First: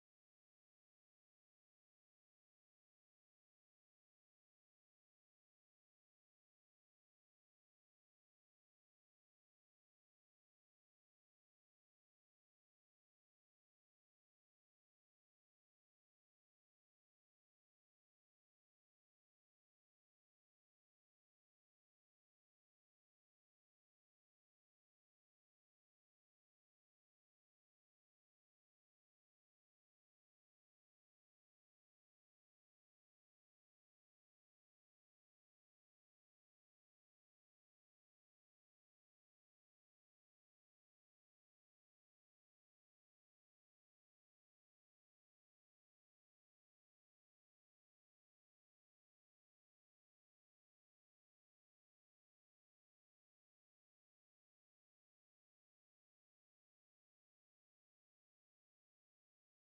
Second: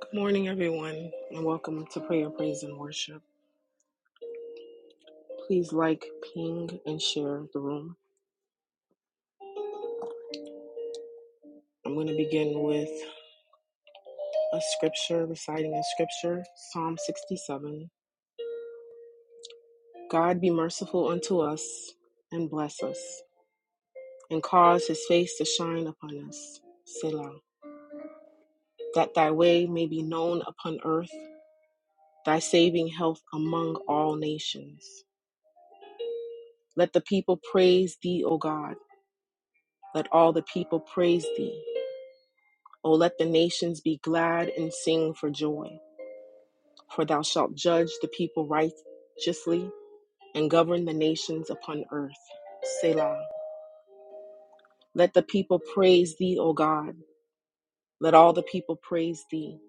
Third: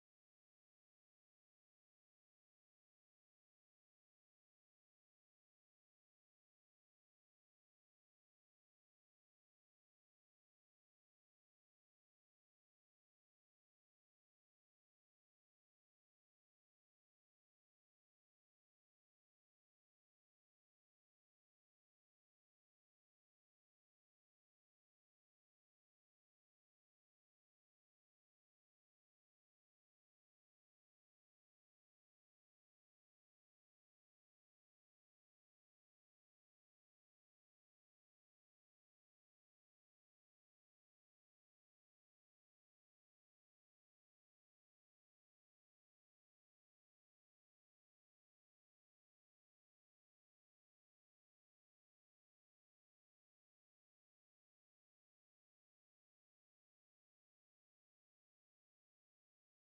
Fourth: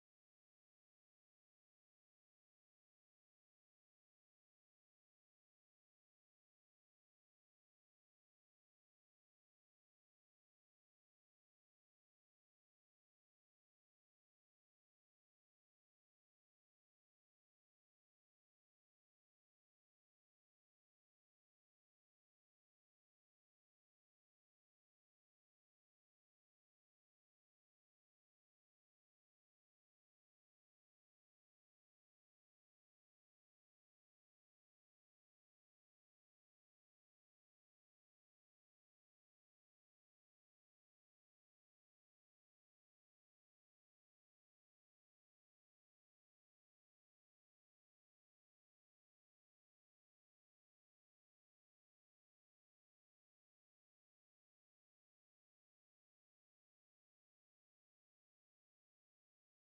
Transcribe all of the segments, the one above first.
Good morning, everyone, and welcome to Prayer, Praise, and Worship. Please like, ping, and share the room. I'm going to begin with a scripture, reciting a scripture, Psalm 67. God be merciful unto us and bless us, and cause his face to shine upon us, Selah, that thy way may be known upon earth, thy saving health among all nations. Let the people praise thee, O God. Let all the people praise thee. O let the nations be glad and sing for joy, for thou shalt judge the people righteously and govern the nations upon earth. Selah. Let the people praise thee, O God. Let all the people praise thee.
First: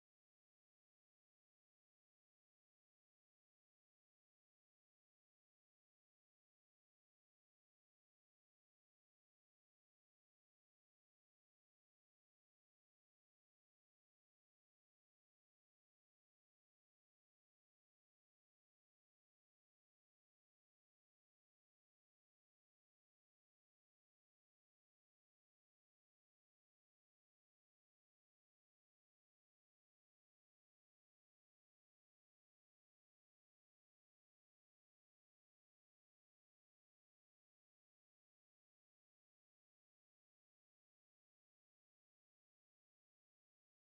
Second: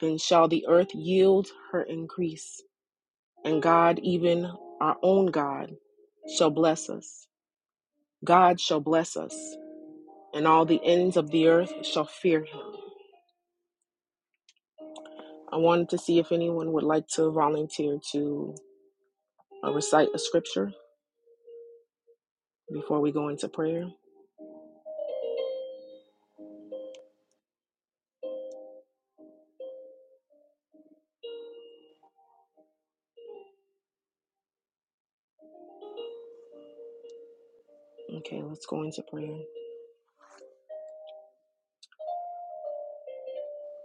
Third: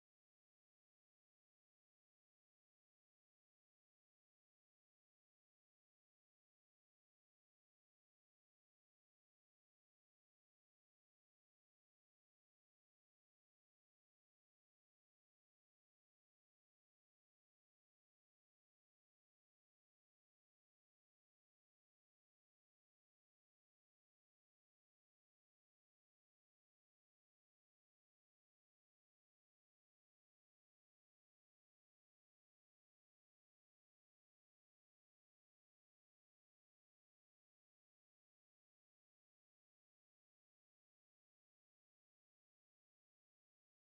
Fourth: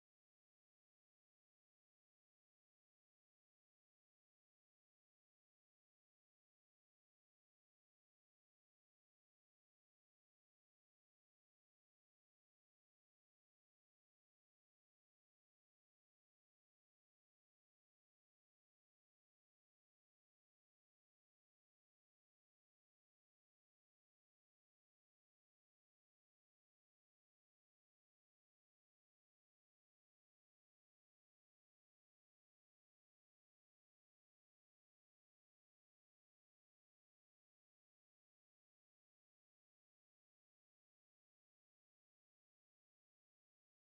Then shall the earth yield her increase, and God, even our own God, shall bless us. God shall bless us, and all the ends of the earth shall fear him. I wanted to see if anyone would like to volunteer to uh, recite a scripture. before we go into prayer? Okay, let's go into prayer.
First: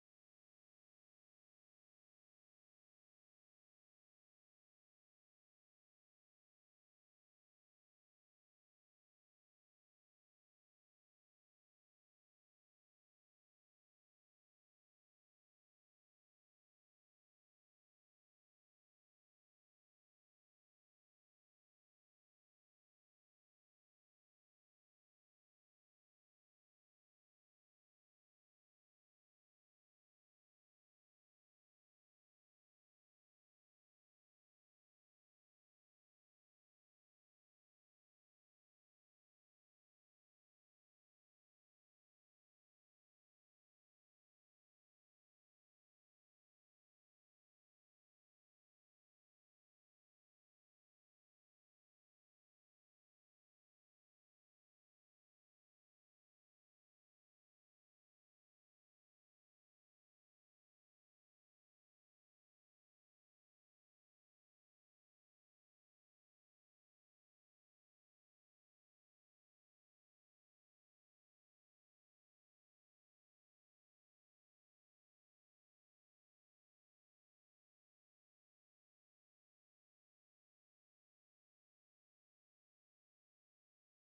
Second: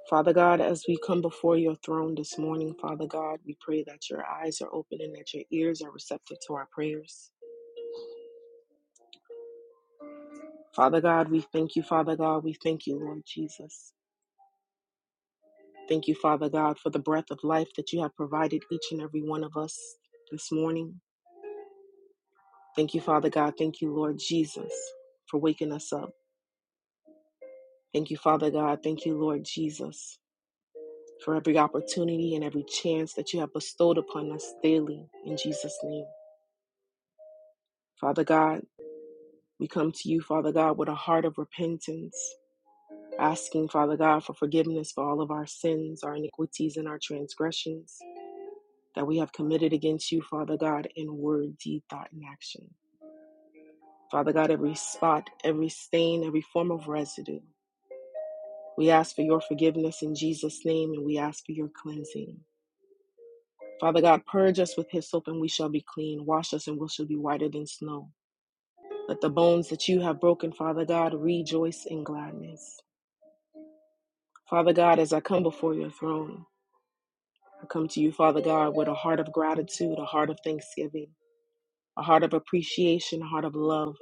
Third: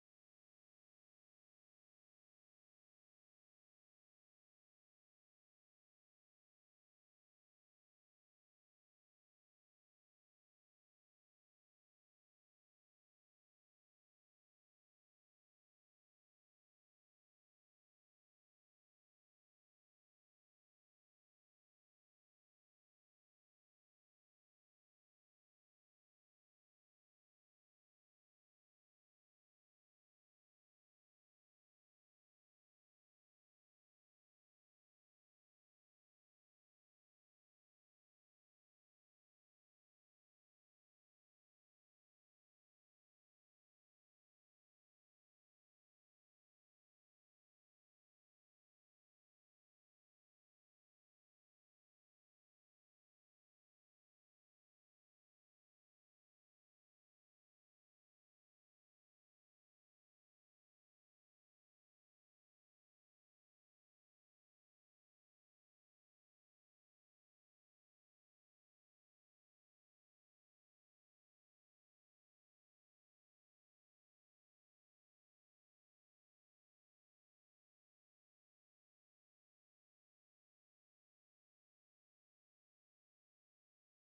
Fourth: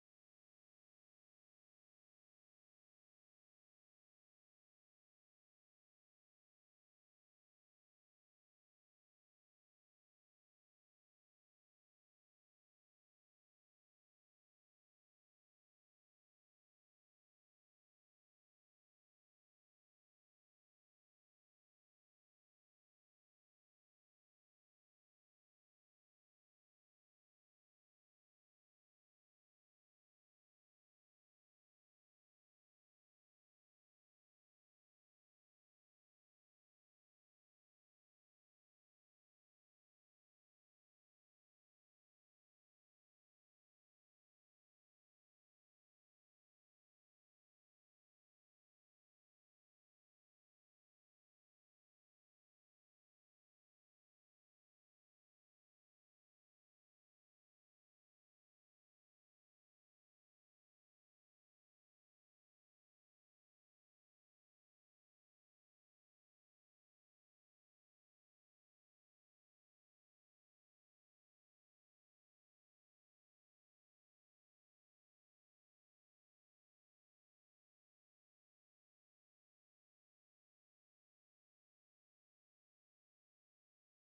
Father God, as we come before your throne this morning, Father God, we pray that your eyes are open and that your ears are receptive to our prayers. Father God, we thank you, Father God. We thank you, Lord Jesus. Thank you, Father God, for the breath of life that you have provided each and every one of us this morning. Thank you, Father God. Thank you, Lord Jesus, for waking us up. Thank you, Father God. Thank you, Lord Jesus, for every opportunity and every chance that you have bestowed upon us daily in Jesus' name. Father God, we come to you, Father God, with a heart of repentance, asking, Father God, for forgiveness for all of our sins, our iniquities, and our transgressions that we have committed against you, Father God, in word, deed, thought, and action. Father God, every spot, every stain, every form of residue. We ask for your forgiveness in Jesus' name and we ask for your cleansing. Father God, purge us with hyssop and we shall be clean. Wash us and we shall be whiter than snow. Let the bones that you have broken, Father God, rejoice in gladness. Father God, as I come before your throne, I come to you, Father God, with a heart of gratitude, a heart of thanksgiving, a heart of appreciation, a heart of love,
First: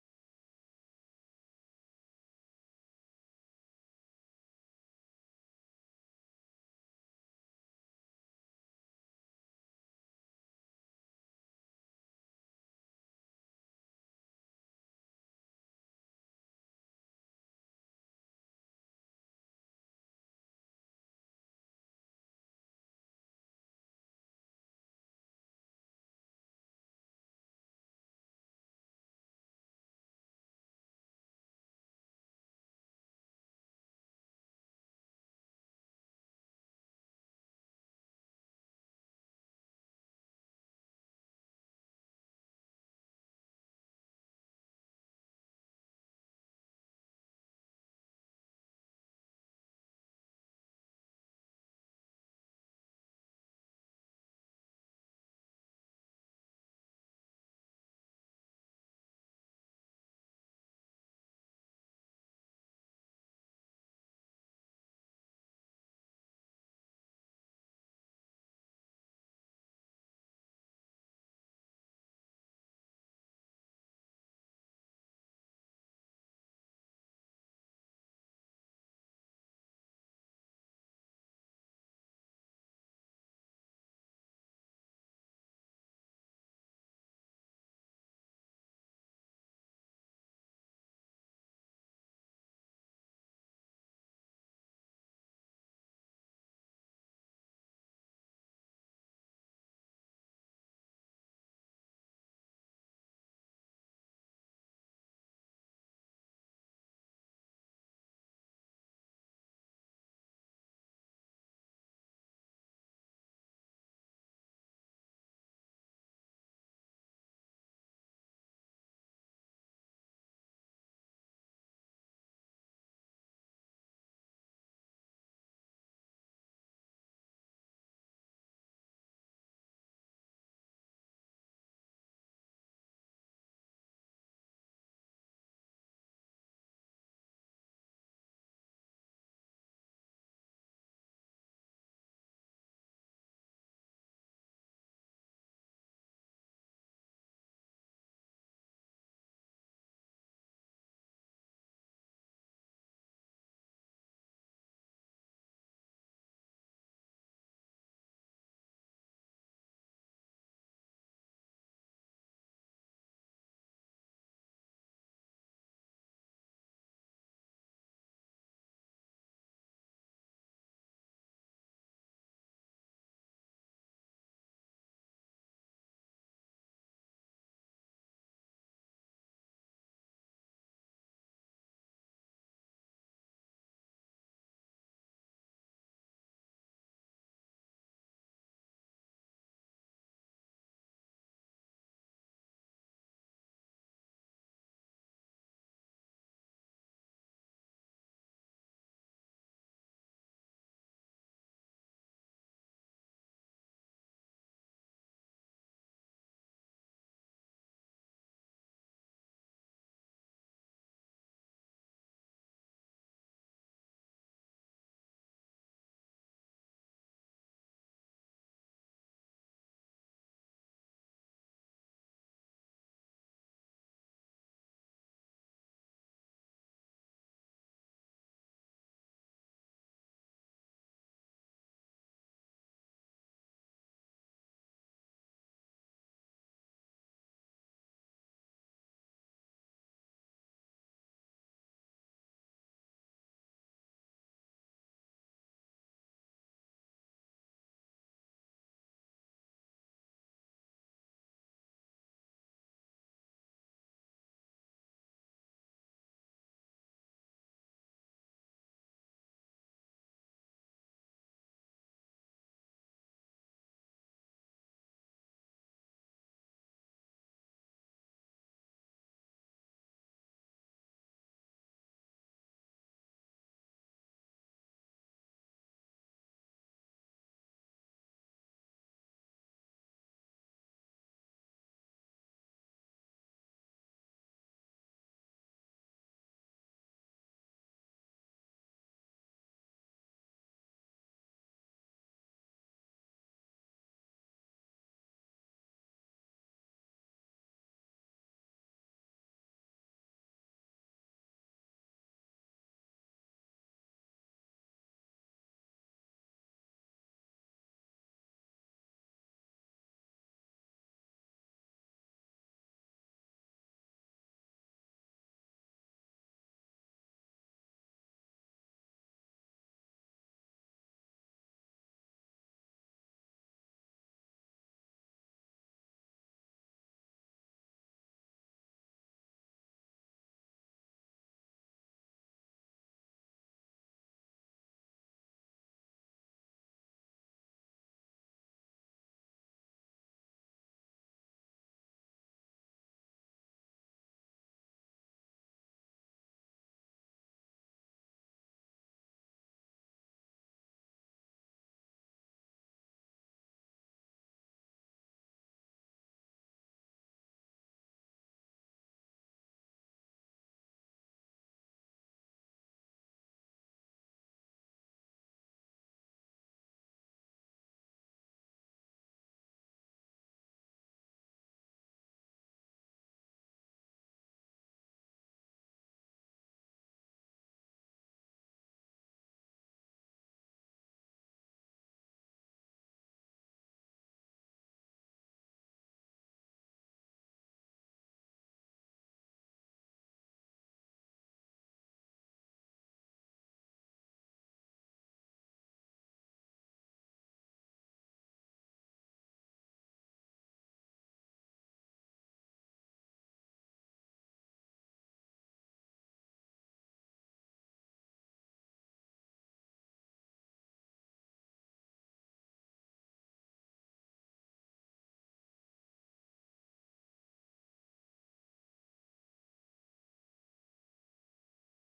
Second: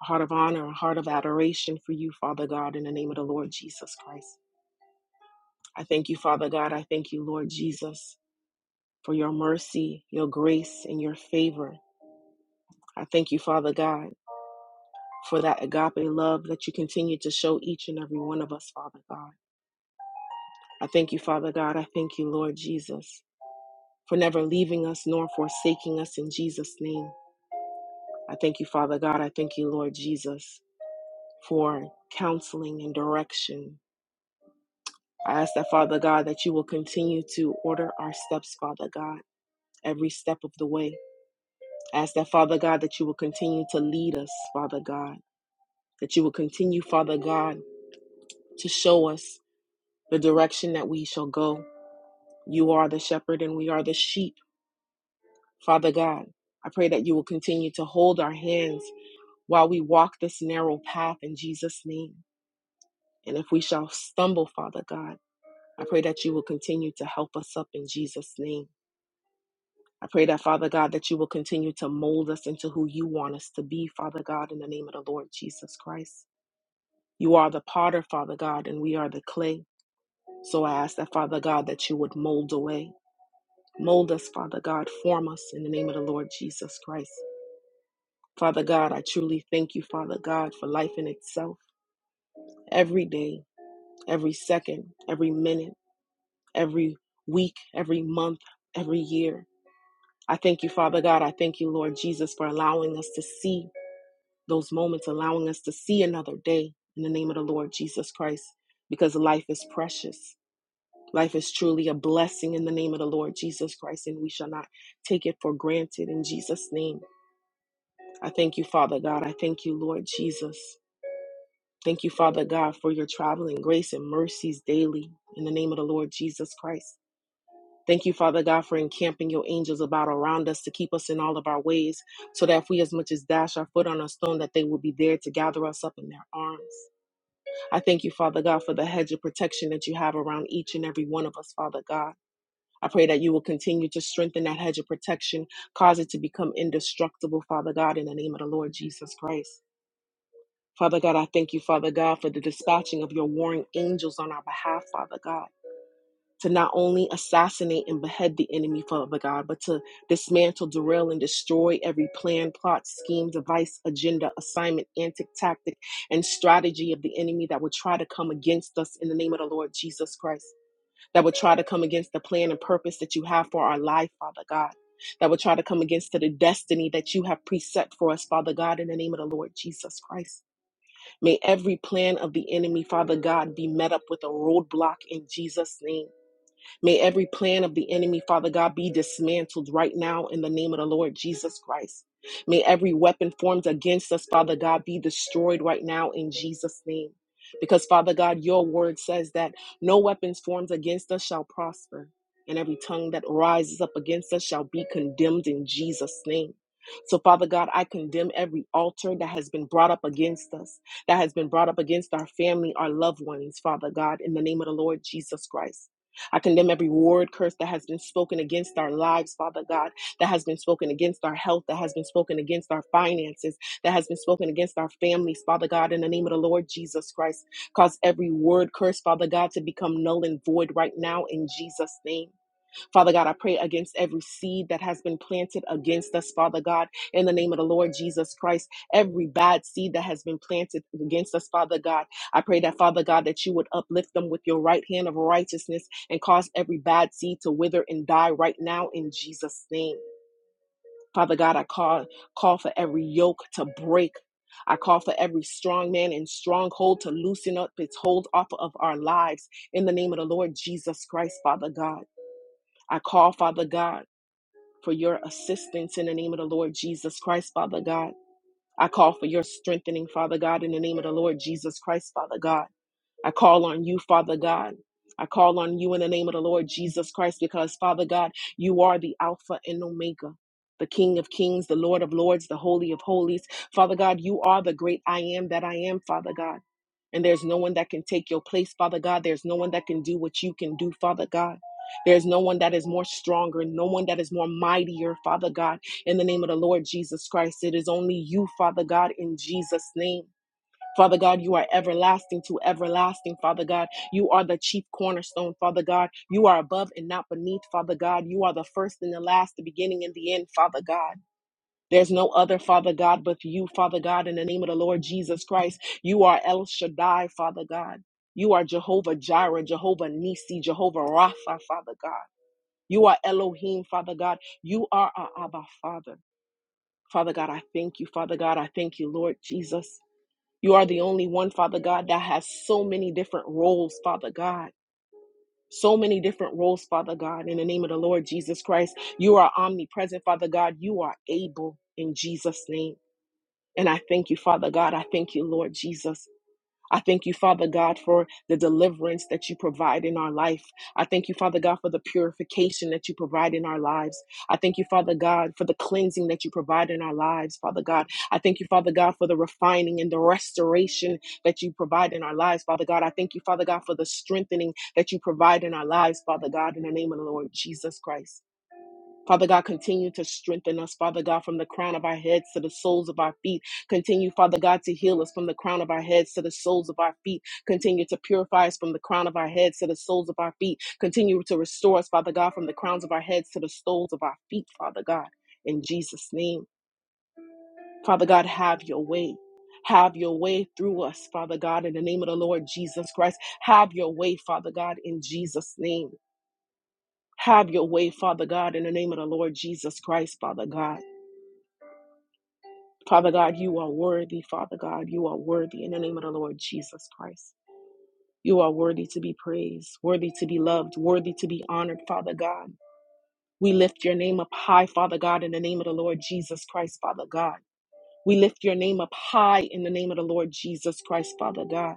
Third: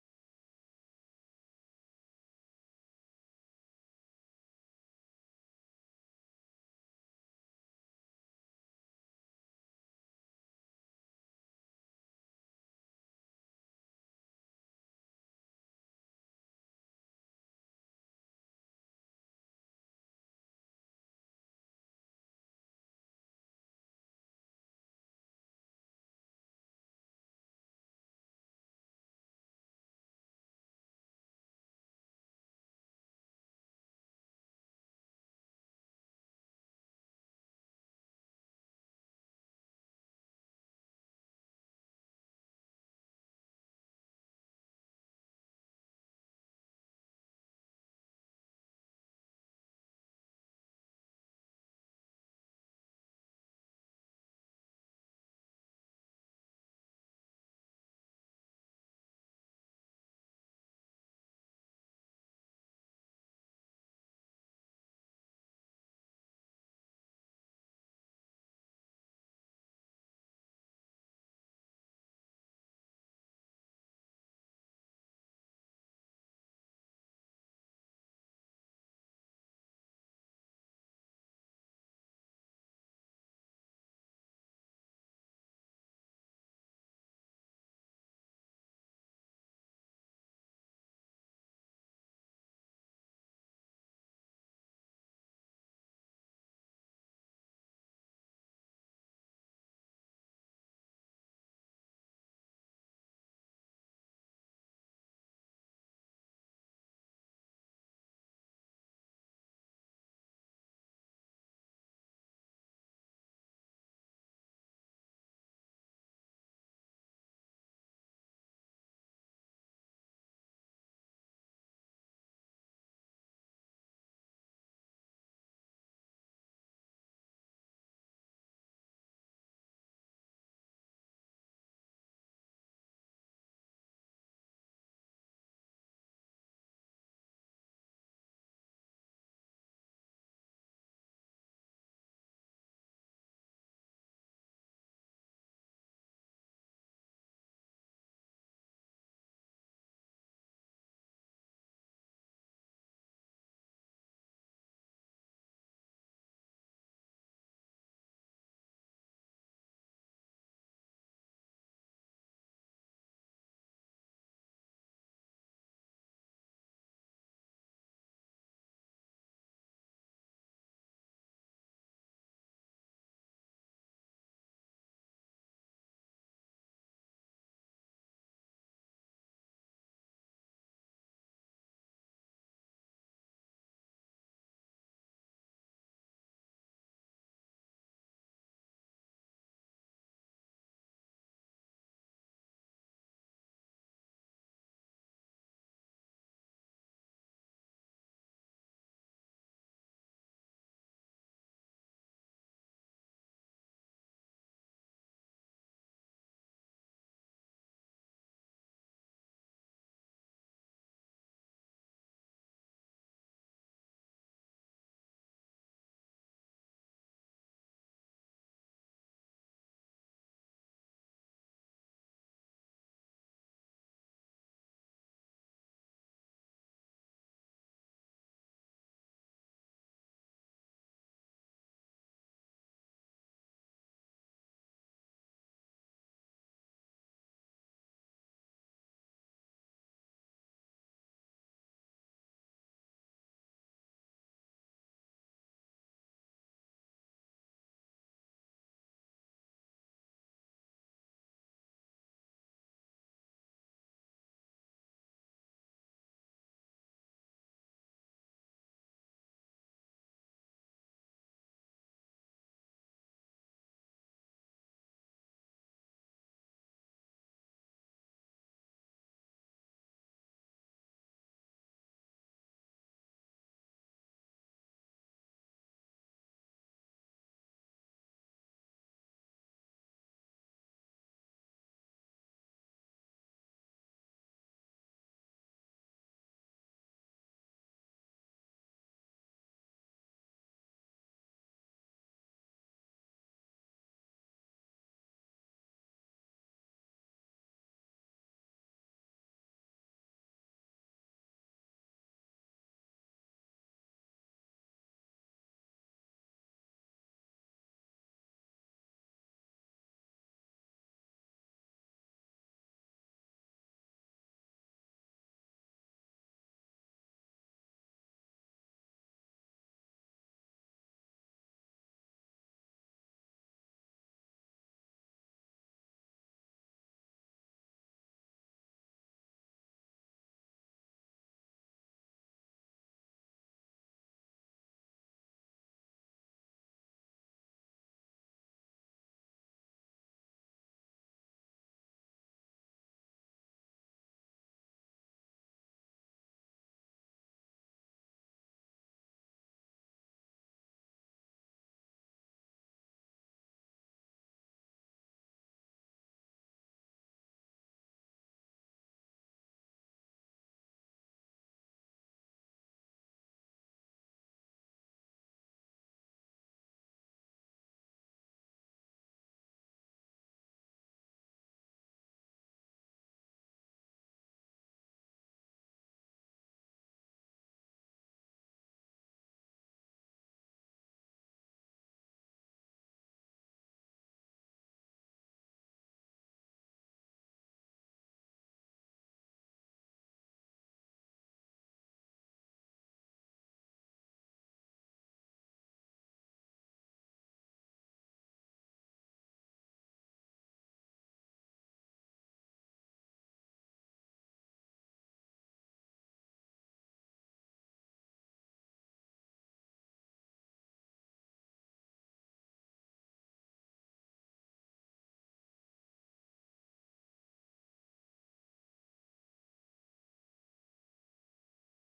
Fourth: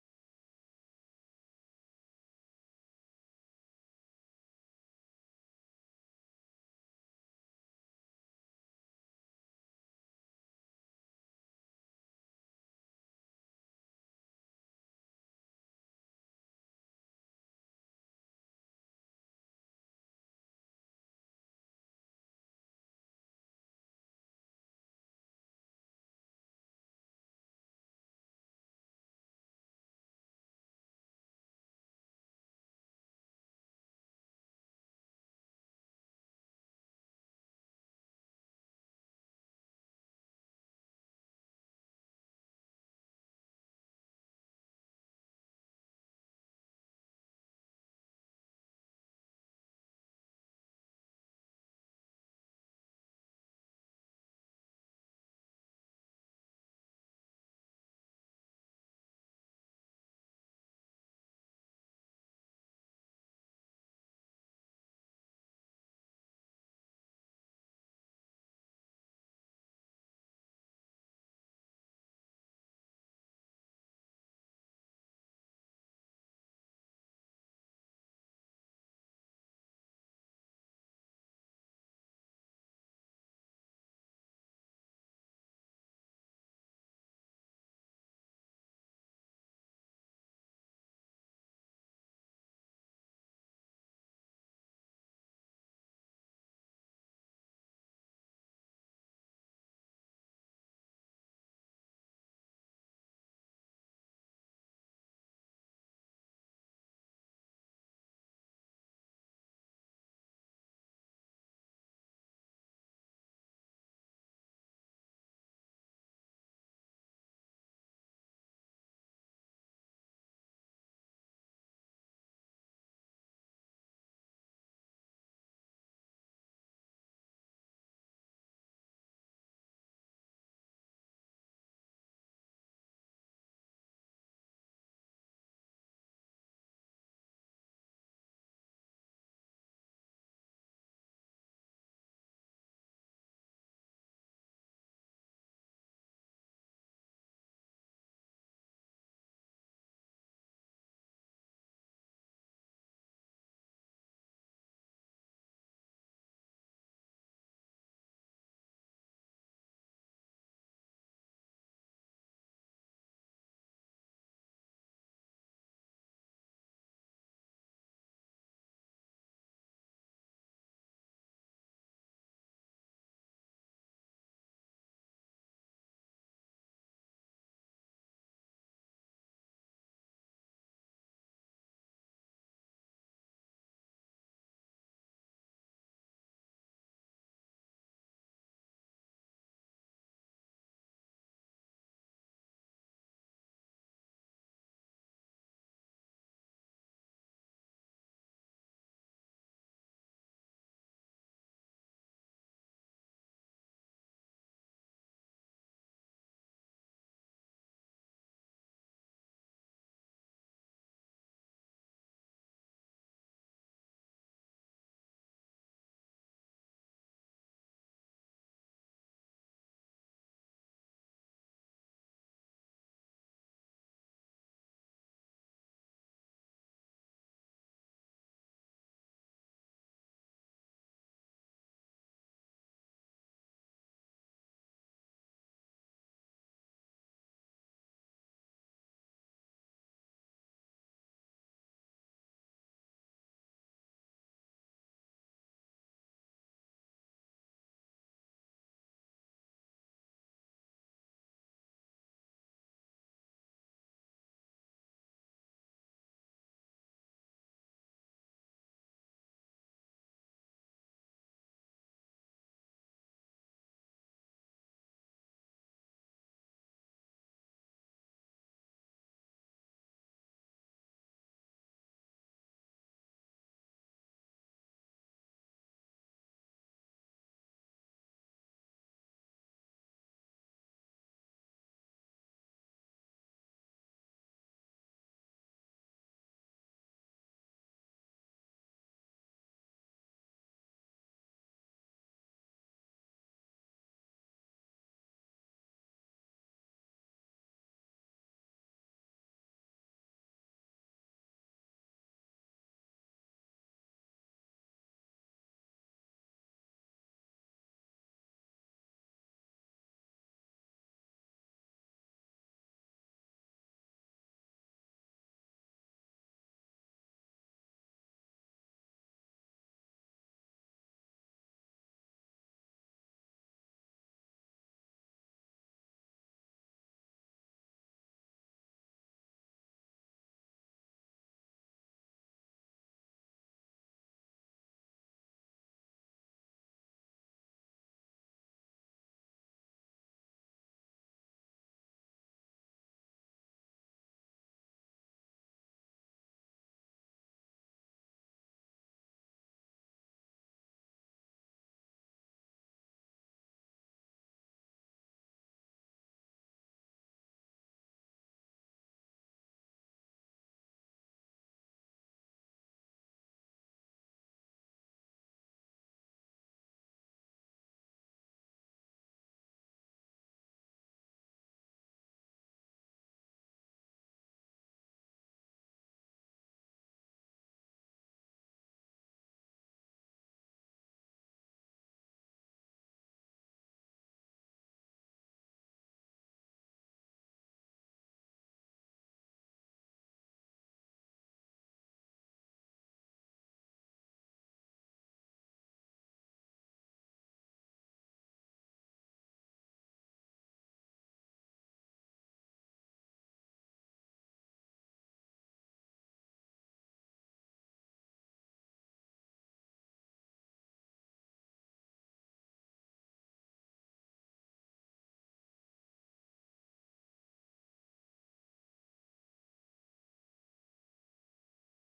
a heart of honor, a heart of adoration for you, Father God, in the name of the Lord Jesus Christ. I thank you, Father God. I thank you, Lord Jesus, for your mercy, your grace, and your favor. I thank you, Father God. for that agape love that you continue to show each and every one of us, Father God. I thank you, Father God. I thank you, Lord Jesus, for never leaving us nor forsaking us in Jesus' name. I thank you, Father God. I thank you, Lord Jesus, for counseling and direction. I ask that, Father God, that you will continue to order our steps, Father God, every step of the way. I ask that, Father God, that you will continue to lead us, Father God, that you will continue, Father God, to show us the direction that we shall go You are the shepherd and we are the sheep, Father God. I pray that you will continue to hold our hands while we walk this narrow path in Jesus' name. And if we shall stumble, Father God, I pray that you will continue to help us up in Jesus' name. I pray that, Father God, that you will continue to mold us into who you want us to be, Father God, in the name of the Lord Jesus Christ. You are the potter, Father God, and we are the clay. So I ask that, Father God, that you would mold away. Mold us, Father God. Form us in the name of the Lord Jesus Christ. Father God, I truly thank you, Father God, for life in itself. Every day, every second, every minute, every week, every month, every year. I thank you, Father God. I thank you, Lord Jesus, for allowing us to see those moments, allowing us to see another day in the name of the Lord Jesus Christ, because life is precious. Life is truly a blessing in the name of the Lord Jesus Christ, and we shall not take it for granted in Jesus' name. I thank you, Father God. I thank you, Lord Jesus. Thank you, Father God, for your traveling grace and mercies daily in the name of the Lord Jesus Christ. Thank you, Father God, for encamping your angels about around us to keep us in all of our ways, so that if we as much as dash our foot on a stone, that they will be there to gather us up in their arms. I thank you, Father God, for the hedge of protection that you have around each and every one of us, Father God. I pray that you will continue to strengthen that hedge of protection, cause it to become indestructible, Father God, in the name of the Lord Jesus Christ. Father God, I thank you, Father God, for the dispatching of your warring angels on our behalf, Father God, to not only assassinate and behead the enemy, Father God, but to dismantle, derail, and destroy every plan, plot, scheme, device, agenda, assignment, antic, tactic, and strategy of the enemy that would try to come against us in the name of the Lord Jesus Christ, that would try to come against the plan and purpose that you have for our life, Father God. That would try to come against the destiny that you have preset for us, Father God, in the name of the Lord Jesus Christ. May every plan of the enemy, Father God, be met up with a roadblock in Jesus' name. May every plan of the enemy, Father God, be dismantled right now in the name of the Lord Jesus Christ. May every weapon formed against us, Father God, be destroyed right now in Jesus' name. Because, Father God, your word says that no weapons formed against us shall prosper, and every tongue that rises up against us shall be condemned in Jesus' name. So, Father God, I condemn every altar that has been brought up against us, that has been brought up against our family, our loved ones, Father God, in the name of the Lord Jesus Christ. I condemn every word curse that has been spoken against our lives, Father God, that has been spoken against our health, that has been spoken against our finances, that has been spoken against our families, Father God, in the name of the Lord Jesus Christ. Cause every word curse, Father God, to become null and void right now in Jesus' name. Father God, I pray against every seed that has been planted against us, Father God, in the name of the Lord Jesus Christ. Every bad seed that has been planted against us, Father God, I pray that, Father God, that you would uplift them with your right hand of righteousness and cause every bad seed to wither and die right now in Jesus' name. Father God, I call, call for every yoke to break. I call for every strong man and stronghold to loosen up its hold off of our lives in the name of the Lord Jesus Christ, Father God. I call, Father God for your assistance in the name of the Lord Jesus Christ, Father God. I call for your strengthening, Father God, in the name of the Lord Jesus Christ, Father God. I call on you, Father God. I call on you in the name of the Lord Jesus Christ because, Father God, you are the Alpha and Omega, the King of Kings, the Lord of Lords, the Holy of Holies. Father God, you are the great I am that I am, Father God. And there's no one that can take your place, Father God. There's no one that can do what you can do, Father God. There's no one that is more stronger, no one that is more mightier, Father God. In the name of the Lord Jesus Christ, it is only you, Father God, in Jesus' name. Father God, you are everlasting to everlasting, Father God. You are the chief cornerstone, Father God. You are above and not beneath, Father God. You are the first and the last, the beginning and the end, Father God. There's no other, Father God, but you, Father God, in the name of the Lord Jesus Christ. You are El Shaddai, Father God. You are Jehovah Jireh, Jehovah Nisi, Jehovah Rapha, Father God. You are Elohim, Father God. You are our Abba, Father. Father God, I thank you, Father God. I thank you, Lord Jesus. You are the only one, Father God, that has so many different roles, Father God. So many different roles, Father God. In the name of the Lord Jesus Christ, you are omnipresent, Father God. You are able in Jesus' name. And I thank you, Father God. I thank you, Lord Jesus. I thank you, Father God, for the deliverance that you provide in our life. I thank you, Father God, for the purification that you provide in our lives. I thank you, Father God, for the cleansing that you provide in our lives, Father God. I thank you, Father God, for the refining and the restoration that you provide in our lives, Father God. I thank you, Father God, for the strengthening that you provide in our lives, Father God, in the name of the Lord Jesus Christ. Father God, continue to strengthen us, Father God, from the crown of our heads to the soles of our feet. Continue, Father God, to heal us from the crown of our heads to the soles of our feet. Continue to purify us from the crown of our heads to the soles of our feet. Continue to restore us, Father God, from the crowns of our heads to the soles of our feet, Father God, in Jesus' name. Father God, have your way. Have your way through us, Father God, in the name of the Lord Jesus Christ. Have your way, Father God, in Jesus' name. Have your way, Father God, in the name of the Lord Jesus Christ, Father God. Father God, you are worthy. Father God, you are worthy in the name of the Lord Jesus Christ. You are worthy to be praised, worthy to be loved, worthy to be honored, Father God. We lift your name up high, Father God, in the name of the Lord Jesus Christ, Father God. We lift your name up high in the name of the Lord Jesus Christ, Father God.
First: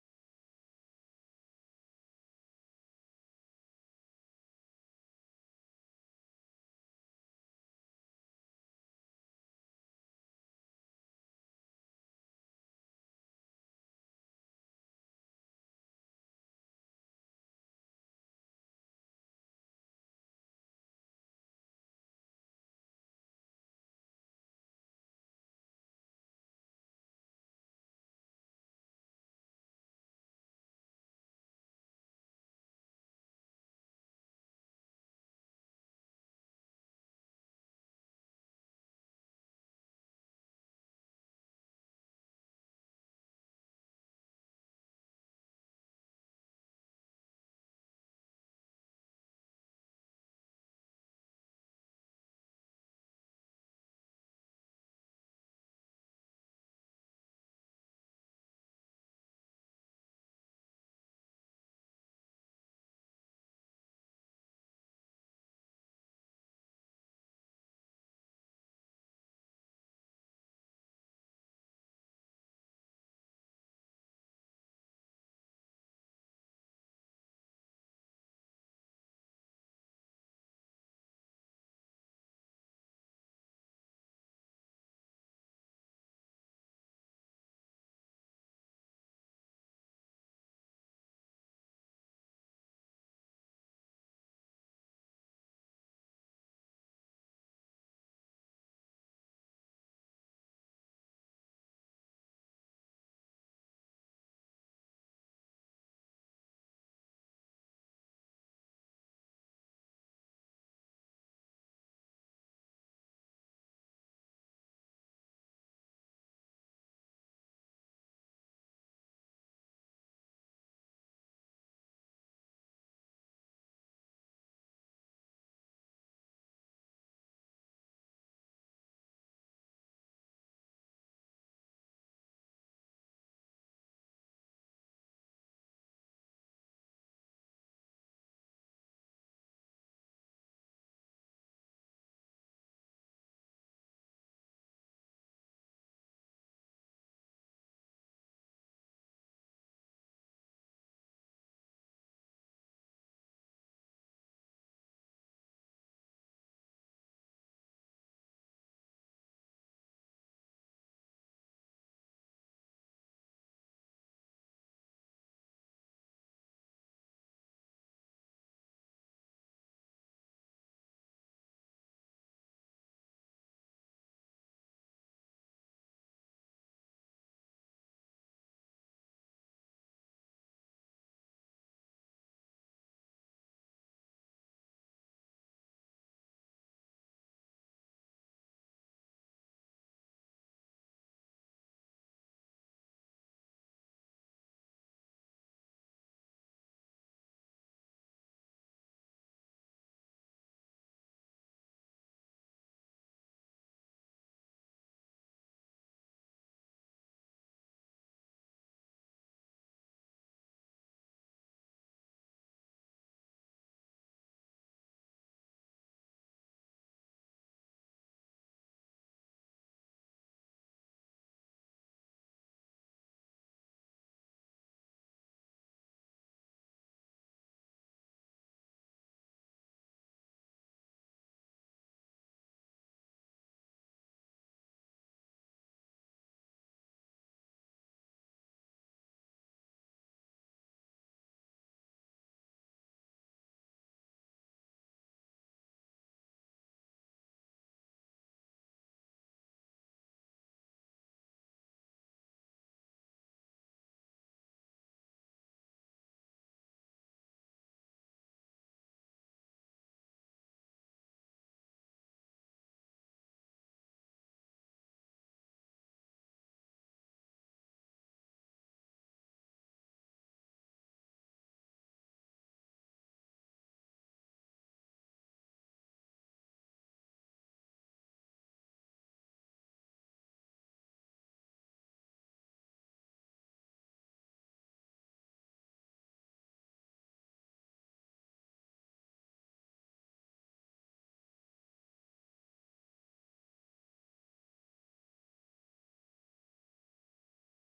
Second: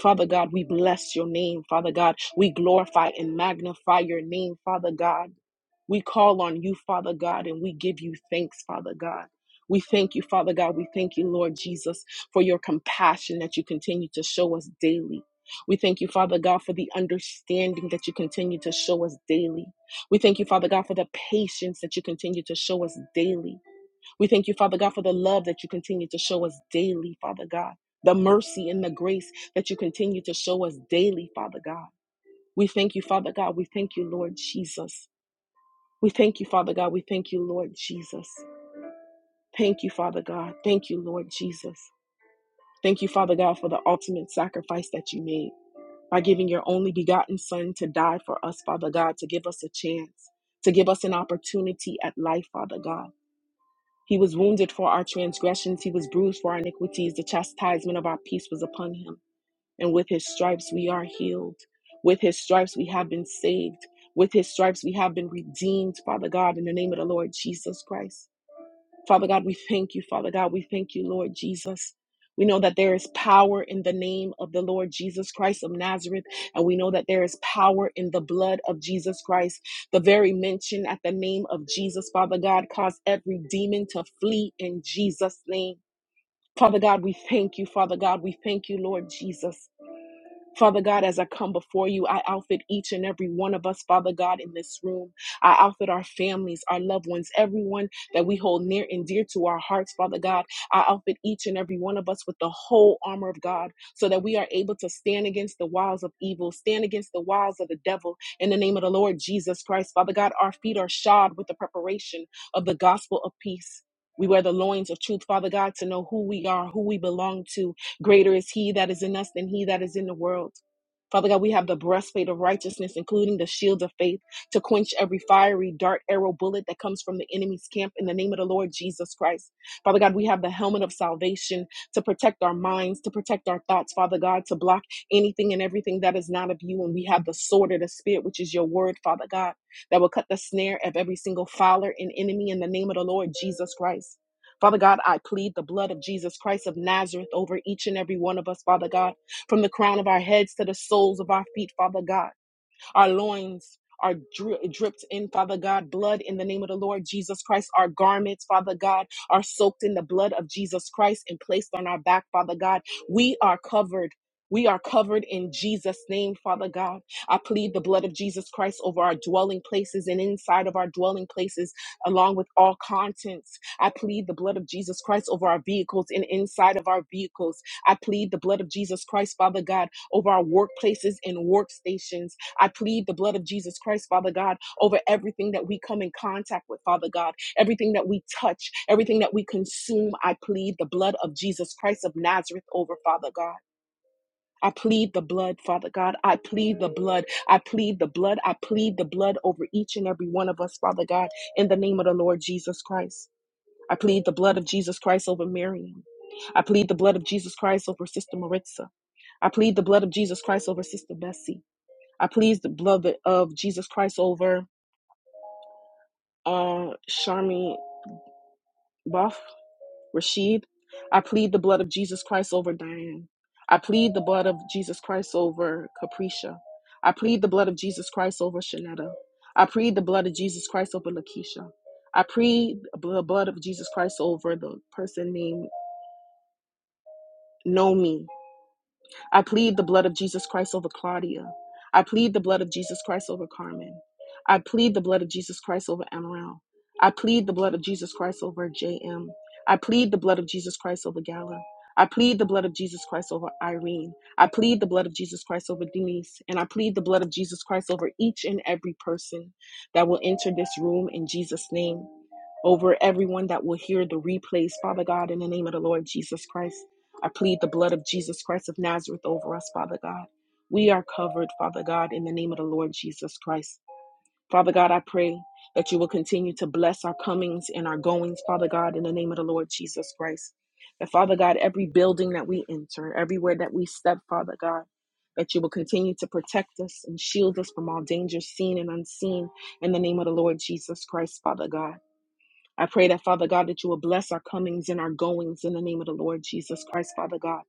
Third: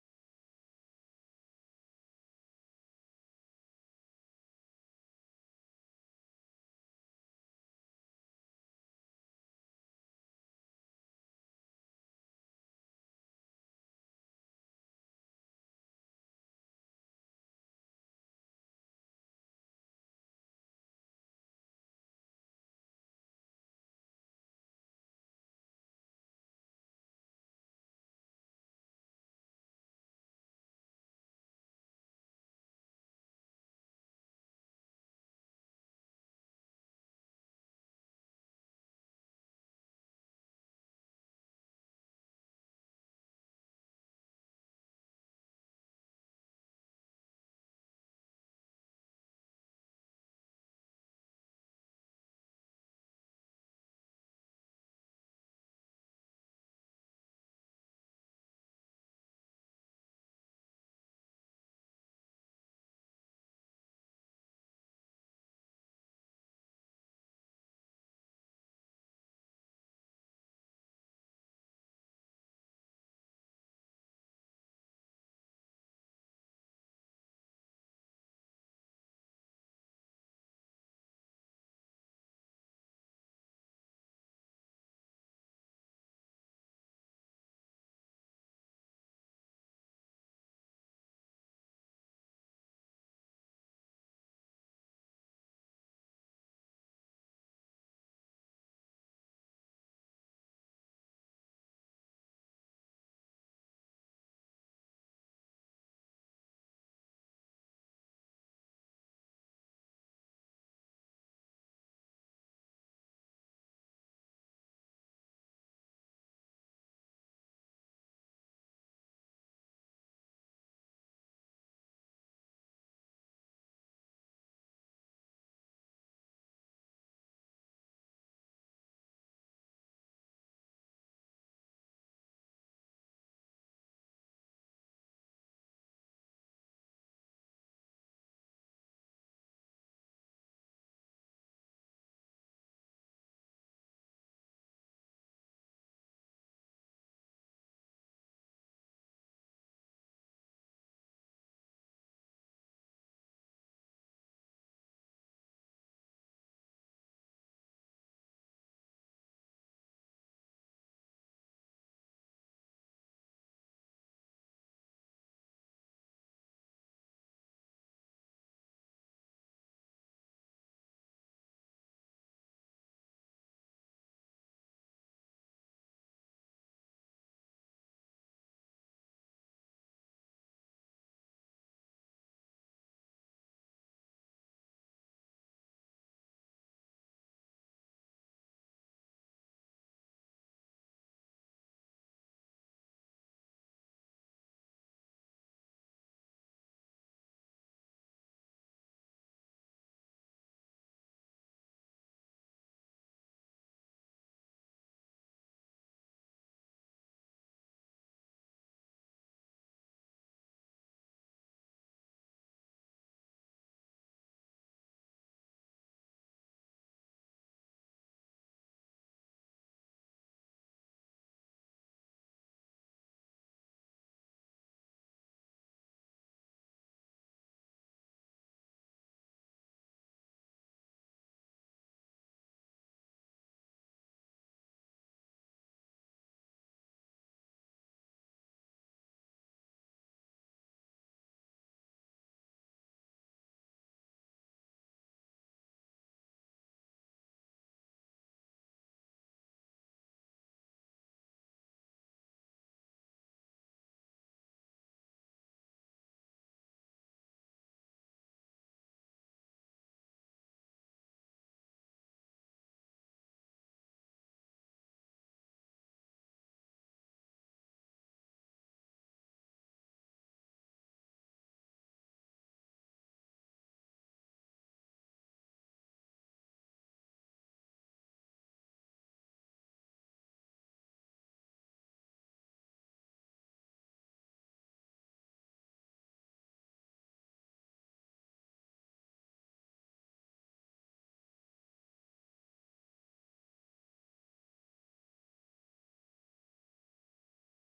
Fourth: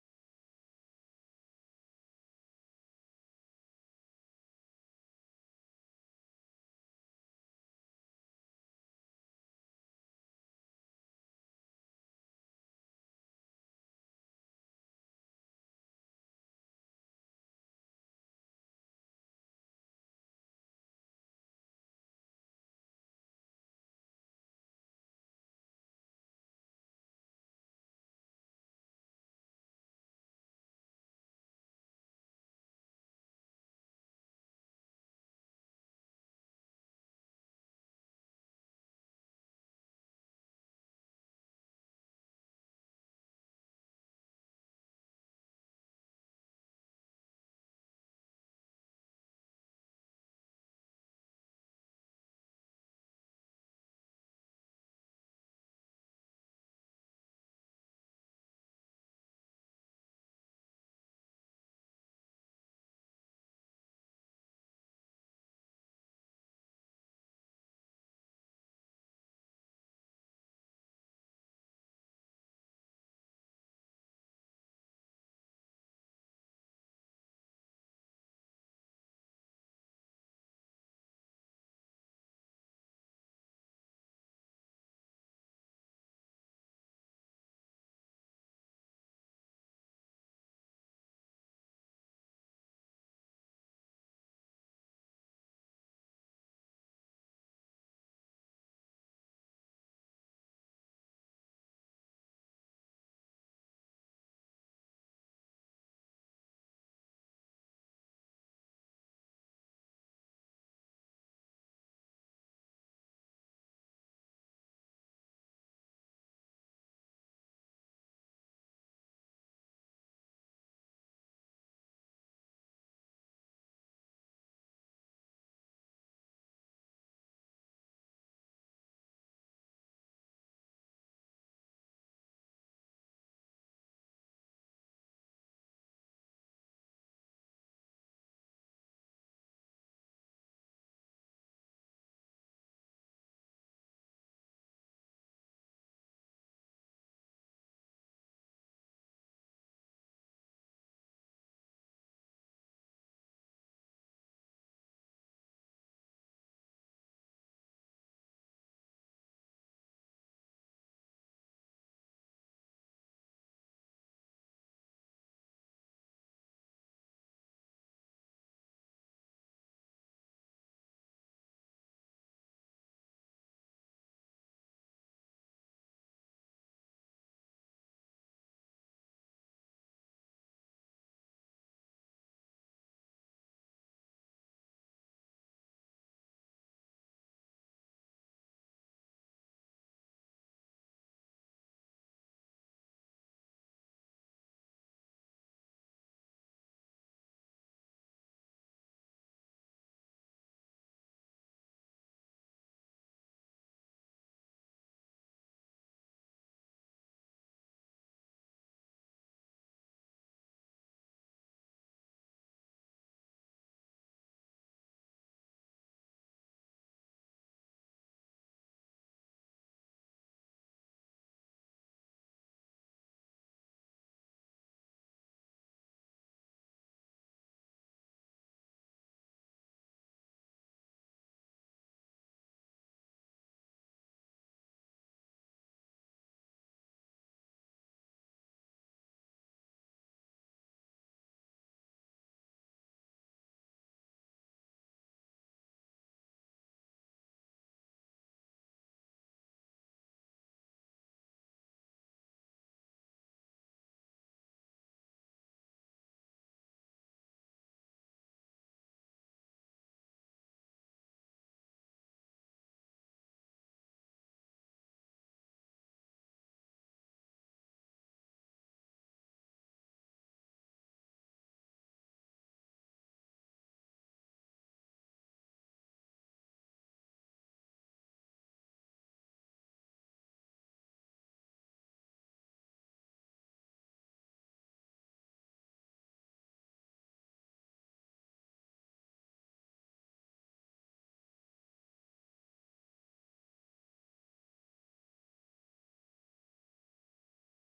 Father God, we bless your name, Father God. We glorify and magnify your name, Father God. We call on you, Father God, and we give you thanks, Father God. We thank you, Father God. We thank you, Lord Jesus, for your compassion that you continue to show us daily. We thank you, Father God, for the understanding that you continue to show us daily. We thank you, Father God, for the patience that you continue to show us daily. We thank you, Father God, for the love that you continue to show us daily, Father God, the mercy and the grace that you continue to show us daily, Father God. We thank you, Father God. We thank you, Lord Jesus. We thank you, Father God. We thank you, Lord Jesus. Thank you, Father God. Thank you, Lord Jesus. Thank you, Father God, for the ultimate sacrifice that you made by giving your only begotten Son to die for us, Father God, to give us a chance, to give us an opportunity at life, Father God. He was wounded for our transgressions, he was bruised for our iniquities. The chastisement of our peace was upon him, and with his stripes we are healed. With his stripes we have been saved. With his stripes we have been redeemed, Father God, in the name of the Lord Jesus Christ. Father God, we thank you, Father God. We thank you, Lord Jesus. We know that there is power in the name of the Lord Jesus Christ of Nazareth, and we know that there is power in the blood of Jesus Christ. The very mention at the name of Jesus, Father God, caused every demon to flee in Jesus' name. Father God, we thank you, Father God. We thank you, Lord Jesus. Father God, as I come before you, I outfit each and every one of us, Father God, in this room. I outfit our families, our loved ones, everyone that we hold near and dear to our hearts, Father God. I outfit each and every one of us with the whole armor of God so that we are able to stand against the wiles of evil, stand against the wiles of the devil in the name of the Lord Jesus Christ. Father God, our feet are shod with the preparation of the gospel of peace. We wear the loins of truth, Father God, to know who we are, who we belong to, Greater is he that is in us than he that is in the world. Father God, we have the breastplate of righteousness, including the shield of faith, to quench every fiery dart, arrow, bullet that comes from the enemy's camp in the name of the Lord Jesus Christ. Father God, we have the helmet of salvation to protect our minds, to protect our thoughts, Father God, to block anything and everything that is not of you. And we have the sword of the Spirit, which is your word, Father God, that will cut the snare of every single fowler and enemy in the name of the Lord Jesus Christ. Father God, I plead the blood of Jesus Christ of Nazareth over each and every one of us, Father God, from the crown of our heads to the soles of our feet, Father God. Our loins are dri- dripped in, Father God, blood in the name of the Lord Jesus Christ. Our garments, Father God, are soaked in the blood of Jesus Christ and placed on our back, Father God. We are covered. We are covered in Jesus' name, Father God. I plead the blood of Jesus Christ over our dwelling places and inside of our dwelling places, along with all contents. I plead the blood of Jesus Christ over our vehicles and inside of our vehicles. I plead the blood of Jesus Christ, Father God, over our workplaces and workstations. I plead the blood of Jesus Christ, Father God, over everything that we come in contact with, Father God, everything that we touch, everything that we consume. I plead the blood of Jesus Christ of Nazareth over, Father God. I plead the blood, Father God. I plead the blood. I plead the blood. I plead the blood over each and every one of us, Father God, in the name of the Lord Jesus Christ. I plead the blood of Jesus Christ over Miriam. I plead the blood of Jesus Christ over Sister Maritza. I plead the blood of Jesus Christ over Sister Bessie. I please the blood of Jesus Christ over uh, Sharmi Buff, Rashid. I plead the blood of Jesus Christ over Diane. I plead the blood of Jesus Christ over Capricia. I plead the blood of Jesus Christ over Shanetta. I plead the blood of Jesus Christ over Lakeisha. I plead the blood of Jesus Christ over the person named Nomi. I plead the blood of Jesus Christ over Claudia. I plead the blood of Jesus Christ over Carmen. I plead the blood of Jesus Christ over Amaral. I plead the blood of Jesus Christ over JM. I plead the blood of Jesus Christ over Gala. I plead the blood of Jesus Christ over Irene. I plead the blood of Jesus Christ over Denise. And I plead the blood of Jesus Christ over each and every person that will enter this room in Jesus' name over everyone that will hear the replays, Father God, in the name of the Lord Jesus Christ. I plead the blood of Jesus Christ of Nazareth over us, Father God. We are covered, Father God, in the name of the Lord Jesus Christ. Father God, I pray that you will continue to bless our comings and our goings, Father God, in the name of the Lord Jesus Christ. That, Father God, every building that we enter, everywhere that we step, Father God, that you will continue to protect us and shield us from all dangers seen and unseen in the name of the Lord Jesus Christ, Father God. I pray that, Father God, that you will bless our comings and our goings in the name of the Lord Jesus Christ, Father God.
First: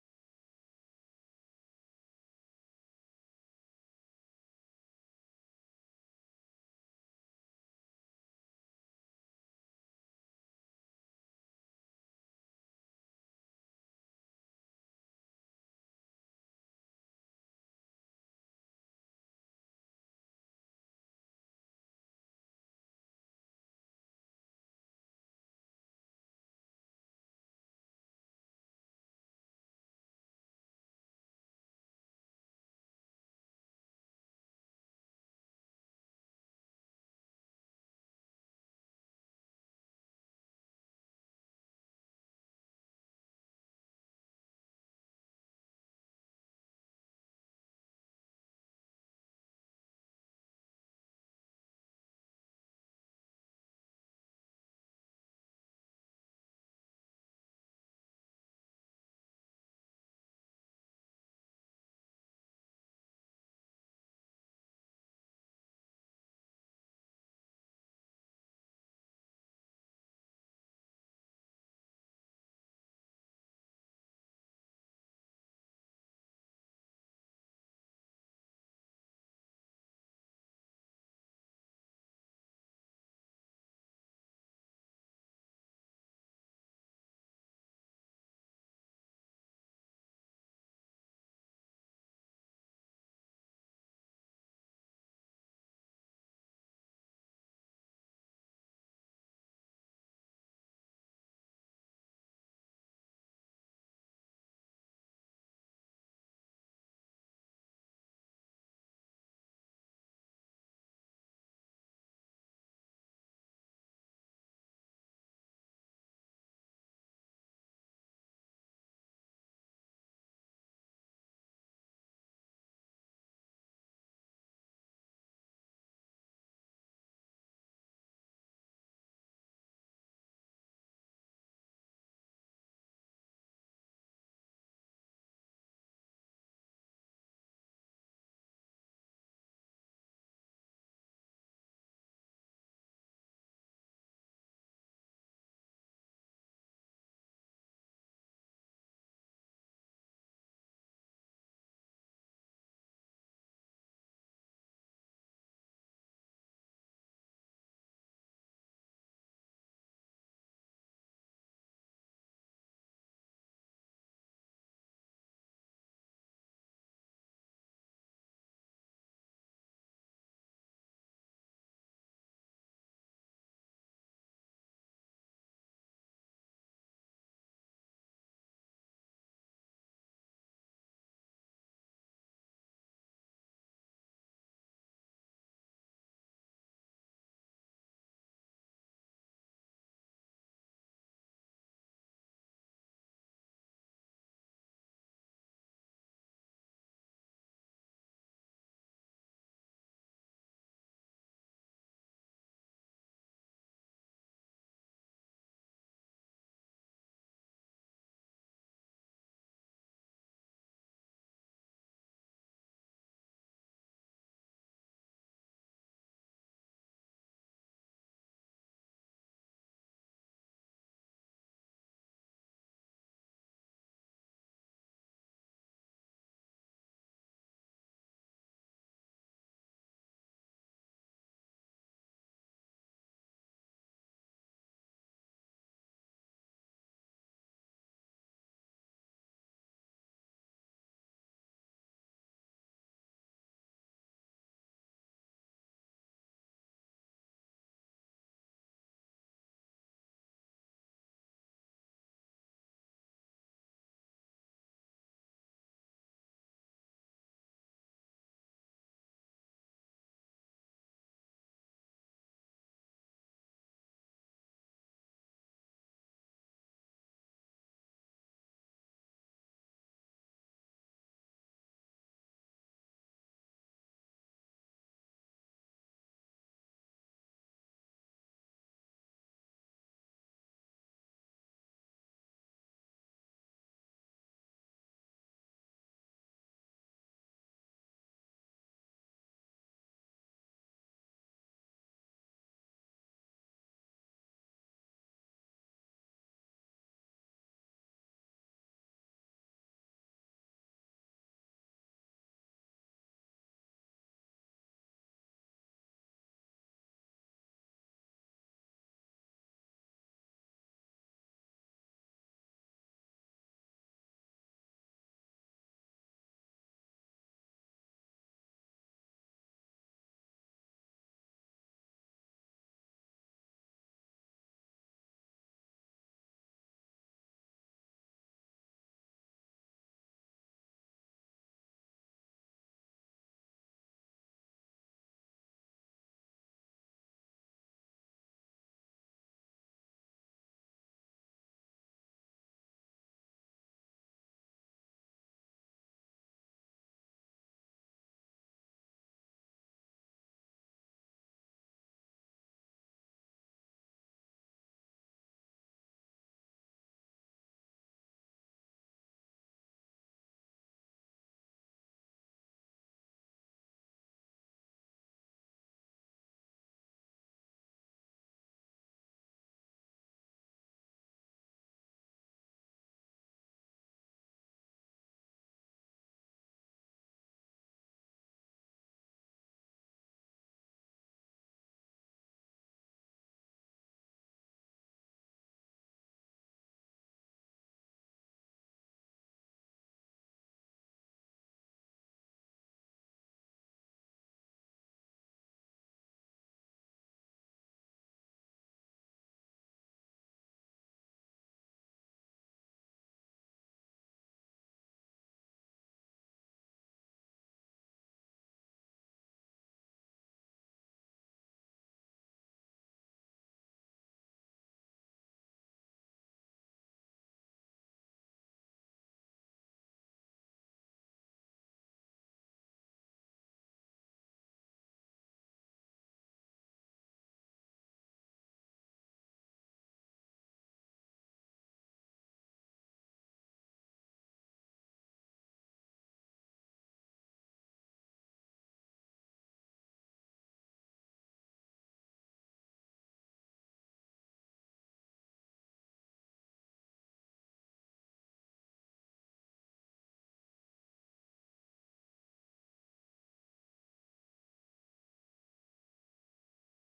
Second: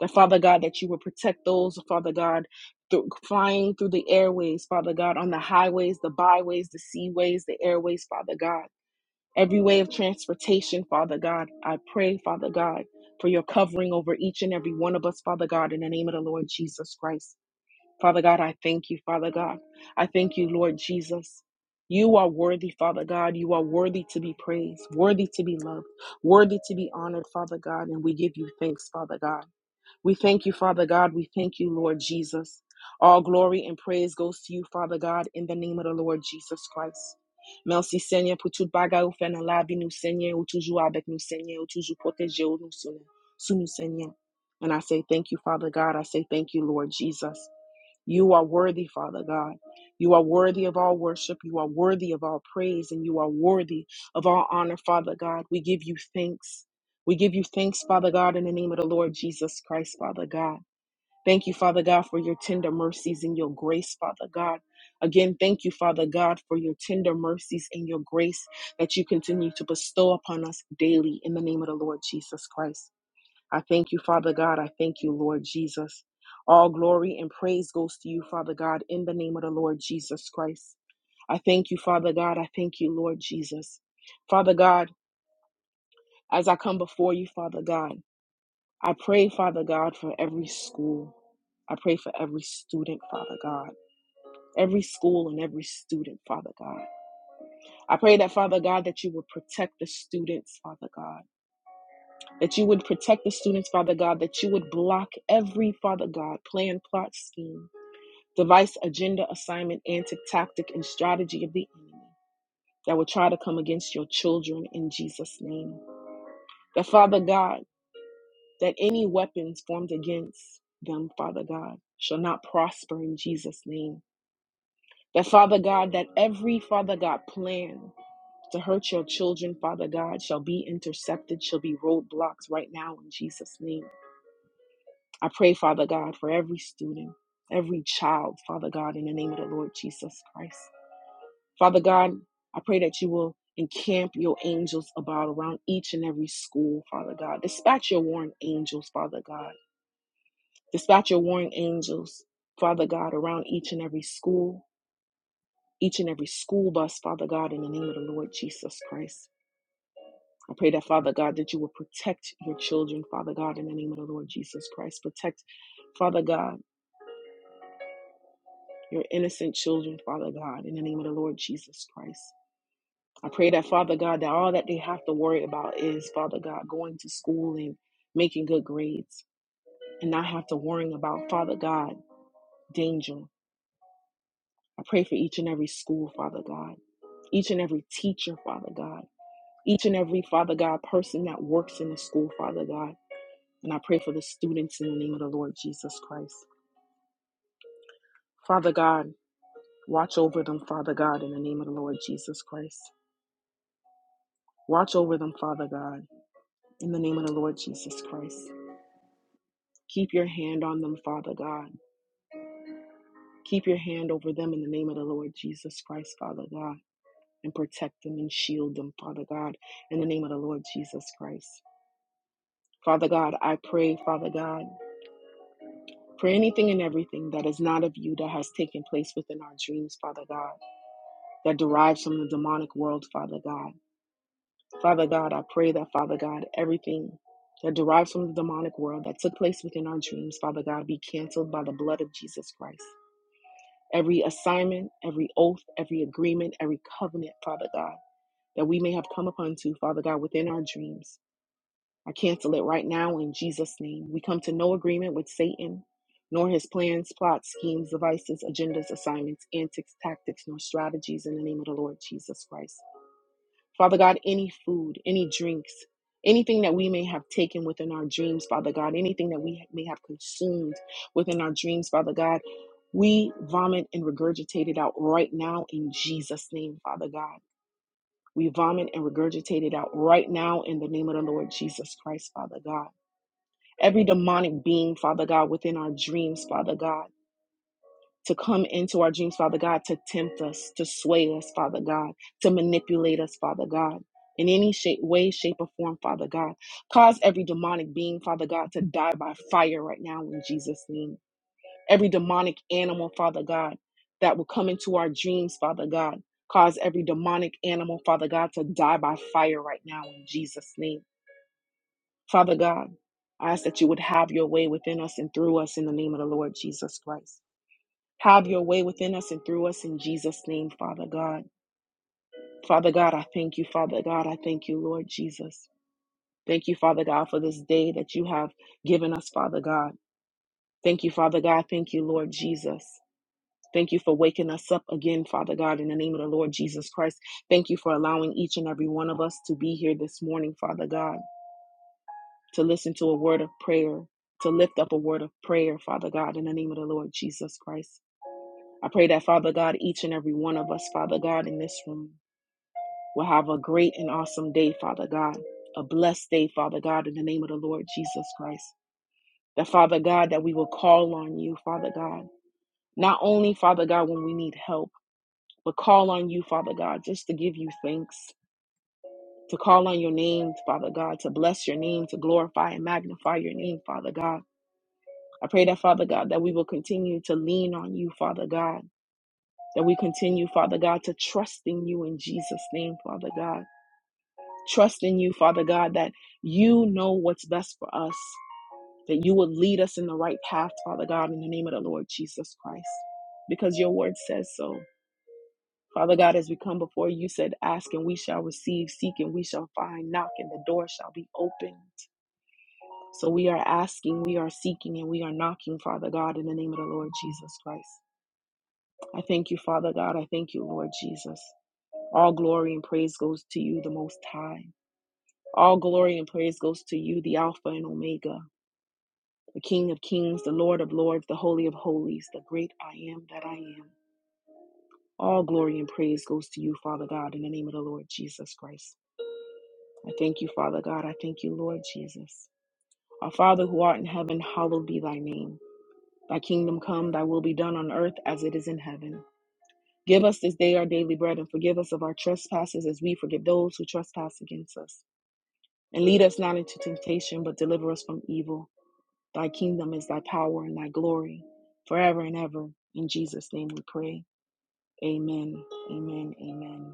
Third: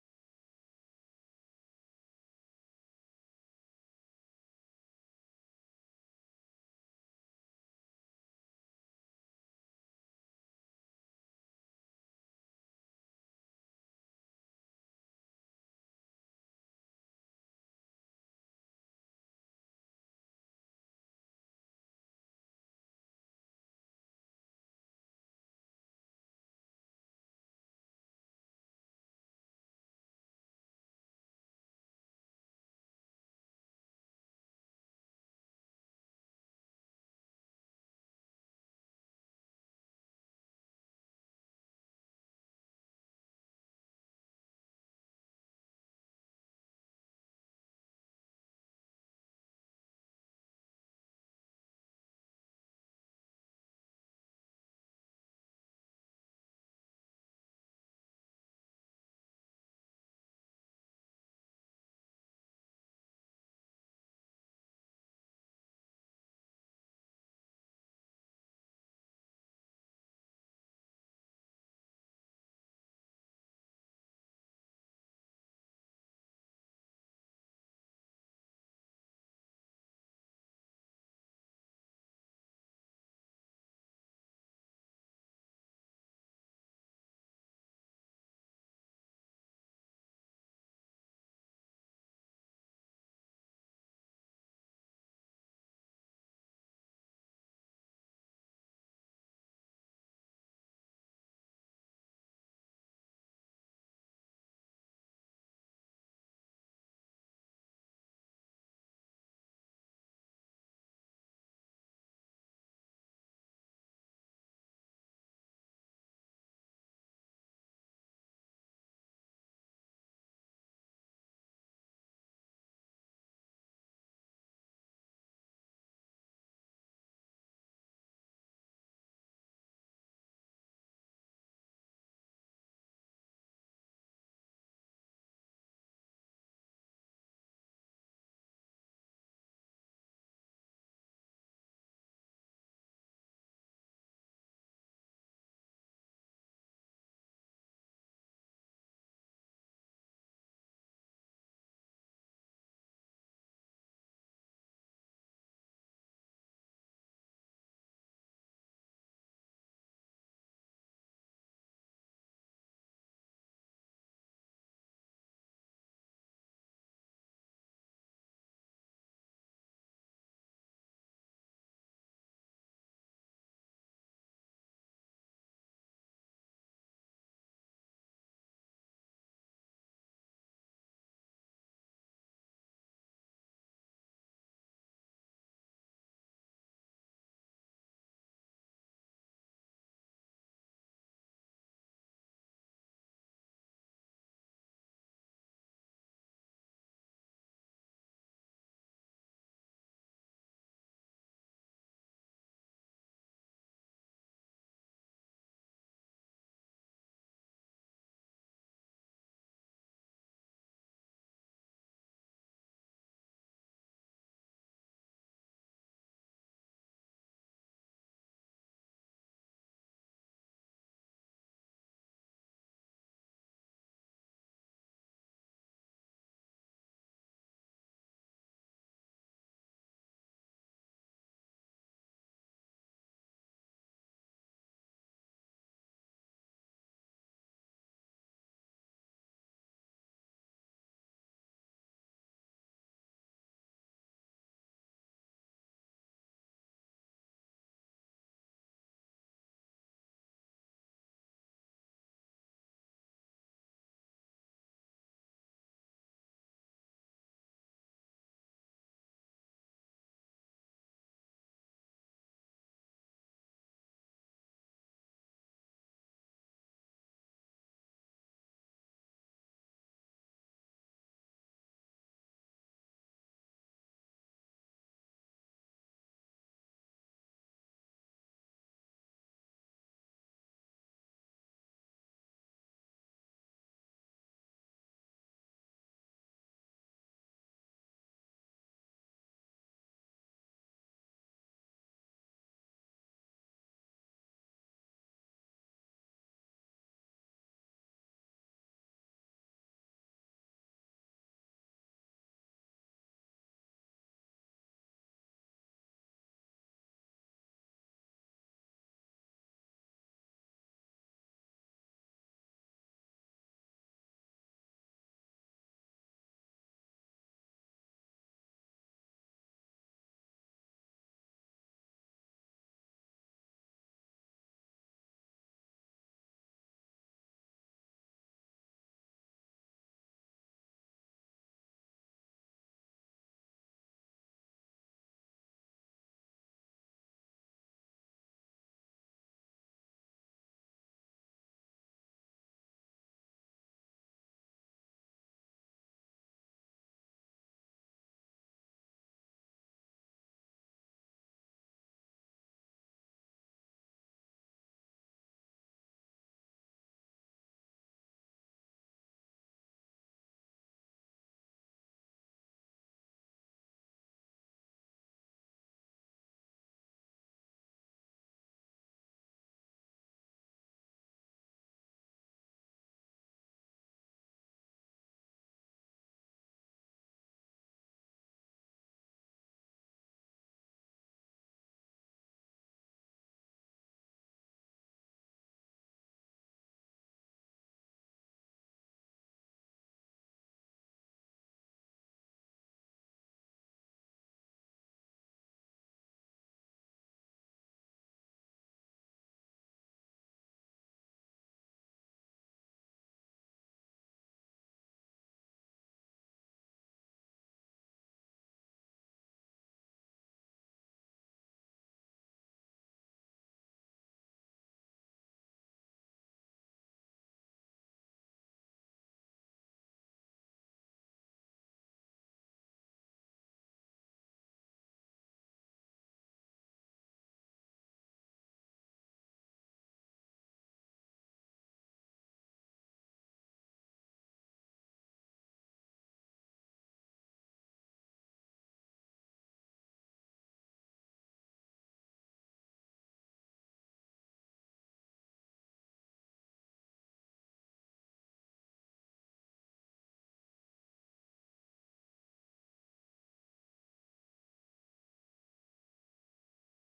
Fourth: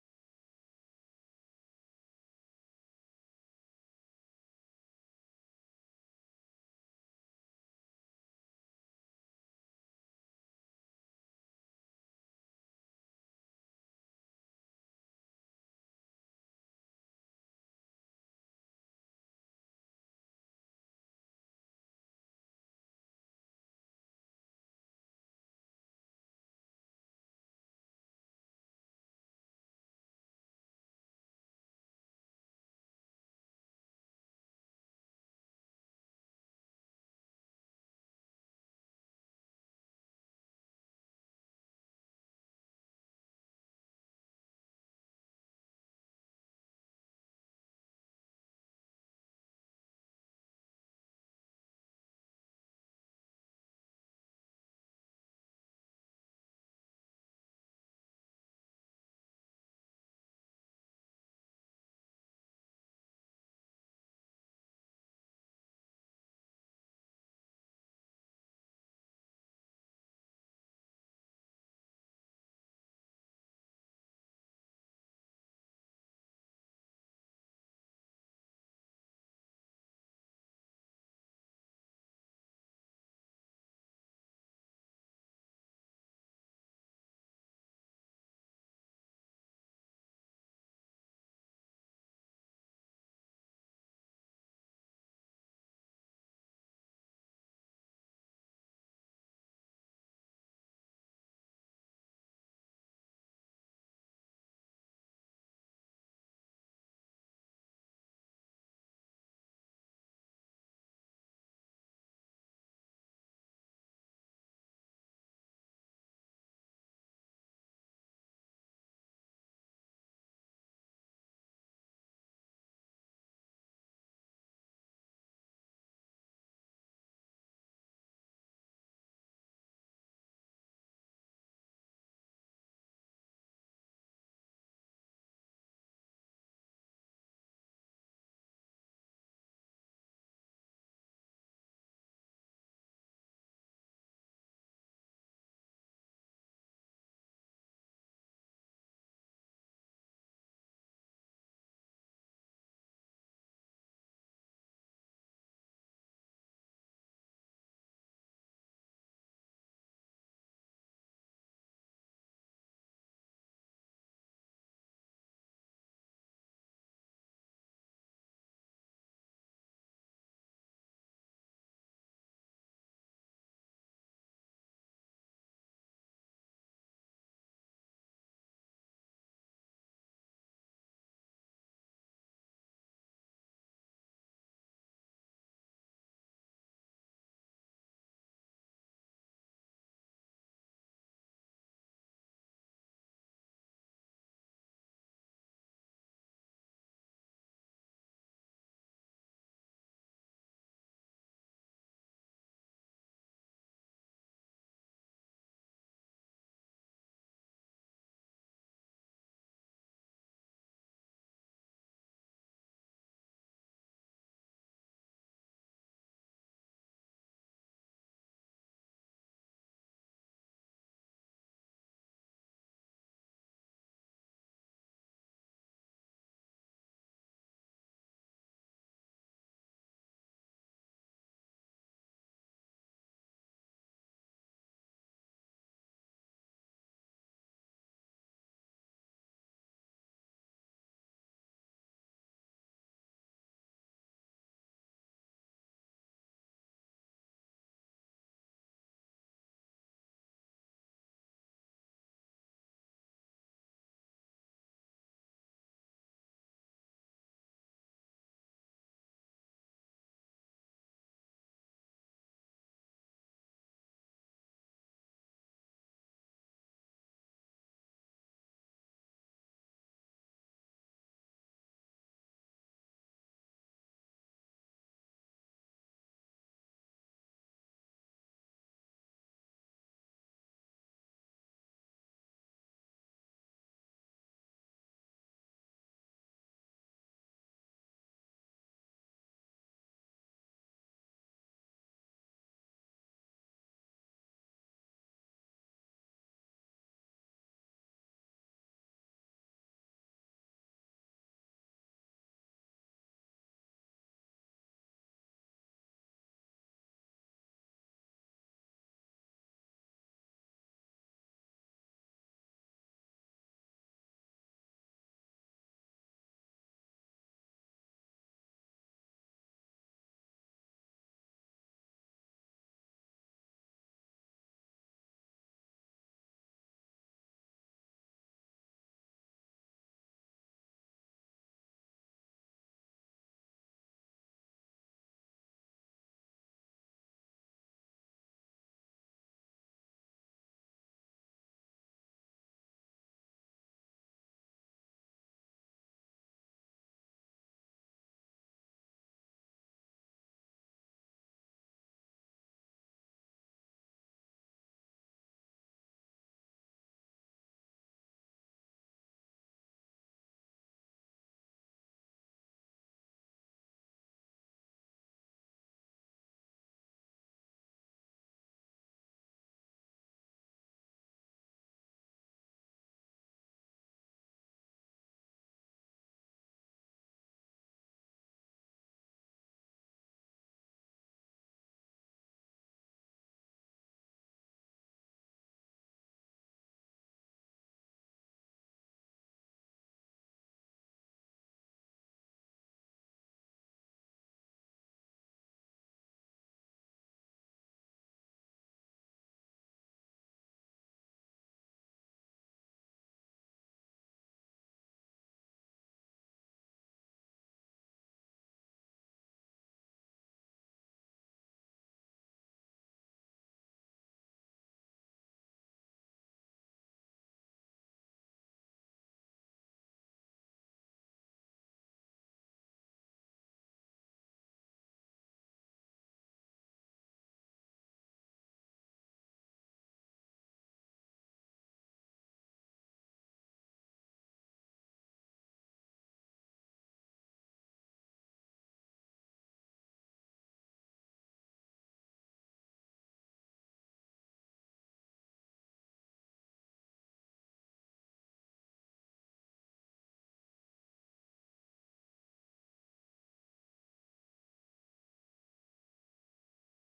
That, Father God, that you will protect those, Father God, through, flying through the airways, Father God, on the highways, the byways, the seaways, the airways, Father God. Every way of transportation, Father God, I pray, Father God, for your covering over each and every one of us, Father God, in the name of the Lord Jesus Christ. Father God, I thank you, Father God. I thank you, Lord Jesus. You are worthy, Father God. You are worthy to be praised, worthy to be loved, worthy to be honored, Father God. And we give you thanks, Father God. We thank you, Father God. We thank you, Lord Jesus. All glory and praise goes to you, Father God, in the name of the Lord Jesus Christ. Merci Seigneur pour tout bagay ou fait dans la vie nous Seigneur ou toujours avec nous Seigneur ou toujours protéger ou nous Seigneur. Sous nous Seigneur. And I say thank you Father God. I say thank you Lord Jesus. You are worthy, Father God. You are worthy of all worship. You are worthy of all praise, and you are worthy of all honor, Father God. We give you thanks. We give you thanks, Father God, in the name of the Lord Jesus Christ, Father God. Thank you, Father God, for your tender mercies and your grace, Father God. Again, thank you, Father God, for your tender mercies and your grace that you continue to bestow upon us daily in the name of the Lord Jesus Christ. I thank you, Father God. I thank you, Lord Jesus. All glory and praise goes to you, Father God, in the name of the Lord Jesus Christ. I thank you, Father God. I thank you, Lord Jesus. Father God, as I come before you, Father God, I pray, Father God, for every school. I pray for every student, Father God. Every school and every student, Father God. I pray that, Father God, that you would protect the students, Father God that you would protect the students, Father God, that you would block every, Father God, plan, plot, scheme. device, agenda, assignment, antic, tactic, and strategy of the enemy that will try to come against your children in Jesus' name. That, Father God, that any weapons formed against them, Father God, shall not prosper in Jesus' name. That, Father God, that every, Father God, plan to hurt your children, Father God, shall be intercepted, shall be roadblocks right now in Jesus' name. I pray, Father God, for every student, every child, Father God, in the name of the Lord Jesus Christ. Father God, I pray that you will encamp your angels about around each and every school, Father God. Dispatch your warring angels, Father God. Dispatch your warring angels, Father God, around each and every school, each and every school bus, Father God, in the name of the Lord Jesus Christ. I pray that, Father God, that you will protect your children, Father God, in the name of the Lord Jesus Christ. Protect, Father God, your innocent children, Father God, in the name of the Lord Jesus Christ. I pray that, Father God, that all that they have to worry about is, Father God, going to school and making good grades and not have to worry about, Father God, danger. I pray for each and every school, Father God, each and every teacher, Father God, each and every, Father God, person that works in the school, Father God. And I pray for the students in the name of the Lord Jesus Christ. Father God, watch over them, Father God, in the name of the Lord Jesus Christ. Watch over them, Father God, in the name of the Lord Jesus Christ. Keep your hand on them, Father God. Keep your hand over them in the name of the Lord Jesus Christ, Father God, and protect them and shield them, Father God, in the name of the Lord Jesus Christ. Father God, I pray, Father God, for anything and everything that is not of you that has taken place within our dreams, Father God, that derives from the demonic world, Father God. Father God, I pray that, Father God, everything that derives from the demonic world that took place within our dreams, Father God, be canceled by the blood of Jesus Christ. every assignment, every oath, every agreement, every covenant, Father God, that we may have come upon to, Father God, within our dreams. I cancel it right now in Jesus' name. We come to no agreement with Satan, nor his plans, plots, schemes, devices, agendas, assignments, antics, tactics, nor strategies in the name of the Lord Jesus Christ. Father God, any food, any drinks, anything that we may have taken within our dreams, Father God, anything that we may have consumed within our dreams, Father God, we vomit and regurgitate it out right now in Jesus' name, Father God. We vomit and regurgitate it out right now in the name of the Lord Jesus Christ, Father God. Every demonic being, Father God, within our dreams, Father God to come into our dreams, Father God, to tempt us, to sway us, Father God, to manipulate us, Father God, in any shape, way, shape, or form, Father God. Cause every demonic being, Father God, to die by fire right now in Jesus' name. Every demonic animal, Father God, that will come into our dreams, Father God. Cause every demonic animal, Father God, to die by fire right now in Jesus' name. Father God, I ask that you would have your way within us and through us in the name of the Lord Jesus Christ. Have your way within us and through us in Jesus' name, Father God. Father God, I thank you. Father God, I thank you, Lord Jesus. Thank you, Father God, for this day that you have given us, Father God. Thank you, Father God. Thank you, Lord Jesus. Thank you for waking us up again, Father God, in the name of the Lord Jesus Christ. Thank you for allowing each and every one of us to be here this morning, Father God, to listen to a word of prayer, to lift up a word of prayer, Father God, in the name of the Lord Jesus Christ. I pray that, Father God, each and every one of us, Father God, in this room will have a great and awesome day, Father God, a blessed day, Father God, in the name of the Lord Jesus Christ. That, Father God, that we will call on you, Father God, not only, Father God, when we need help, but call on you, Father God, just to give you thanks, to call on your name, Father God, to bless your name, to glorify and magnify your name, Father God. I pray that, Father God, that we will continue to lean on you, Father God that we continue, Father God, to trust in you in Jesus' name, Father God. Trust in you, Father God, that you know what's best for us, that you will lead us in the right path, Father God, in the name of the Lord Jesus Christ, because your word says so. Father God, as we come before you, you said, Ask and we shall receive, seek and we shall find, knock and the door shall be opened. So we are asking, we are seeking, and we are knocking, Father God, in the name of the Lord Jesus Christ. I thank you, Father God. I thank you, Lord Jesus. All glory and praise goes to you, the Most High. All glory and praise goes to you, the Alpha and Omega, the King of Kings, the Lord of Lords, the Holy of Holies, the great I am that I am. All glory and praise goes to you, Father God, in the name of the Lord Jesus Christ. I thank you, Father God. I thank you, Lord Jesus. Our Father who art in heaven, hallowed be thy name. Thy kingdom come, thy will be done on earth as it is in heaven. Give us this day our daily bread and forgive us of our trespasses as we forgive those who trespass against us And lead us not into temptation, but deliver us from evil. Thy kingdom is thy power and thy glory forever and ever. In Jesus' name we pray. Amen. Amen. Amen.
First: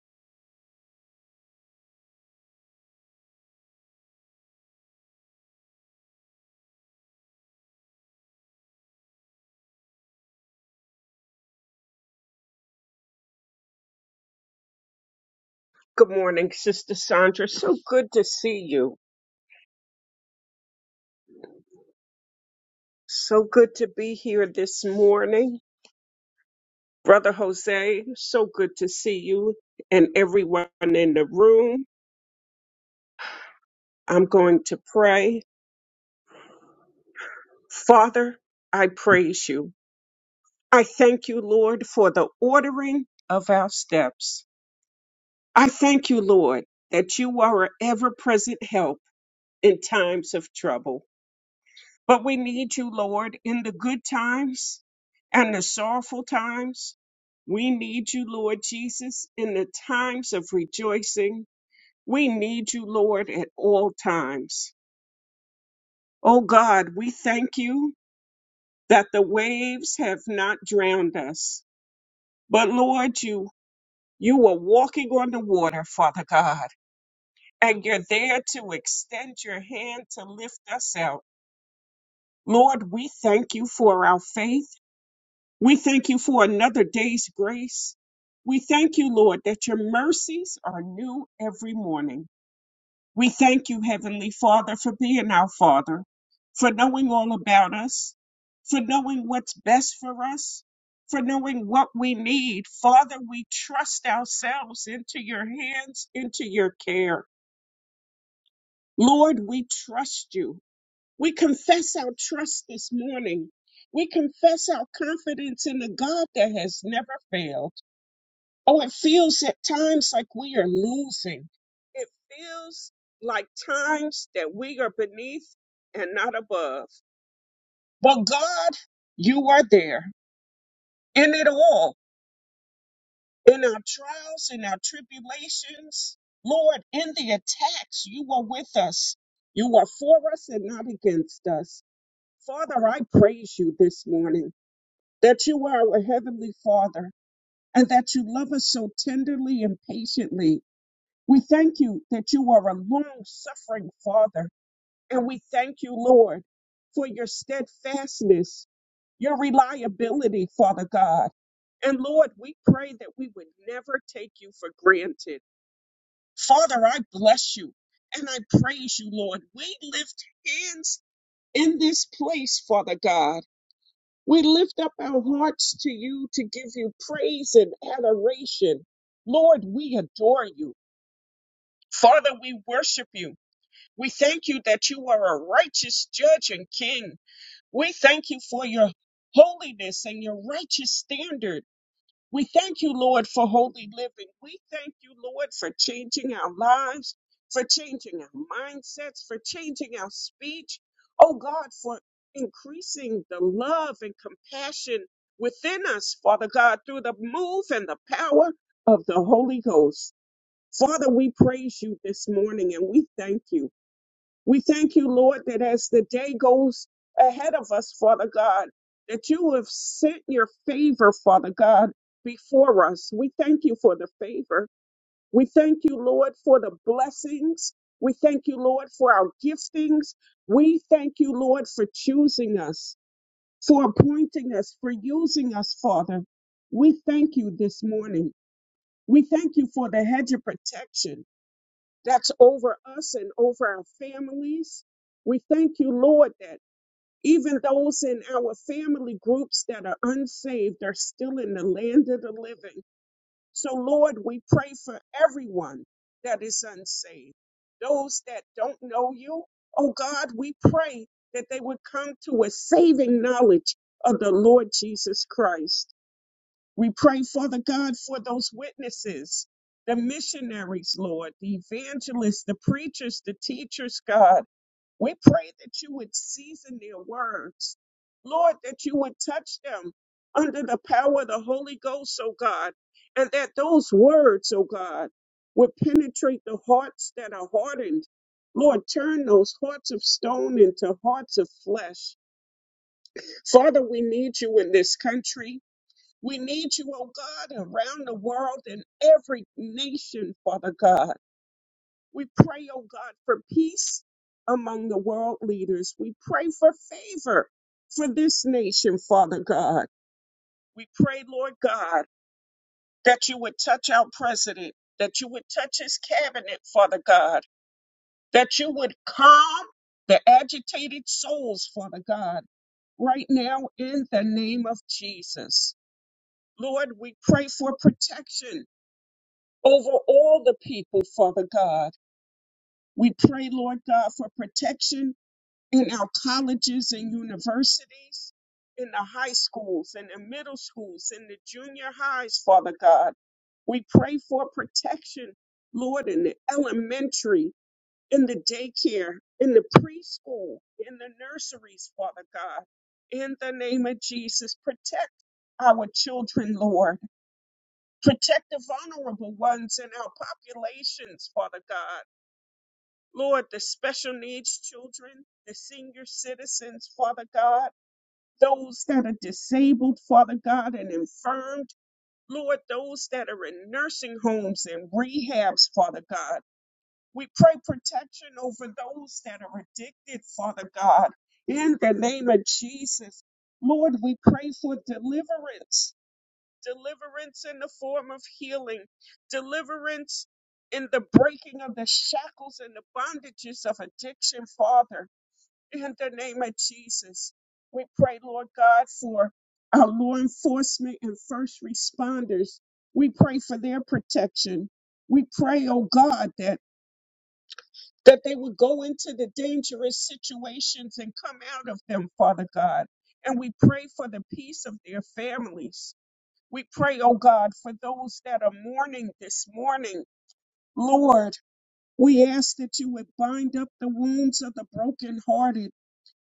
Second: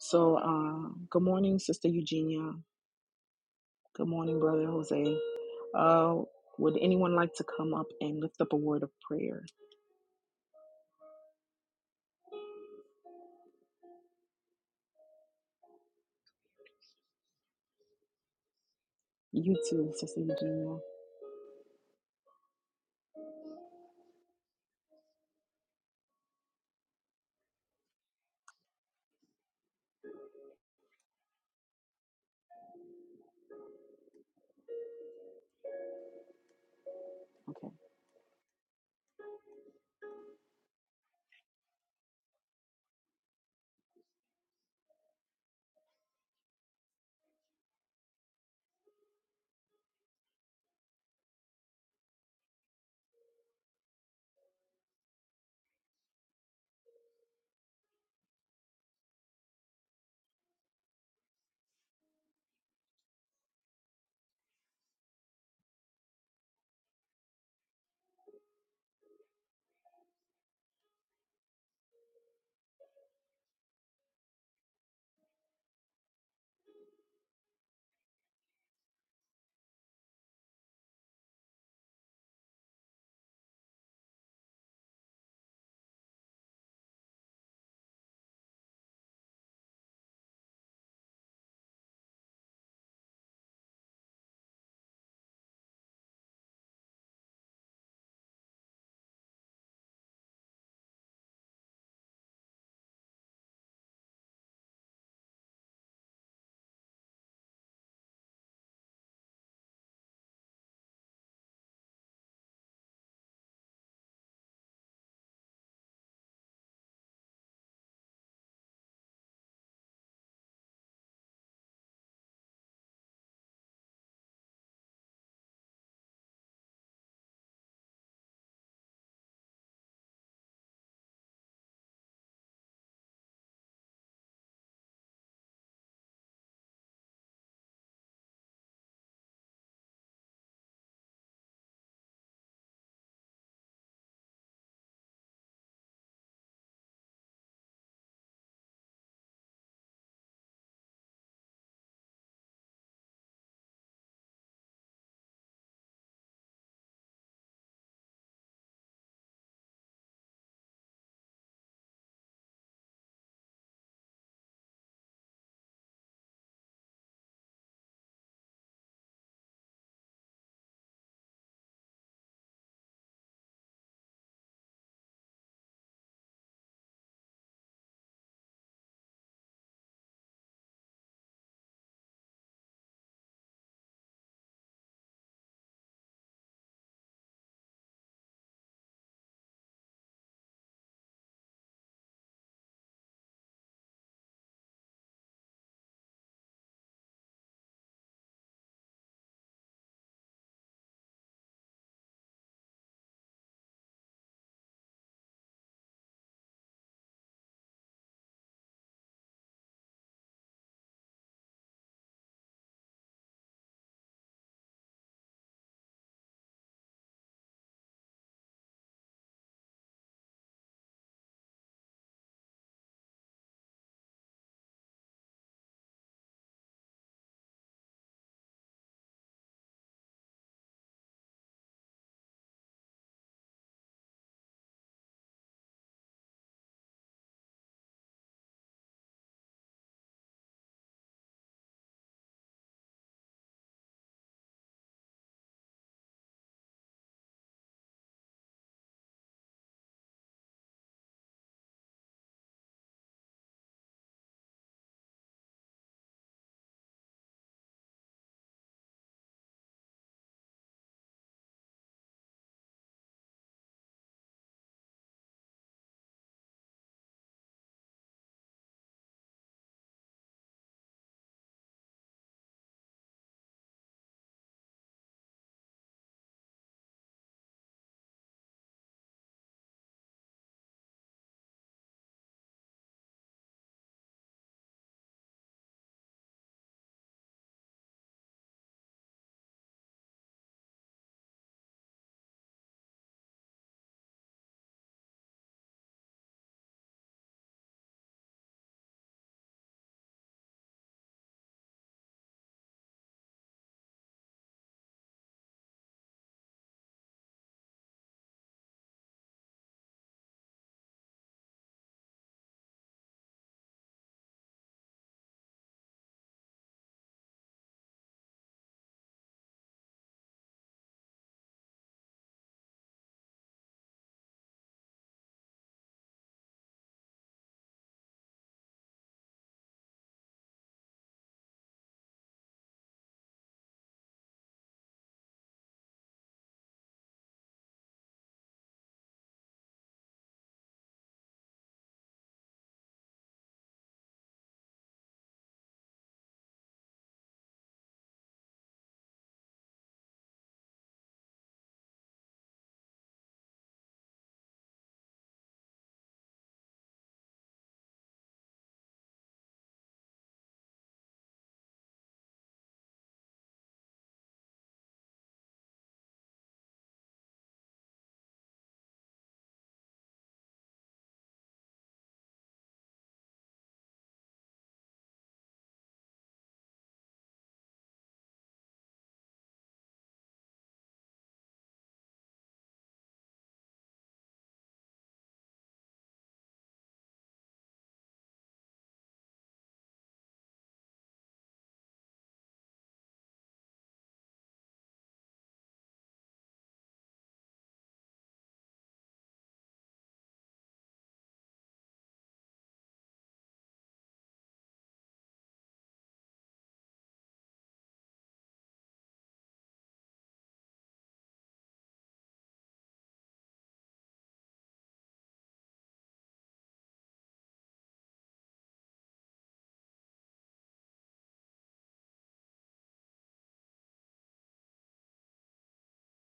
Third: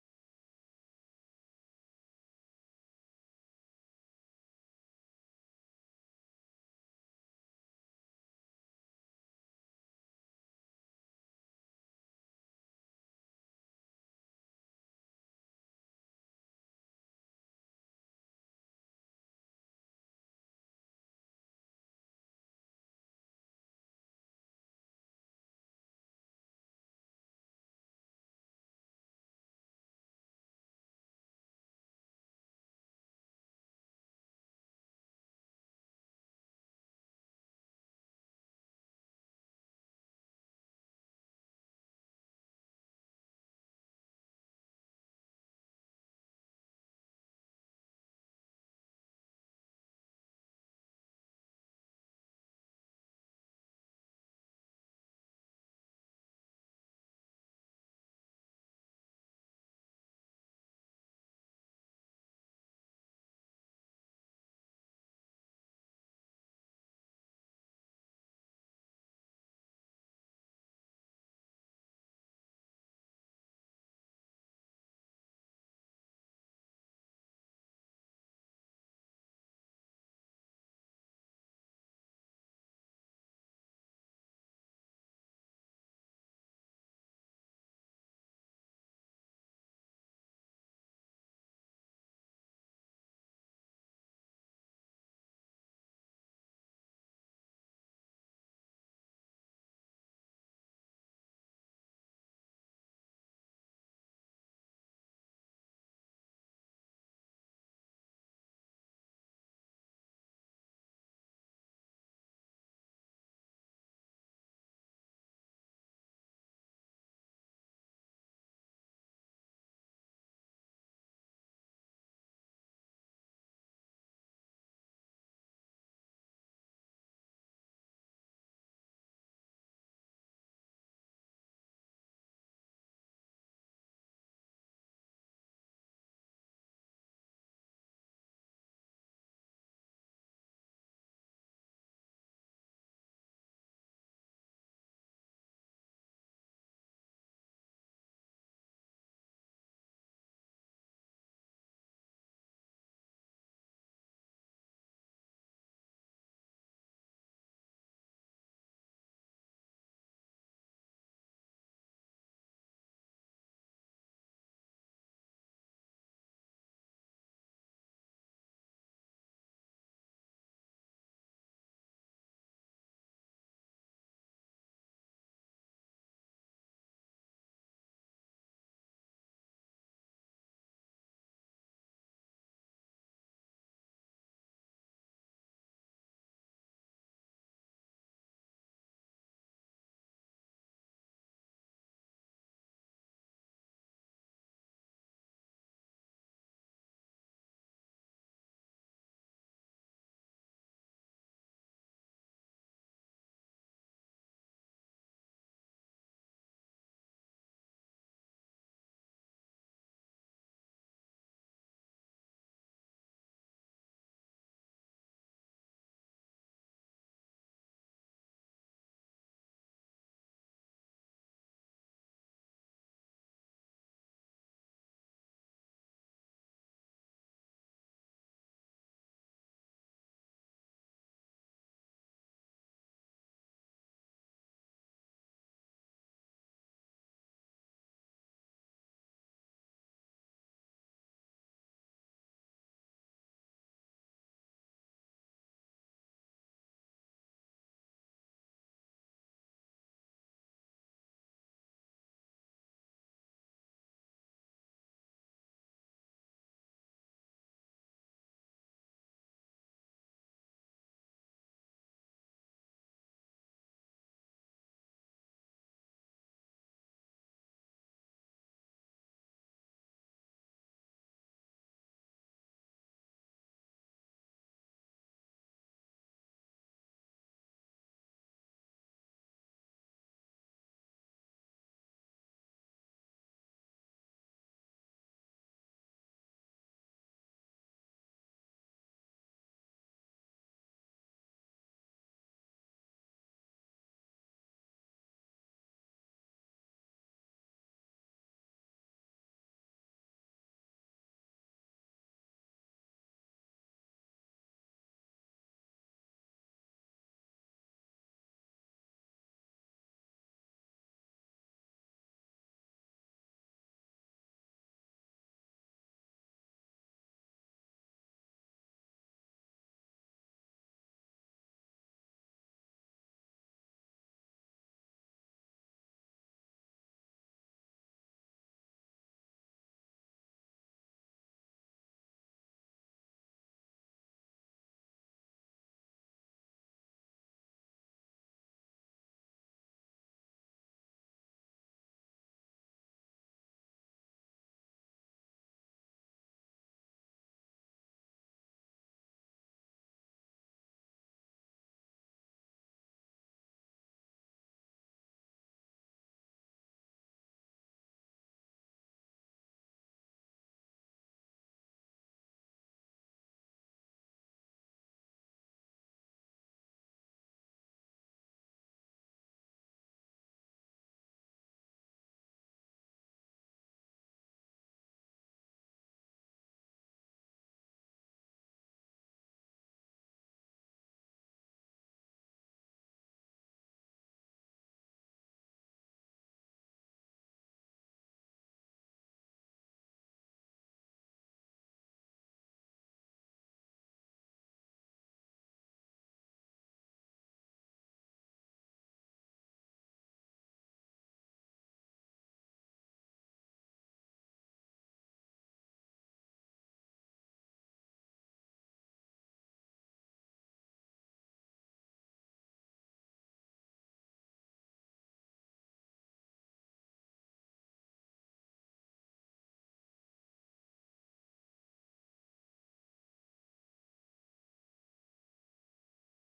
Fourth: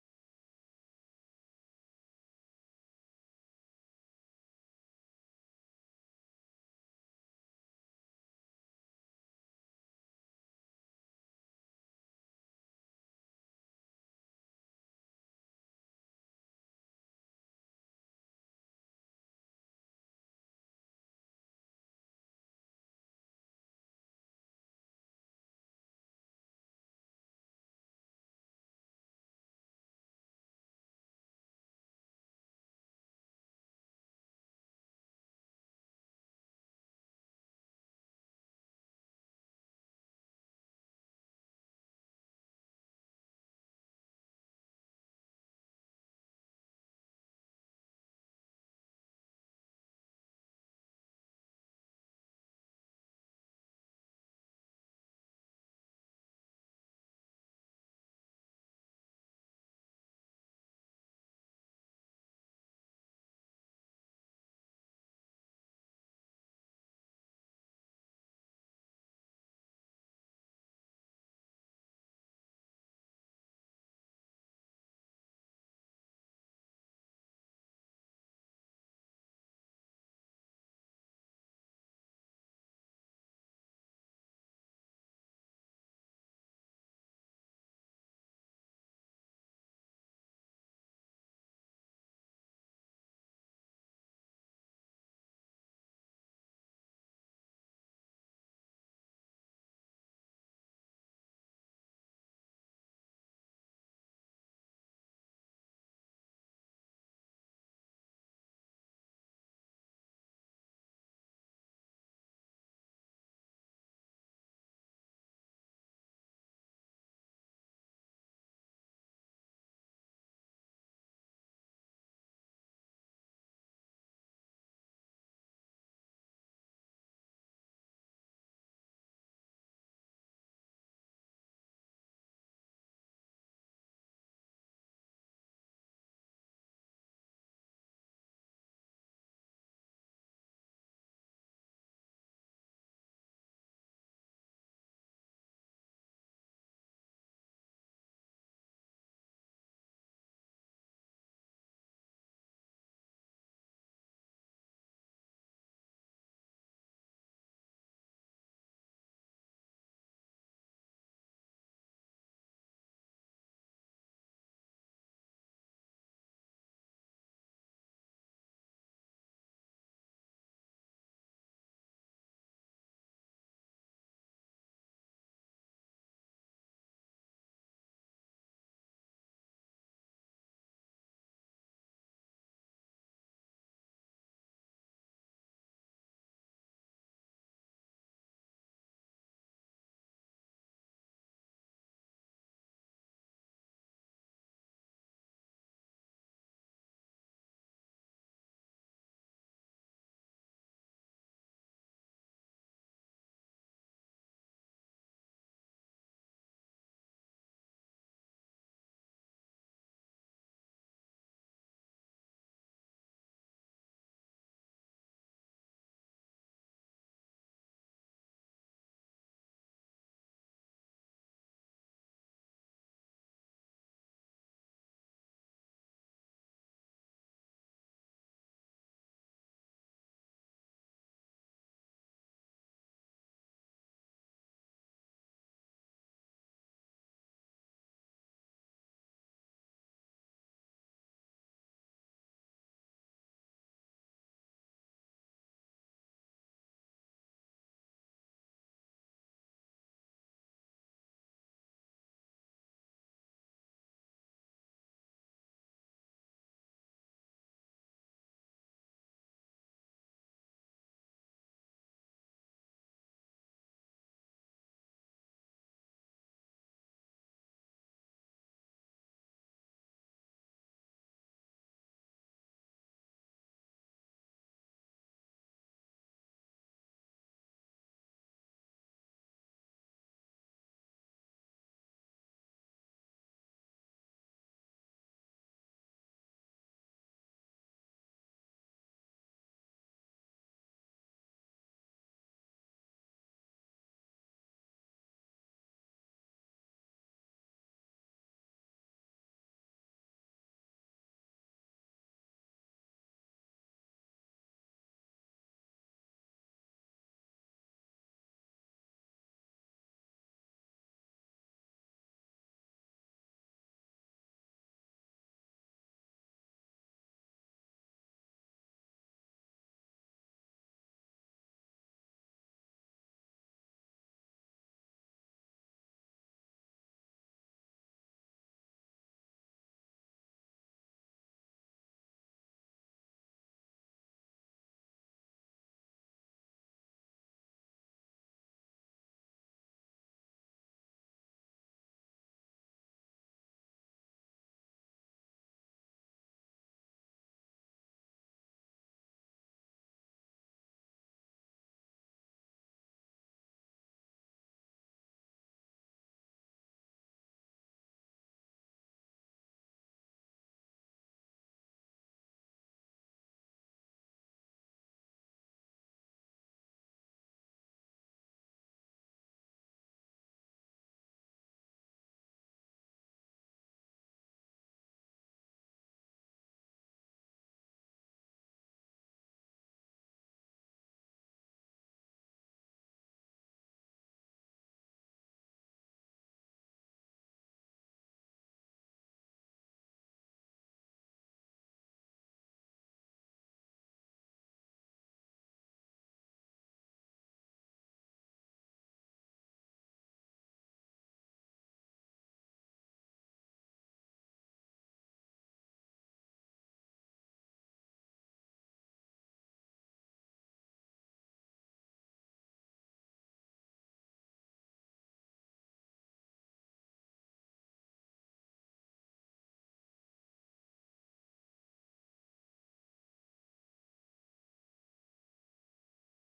So, uh, good morning, Sister Eugenia. Good morning, Brother Jose. Uh, would anyone like to come up and lift up a word of prayer? Good morning, Sister Sandra. So good to see you. You too, Sister Eugenia. So good to be here this morning. Brother Jose, so good to see you and everyone in the room. I'm going to pray. Okay. Father, I praise you. I thank you, Lord, for the ordering of our steps. I thank you, Lord, that you are an ever present help in times of trouble. But we need you, Lord, in the good times and the sorrowful times. We need you, Lord Jesus, in the times of rejoicing. We need you, Lord, at all times. Oh God, we thank you that the waves have not drowned us. But Lord, you you are walking on the water, Father God, and you're there to extend your hand to lift us out. Lord, we thank you for our faith. We thank you for another day's grace. We thank you, Lord, that your mercies are new every morning. We thank you, Heavenly Father, for being our Father, for knowing all about us, for knowing what's best for us, for knowing what we need. Father, we trust ourselves into your hands, into your care. Lord, we trust you. We confess our trust this morning. We confess our confidence in the God that has never failed. Oh, it feels at times like we are losing. It feels like times that we are beneath and not above. But God, you are there in it all, in our trials, in our tribulations. Lord, in the attacks, you are with us. You are for us and not against us. Father, I praise you this morning that you are our Heavenly Father and that you love us so tenderly and patiently We thank you that you are a long suffering Father. And we thank you, Lord, for your steadfastness, your reliability, Father God. And Lord, we pray that we would never take you for granted. Father, I bless you and I praise you, Lord. We lift hands in this place, Father God. We lift up our hearts to you to give you praise and adoration. Lord, we adore you. Father, we worship you. We thank you that you are a righteous judge and king. We thank you for your holiness and your righteous standard. We thank you, Lord, for holy living. We thank you, Lord, for changing our lives, for changing our mindsets, for changing our speech. Oh God, for increasing the love and compassion within us, Father God, through the move and the power of the Holy Ghost. Father, we praise you this morning and we thank you. We thank you, Lord, that as the day goes ahead of us, Father God, that you have sent your favor, Father God, before us. We thank you for the favor. We thank you, Lord, for the blessings. We thank you, Lord, for our giftings. We thank you, Lord, for choosing us, for appointing us, for using us, Father. We thank you this morning. We thank you for the hedge of protection that's over us and over our families. We thank you, Lord, that even those in our family groups that are unsaved are still in the land of the living. So, Lord, we pray for everyone that is unsaved. Those that don't know you, oh God, we pray that they would come to a saving knowledge of the Lord Jesus Christ. We pray, Father God, for those witnesses, the missionaries, Lord, the evangelists, the preachers, the teachers, God. We pray that you would season their words. Lord, that you would touch them under the power of the Holy Ghost, oh God, and that those words, oh God, would penetrate the hearts that are hardened. Lord, turn those hearts of stone into hearts of flesh. Father, we need you in this country. We need you, oh God, around the world in every nation, Father God. We pray, oh God, for peace among the world leaders. We pray for favor for this nation, Father God. We pray, Lord God, that you would touch our president, that you would touch his cabinet, Father God, that you would calm the agitated souls, Father God, right now in the name of Jesus. Lord, we pray for protection over all the people, Father God. We pray, Lord God, for protection in our colleges and universities, in the high schools, in the middle schools, in the junior highs, Father God. We pray for protection, Lord, in the elementary, in the daycare, in the preschool, in the nurseries, Father God. In the name of Jesus, protect our children, Lord Protect the vulnerable ones in our populations, Father God. Lord, the special needs children, the senior citizens, Father God, those that are disabled, Father God, and infirmed. Lord, those that are in nursing homes and rehabs, Father God. We pray protection over those that are addicted, Father God. In the name of Jesus, Lord, we pray for deliverance deliverance in the form of healing, deliverance in the breaking of the shackles and the bondages of addiction, Father, in the name of Jesus. We pray, Lord God, for our law enforcement and first responders. We pray for their protection. We pray, oh God, that, that they would go into the dangerous situations and come out of them, Father God. And we pray for the peace of their families. We pray, oh God, for those that are mourning this morning. Lord, we ask that you would bind up the wounds of the brokenhearted.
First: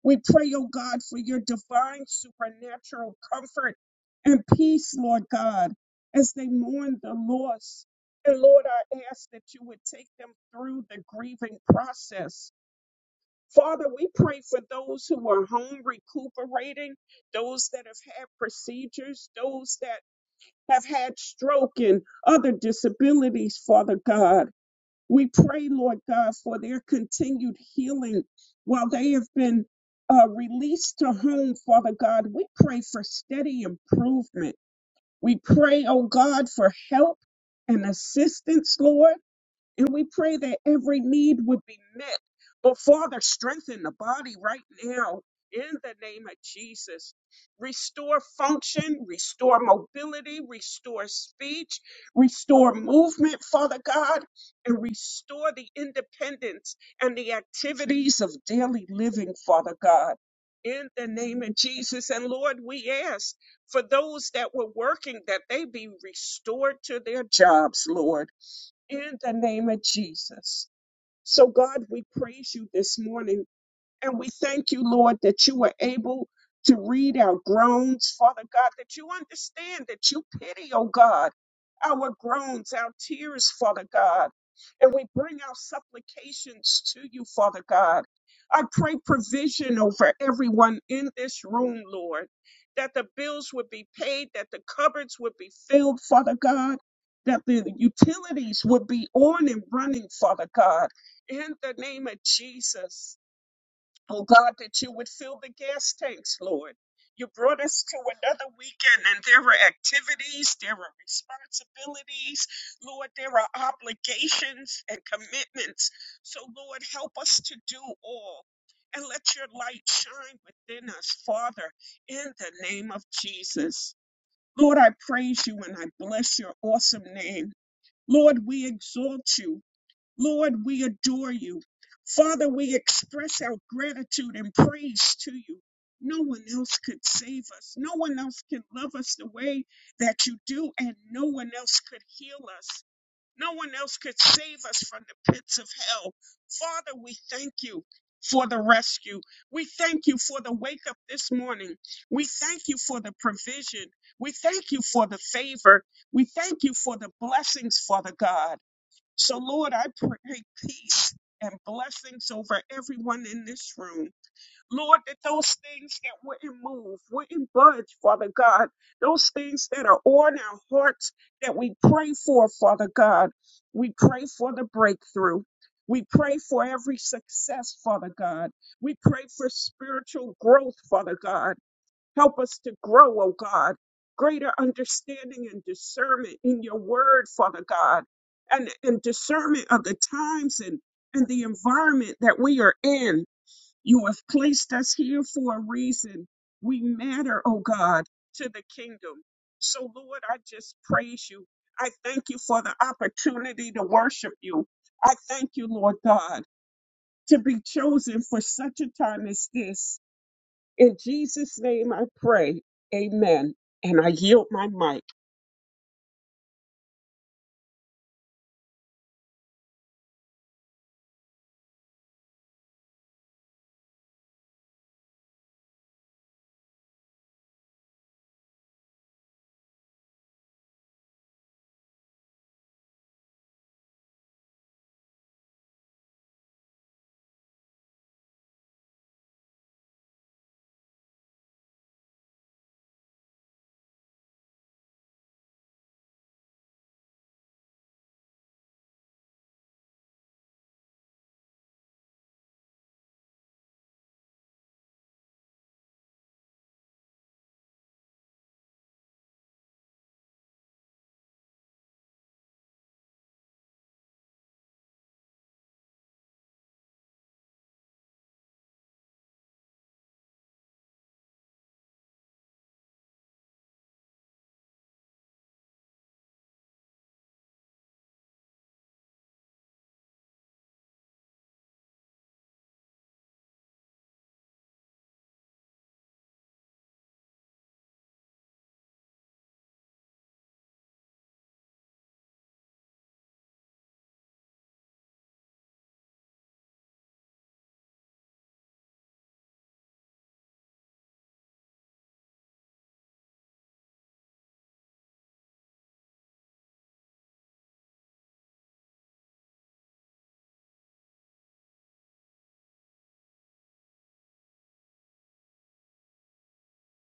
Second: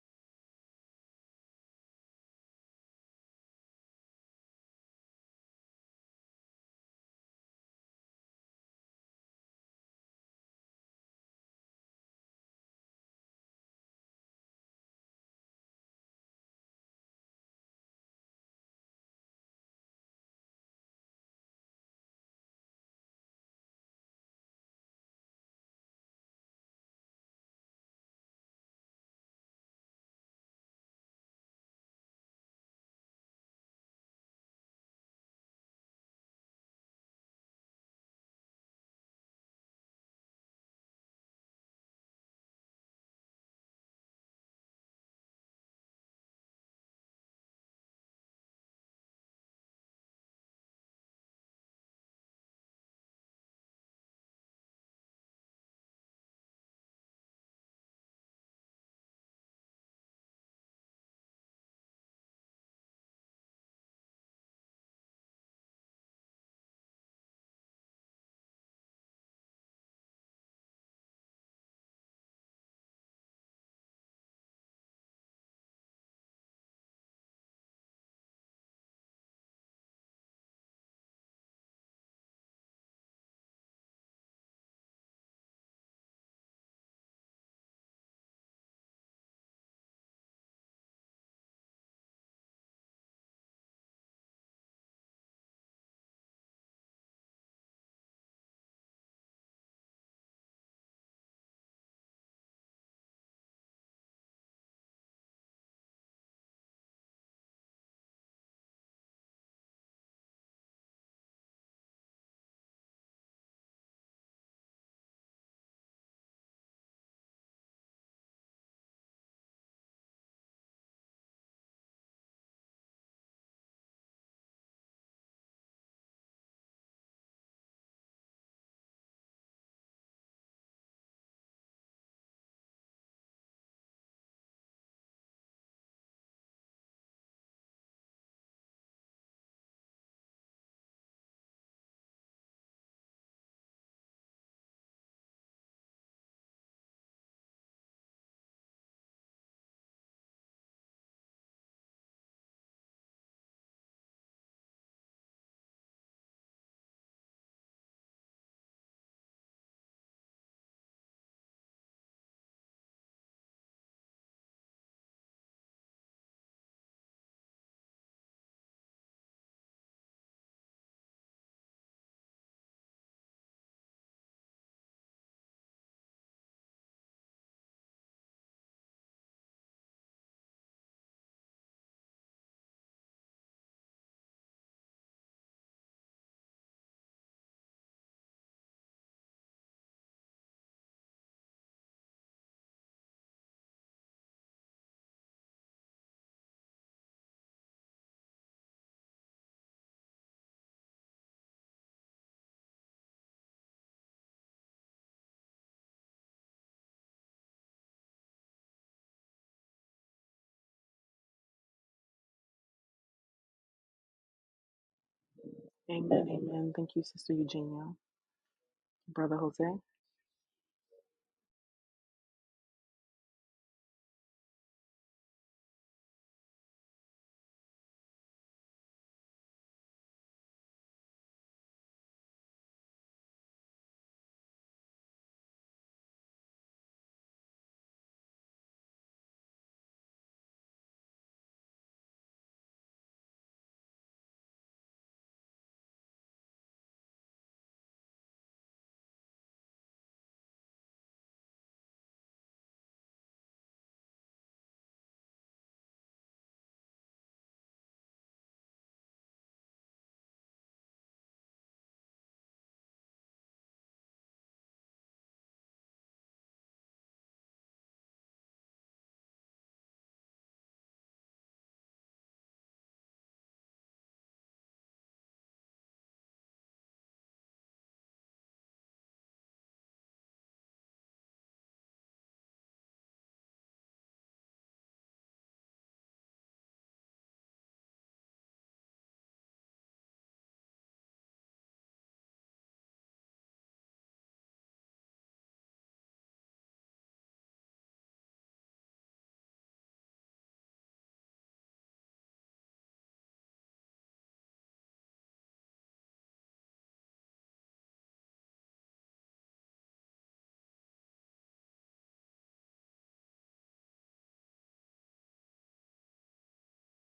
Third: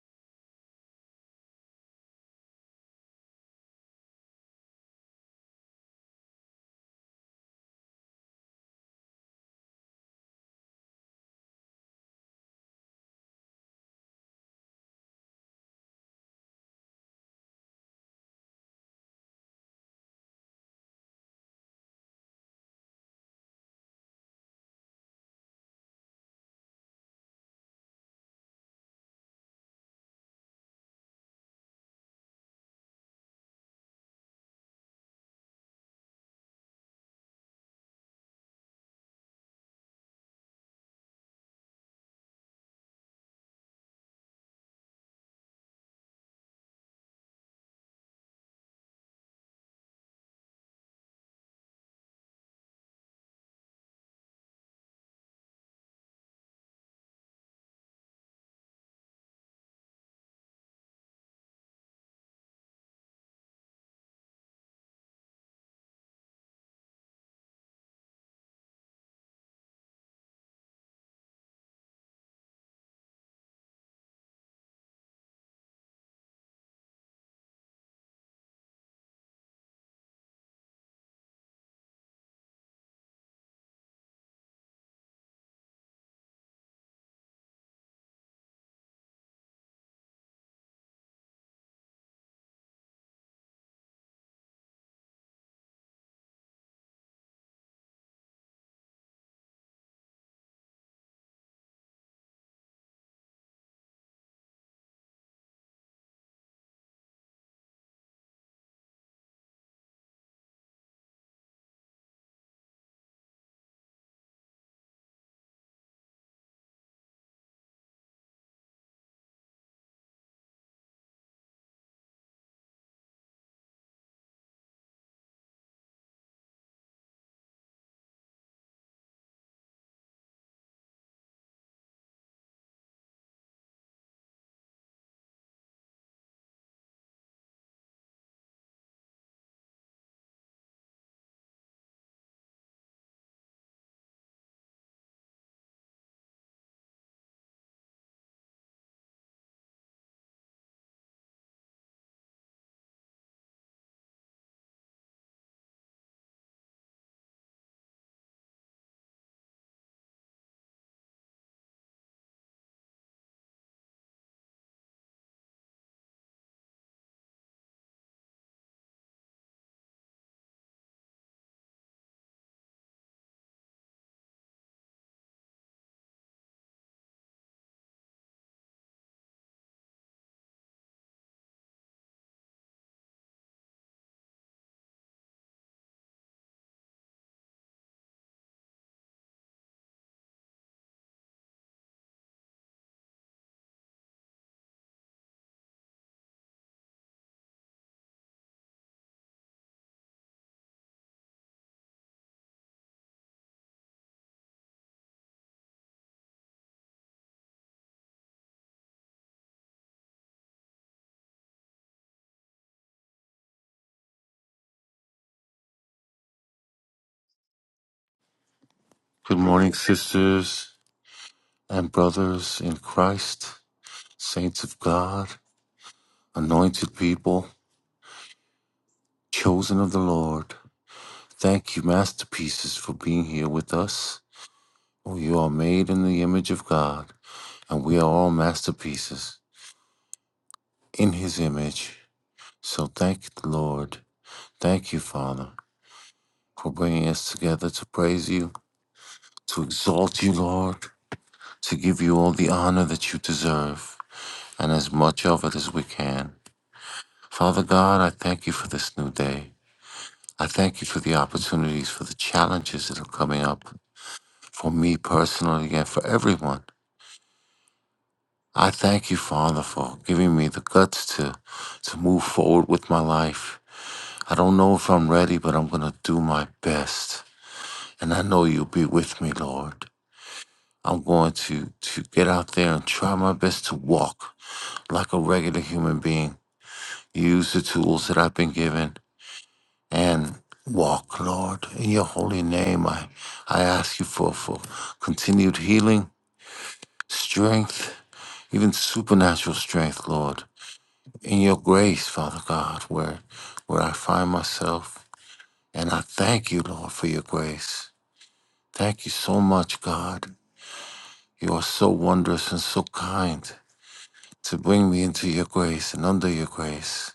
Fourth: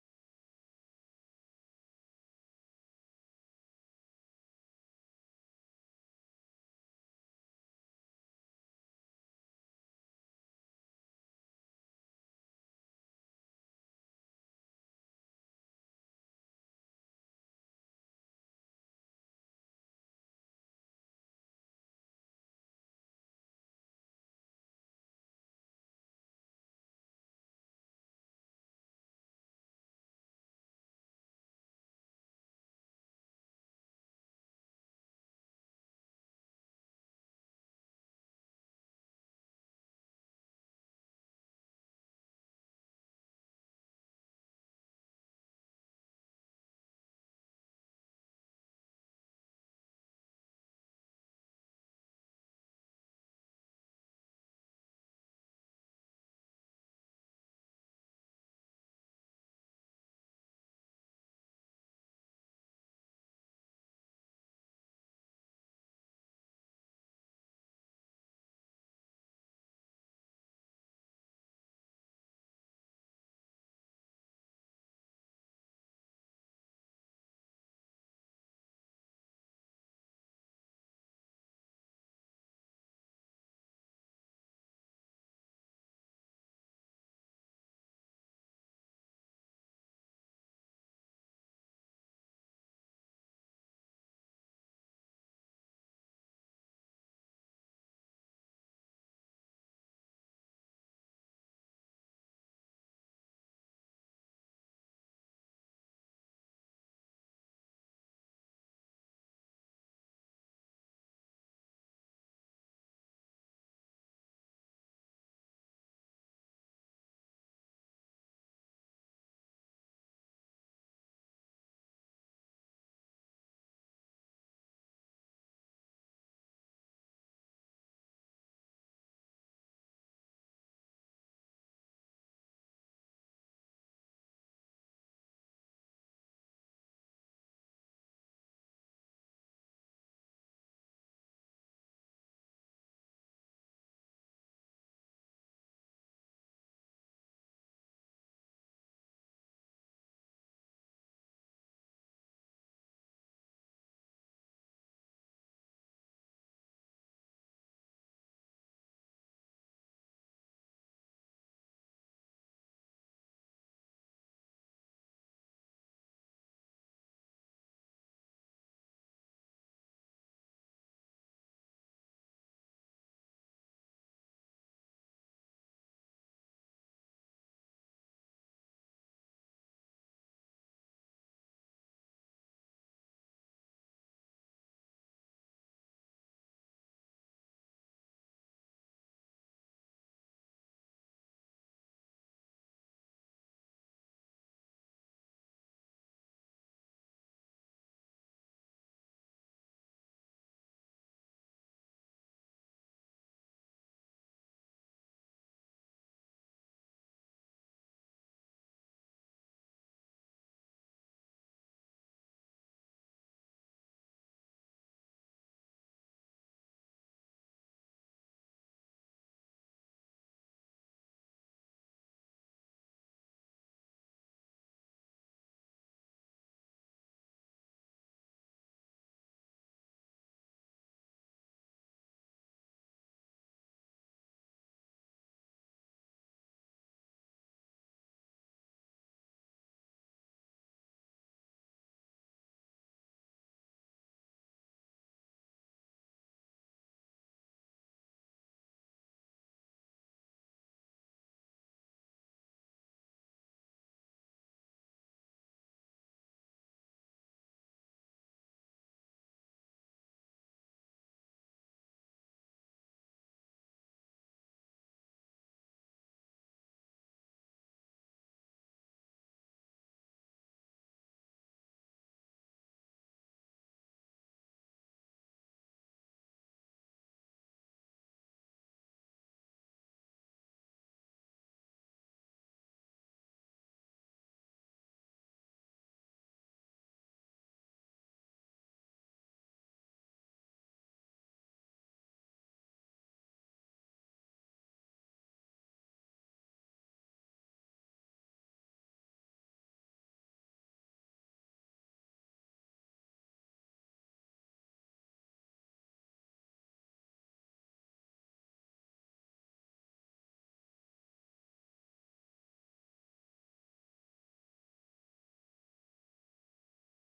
We pray, oh God, for your divine supernatural comfort and peace, Lord God, as they mourn the loss. And Lord, I ask that you would take them through the grieving process. Father, we pray for those who are home recuperating, those that have had procedures, those that have had stroke and other disabilities, Father God. We pray, Lord God, for their continued healing while they have been uh, released to home, Father God. We pray for steady improvement. We pray, oh God, for help and assistance, Lord. And we pray that every need would be met. But Father, strengthen the body right now in the name of Jesus. Restore function, restore mobility, restore speech, restore movement, Father God, and restore the independence and the activities of daily living, Father God. In the name of Jesus. And Lord, we ask for those that were working that they be restored to their jobs, Lord in the name of Jesus. So, God, we praise you this morning. And we thank you, Lord, that you were able to read our groans, Father God, that you understand, that you pity, oh God, our groans, our tears, Father God. And we bring our supplications to you, Father God. I pray provision over everyone in this room, Lord, that the bills would be paid, that the cupboards would be filled, Father God, that the utilities would be on and running, Father God, in the name of Jesus. Oh God, that you would fill the gas tanks, Lord. You brought us to another weekend, and there are activities, there are responsibilities, Lord, there are obligations and commitments. So, Lord, help us to do all. And let your light shine within us, Father, in the name of Jesus. Lord, I praise you and I bless your awesome name. Lord, we exalt you. Lord, we adore you. Father, we express our gratitude and praise to you. No one else could save us. No one else can love us the way that you do, and no one else could heal us. No one else could save us from the pits of hell. Father, we thank you for the rescue. We thank you for the wake up this morning. We thank you for the provision. We thank you for the favor. We thank you for the blessings, Father God. So, Lord, I pray peace and blessings over everyone in this room. Lord, that those things that wouldn't move, wouldn't budge, Father God, those things that are on our hearts that we pray for, Father God, we pray for the breakthrough. We pray for every success, Father God. We pray for spiritual growth, Father God. Help us to grow, oh God. Greater understanding and discernment in your word, Father God, and, and discernment of the times and, and the environment that we are in. You have placed us here for a reason. We matter, oh God, to the kingdom. So, Lord, I just praise you. I thank you for the opportunity to worship you. I thank you, Lord God, to be chosen for such a time as this. In Jesus' name I pray. Amen. And I yield my mic. Amen. Amen. Thank you, Sister Eugenia. Brother Good Jose. morning, sisters and brothers in Christ, saints of God, anointed people, chosen of the Lord. Thank you, masterpieces, for being here with us. Oh, you are made in the image of God, and we are all masterpieces in His image. So thank the Lord. Thank you, Father, for bringing us together to praise you, to exalt you, Lord, to give you all the honor that you deserve, and as much of it as we can. Father God, I thank you for this new day. I thank you for the opportunities, for the challenges that are coming up for me personally and for everyone. I thank you, Father, for giving me the guts to, to move forward with my life. I don't know if I'm ready, but I'm going to do my best. And I know you'll be with me, Lord. I'm going to, to get out there and try my best to walk like a regular human being, use the tools that I've been given, and walk, Lord. In your holy name, I, I ask you for, for continued healing, strength, even supernatural strength, Lord. In your grace, Father God, where where I find myself. And I thank you, Lord, for your grace. Thank you so much, God. You are so wondrous and so kind to bring me into your grace and under your grace.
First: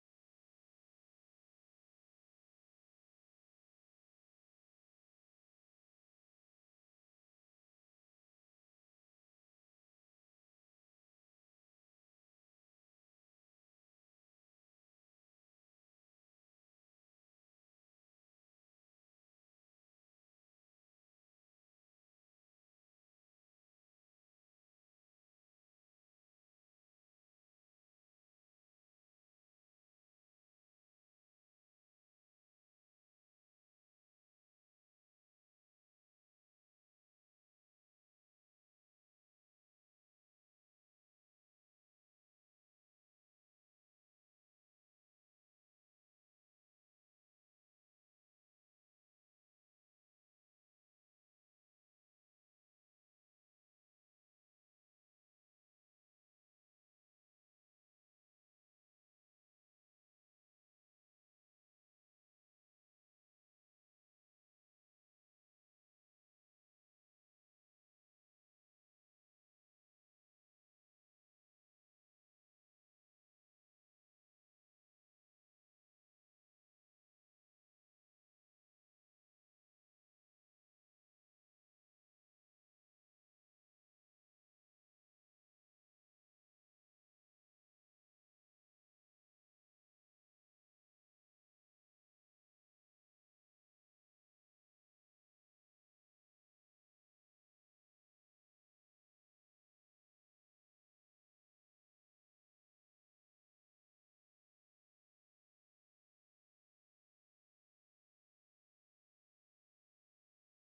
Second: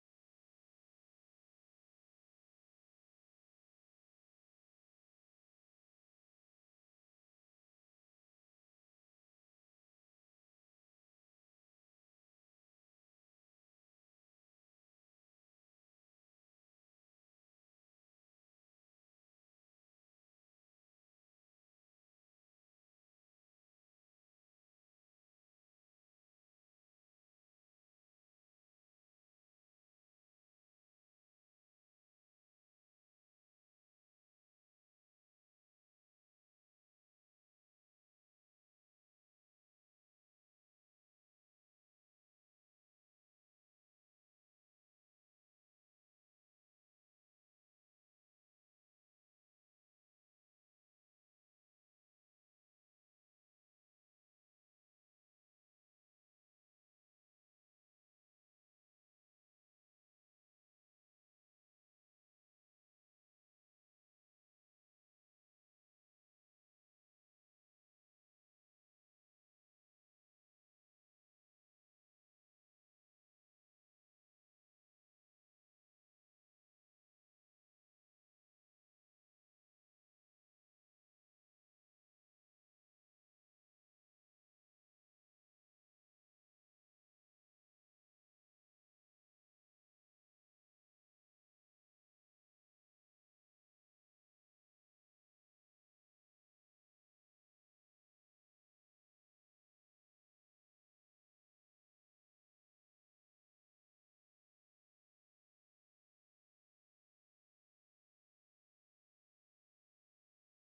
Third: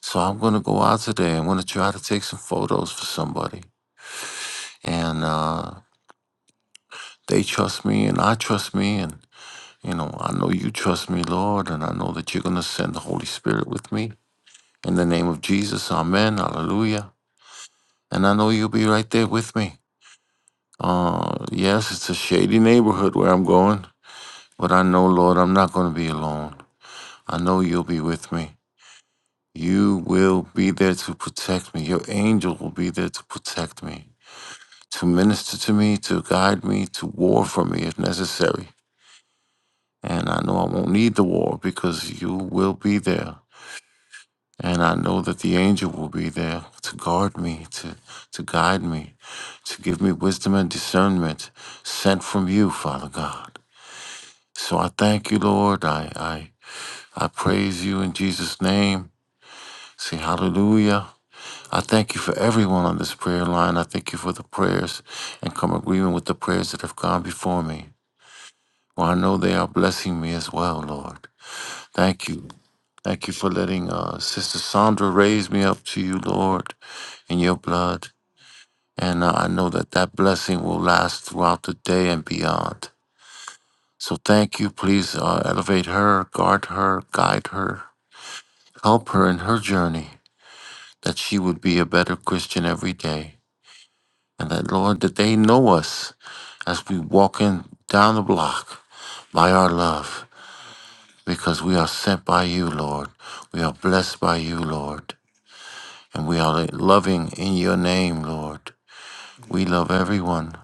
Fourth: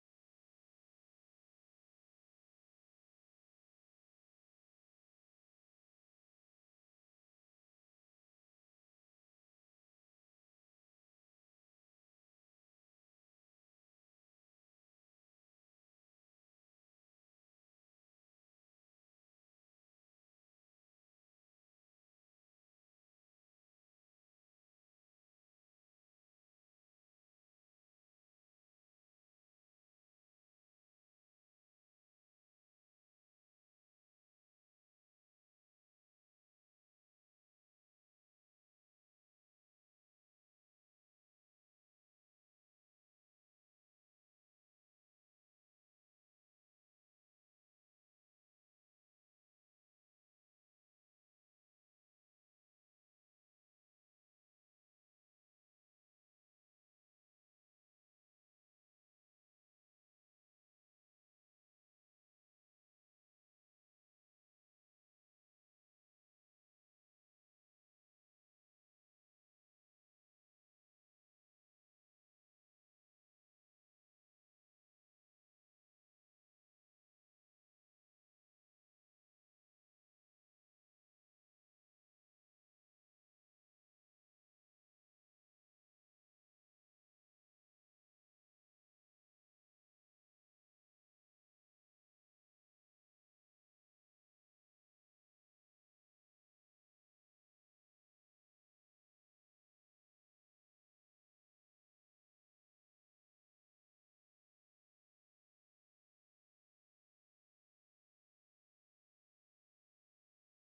So I'm going to go out today. I'm going to try to take some photos for somebody. And uh, They trust me and I trust me. And, you know, I know you trust me, Lord. And I know that you're going to send the Holy Spirit with me. In the name of Jesus, amen, hallelujah. And I know you'll be right there with me. Uh, yes, it's a shady neighborhood where I'm going, but I know, Lord, I'm not going to be alone. I know you'll be with me. You will be there to protect me. Your angel will be there to protect me, to minister to me, to guide me, to war for me if necessary. And I know I won't need the war because you will be there. And I know that the angel will be there to guard me, to, to guide me, to give me wisdom and discernment sent from you, Father God. So I thank you, Lord. I, I, I praise you in Jesus' name. Say hallelujah. I thank you for everyone on this prayer line. I thank you for the prayers and come agreement with the prayers that have gone before me. Well, I know they are blessing me as well, Lord. Thank you. Thank you for letting uh, Sister Sandra raise me up to you, Lord, in your blood. And uh, I know that that blessing will last throughout the day and beyond. So thank you. Please uh, elevate her, guard her, guide her, help her in her journey, that she would be a better Christian every day. And that, Lord, that they know us as we walk in down the block by our love, because we are sent by you, Lord. We are blessed by you, Lord. And we are loving in your name, Lord. We love everyone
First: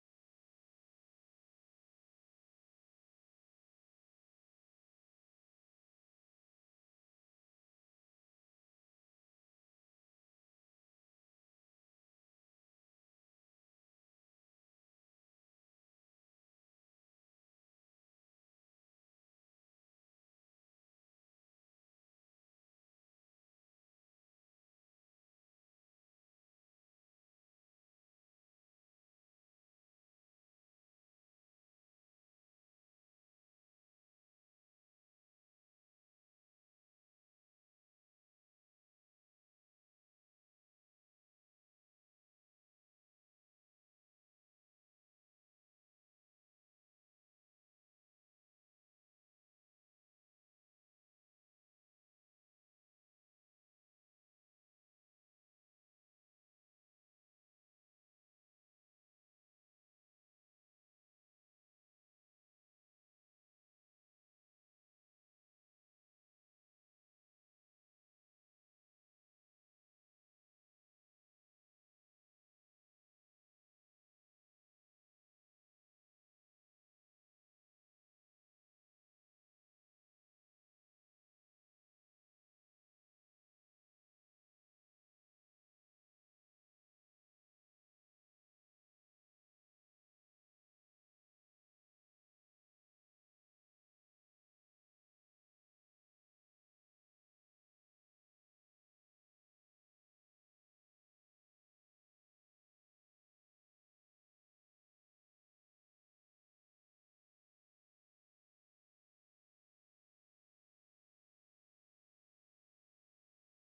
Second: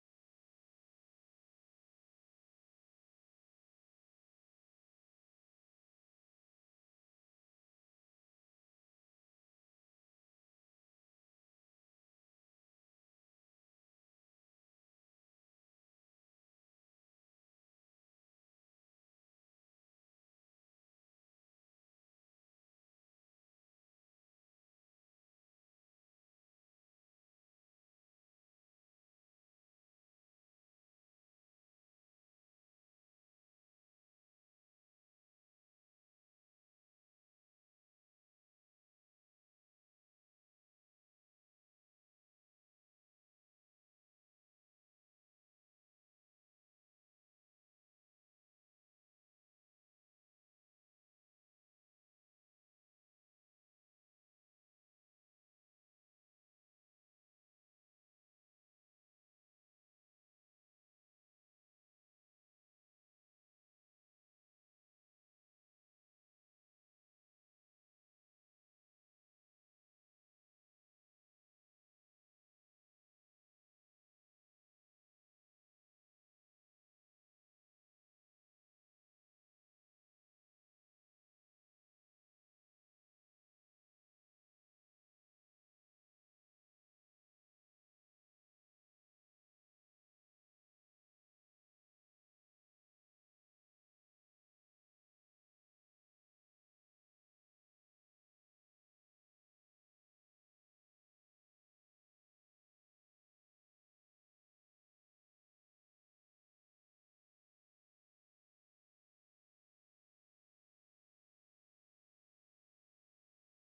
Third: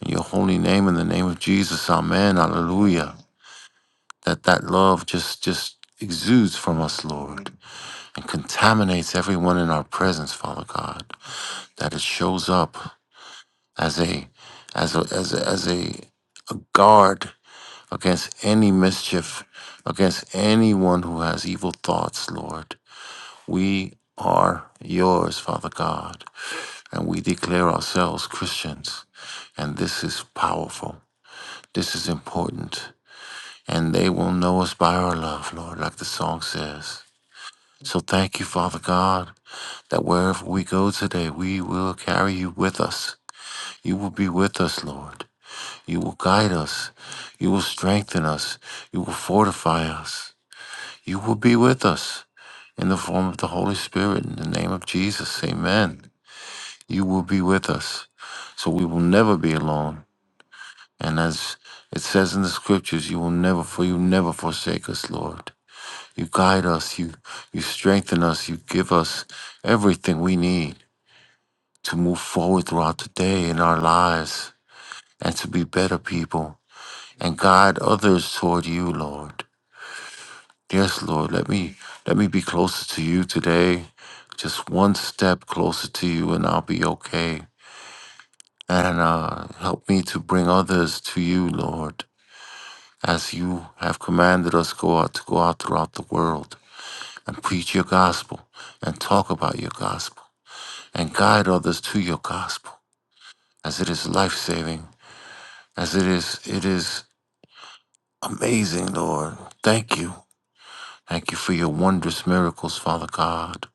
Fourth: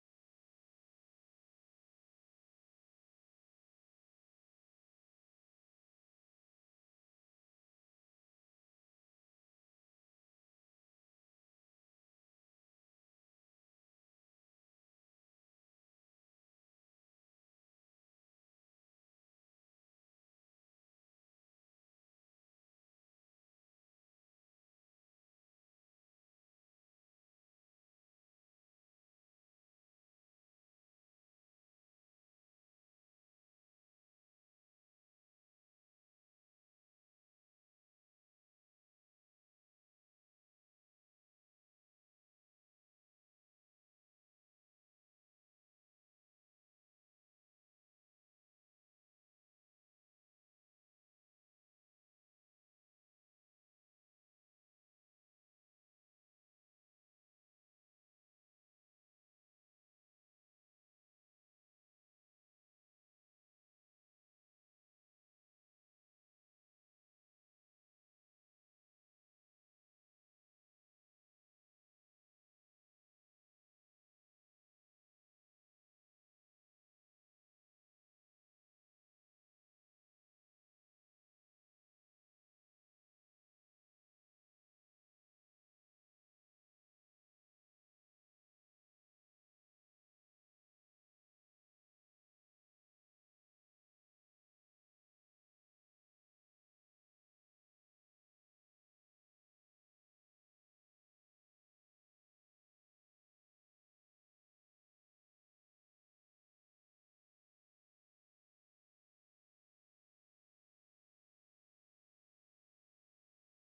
in your holy name, in the name of Jesus. Amen. Hallelujah. That that love just just exudes from us, Lord, and contaminates everyone in our presence, Father God. That it shows up as a as a as a, as a, a guard against any mischief, against anyone who has evil thoughts, Lord. We are yours, Father God. and we declare ourselves Christians. And this is powerful. This is important. And they will know us by our love, Lord, like the song says. So thank you, Father God, that wherever we go today, we will carry you with us. You will be with us, Lord. You will guide us. You will strengthen us. You will fortify us. You will be with us in the form of the Holy Spirit. In the name of Jesus, amen. You will be with us. So we will never be alone. And as it says in the scriptures, you will never for you never forsake us, Lord. You guide us, you you strengthen us, you give us everything we need to move forward throughout the day in our lives and to be better people and guide others toward you, Lord. Yes, Lord, let me let me be closer to you today. Just one step closer to you and I'll be okay. And uh, help me to bring others to you, Lord as you have commanded us go out to go out throughout the world and preach your gospel and talk about your gospel and guide others to your gospel as it is life-saving as it is it is amazing lord thank you thank you for your wondrous miracles father god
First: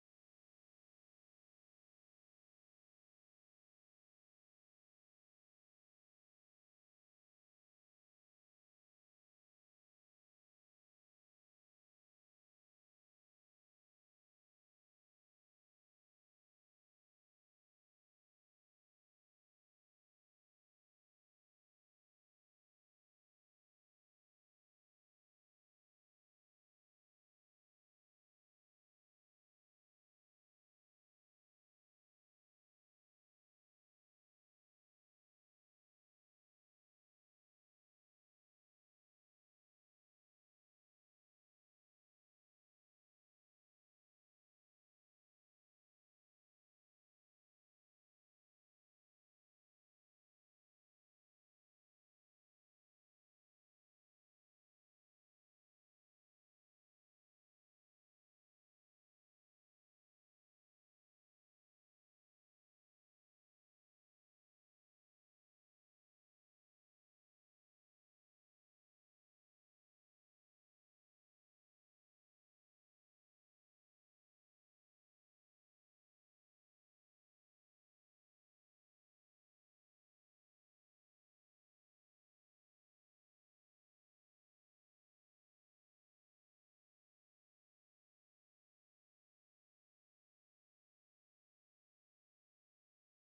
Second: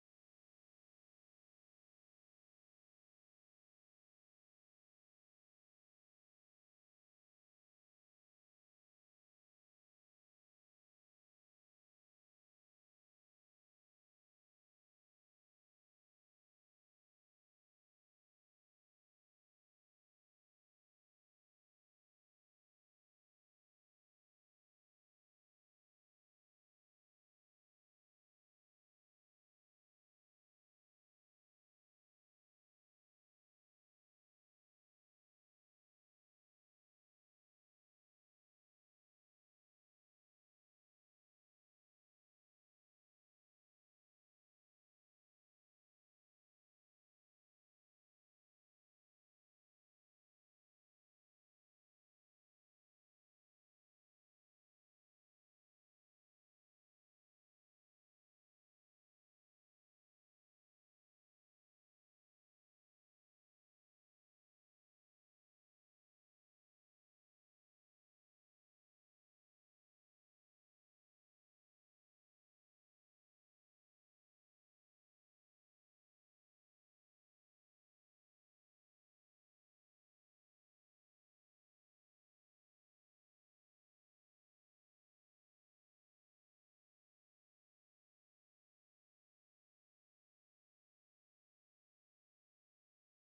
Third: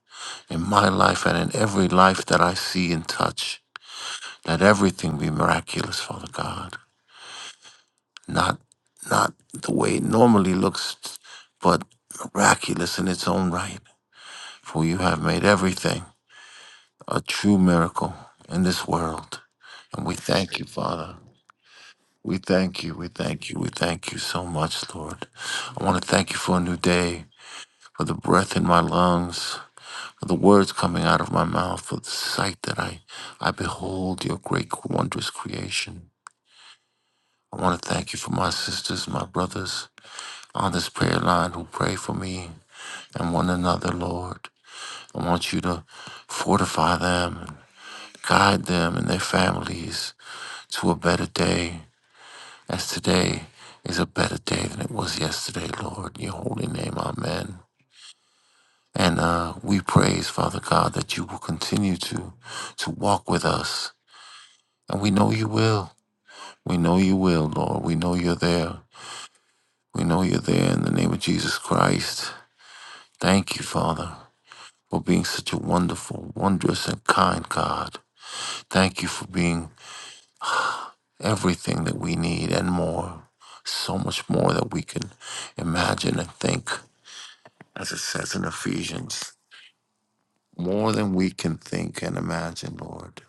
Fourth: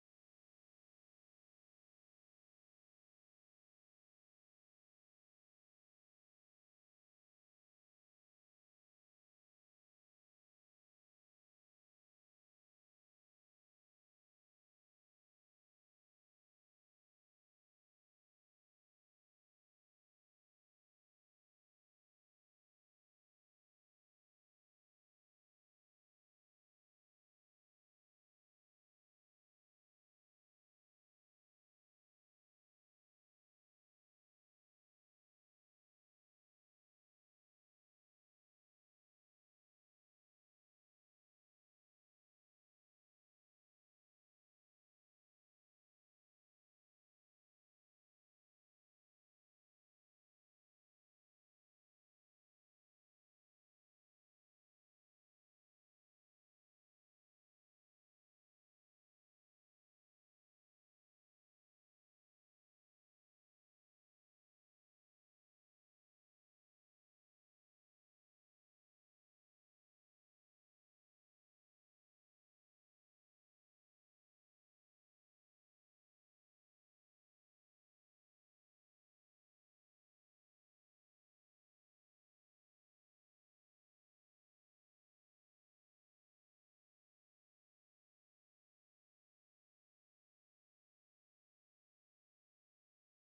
in my life and in every life that i see and touch let everything be miraculous father god not not the way it normally looks but miraculous in its own right for you have made everything a true miracle in this world. And we thank you, Father. We thank you. We thank you. We thank you so much, Lord. I want to thank you for a new day, for the breath in my lungs, for the words coming out of my mouth, for the sight that I, I behold your great, wondrous creation. I want to thank you for my sisters, my brothers on this prayer line who pray for me and one another, Lord. I want you to fortify them guide them and their families to a better day, as today is a better day than it was yesterday, Lord. In your holy name, amen. And uh, we praise, Father God, that you will continue to, to walk with us. And we know you will. We know you will, Lord. We know you're there. We know you're there in the name of Jesus Christ. Thank you, Father, for being such a wonderful, wondrous, and kind God. Thank you for being everything that we need and more, so much more that we can imagine and think, as it says in Ephesians, more than we can think and imagine, Lord.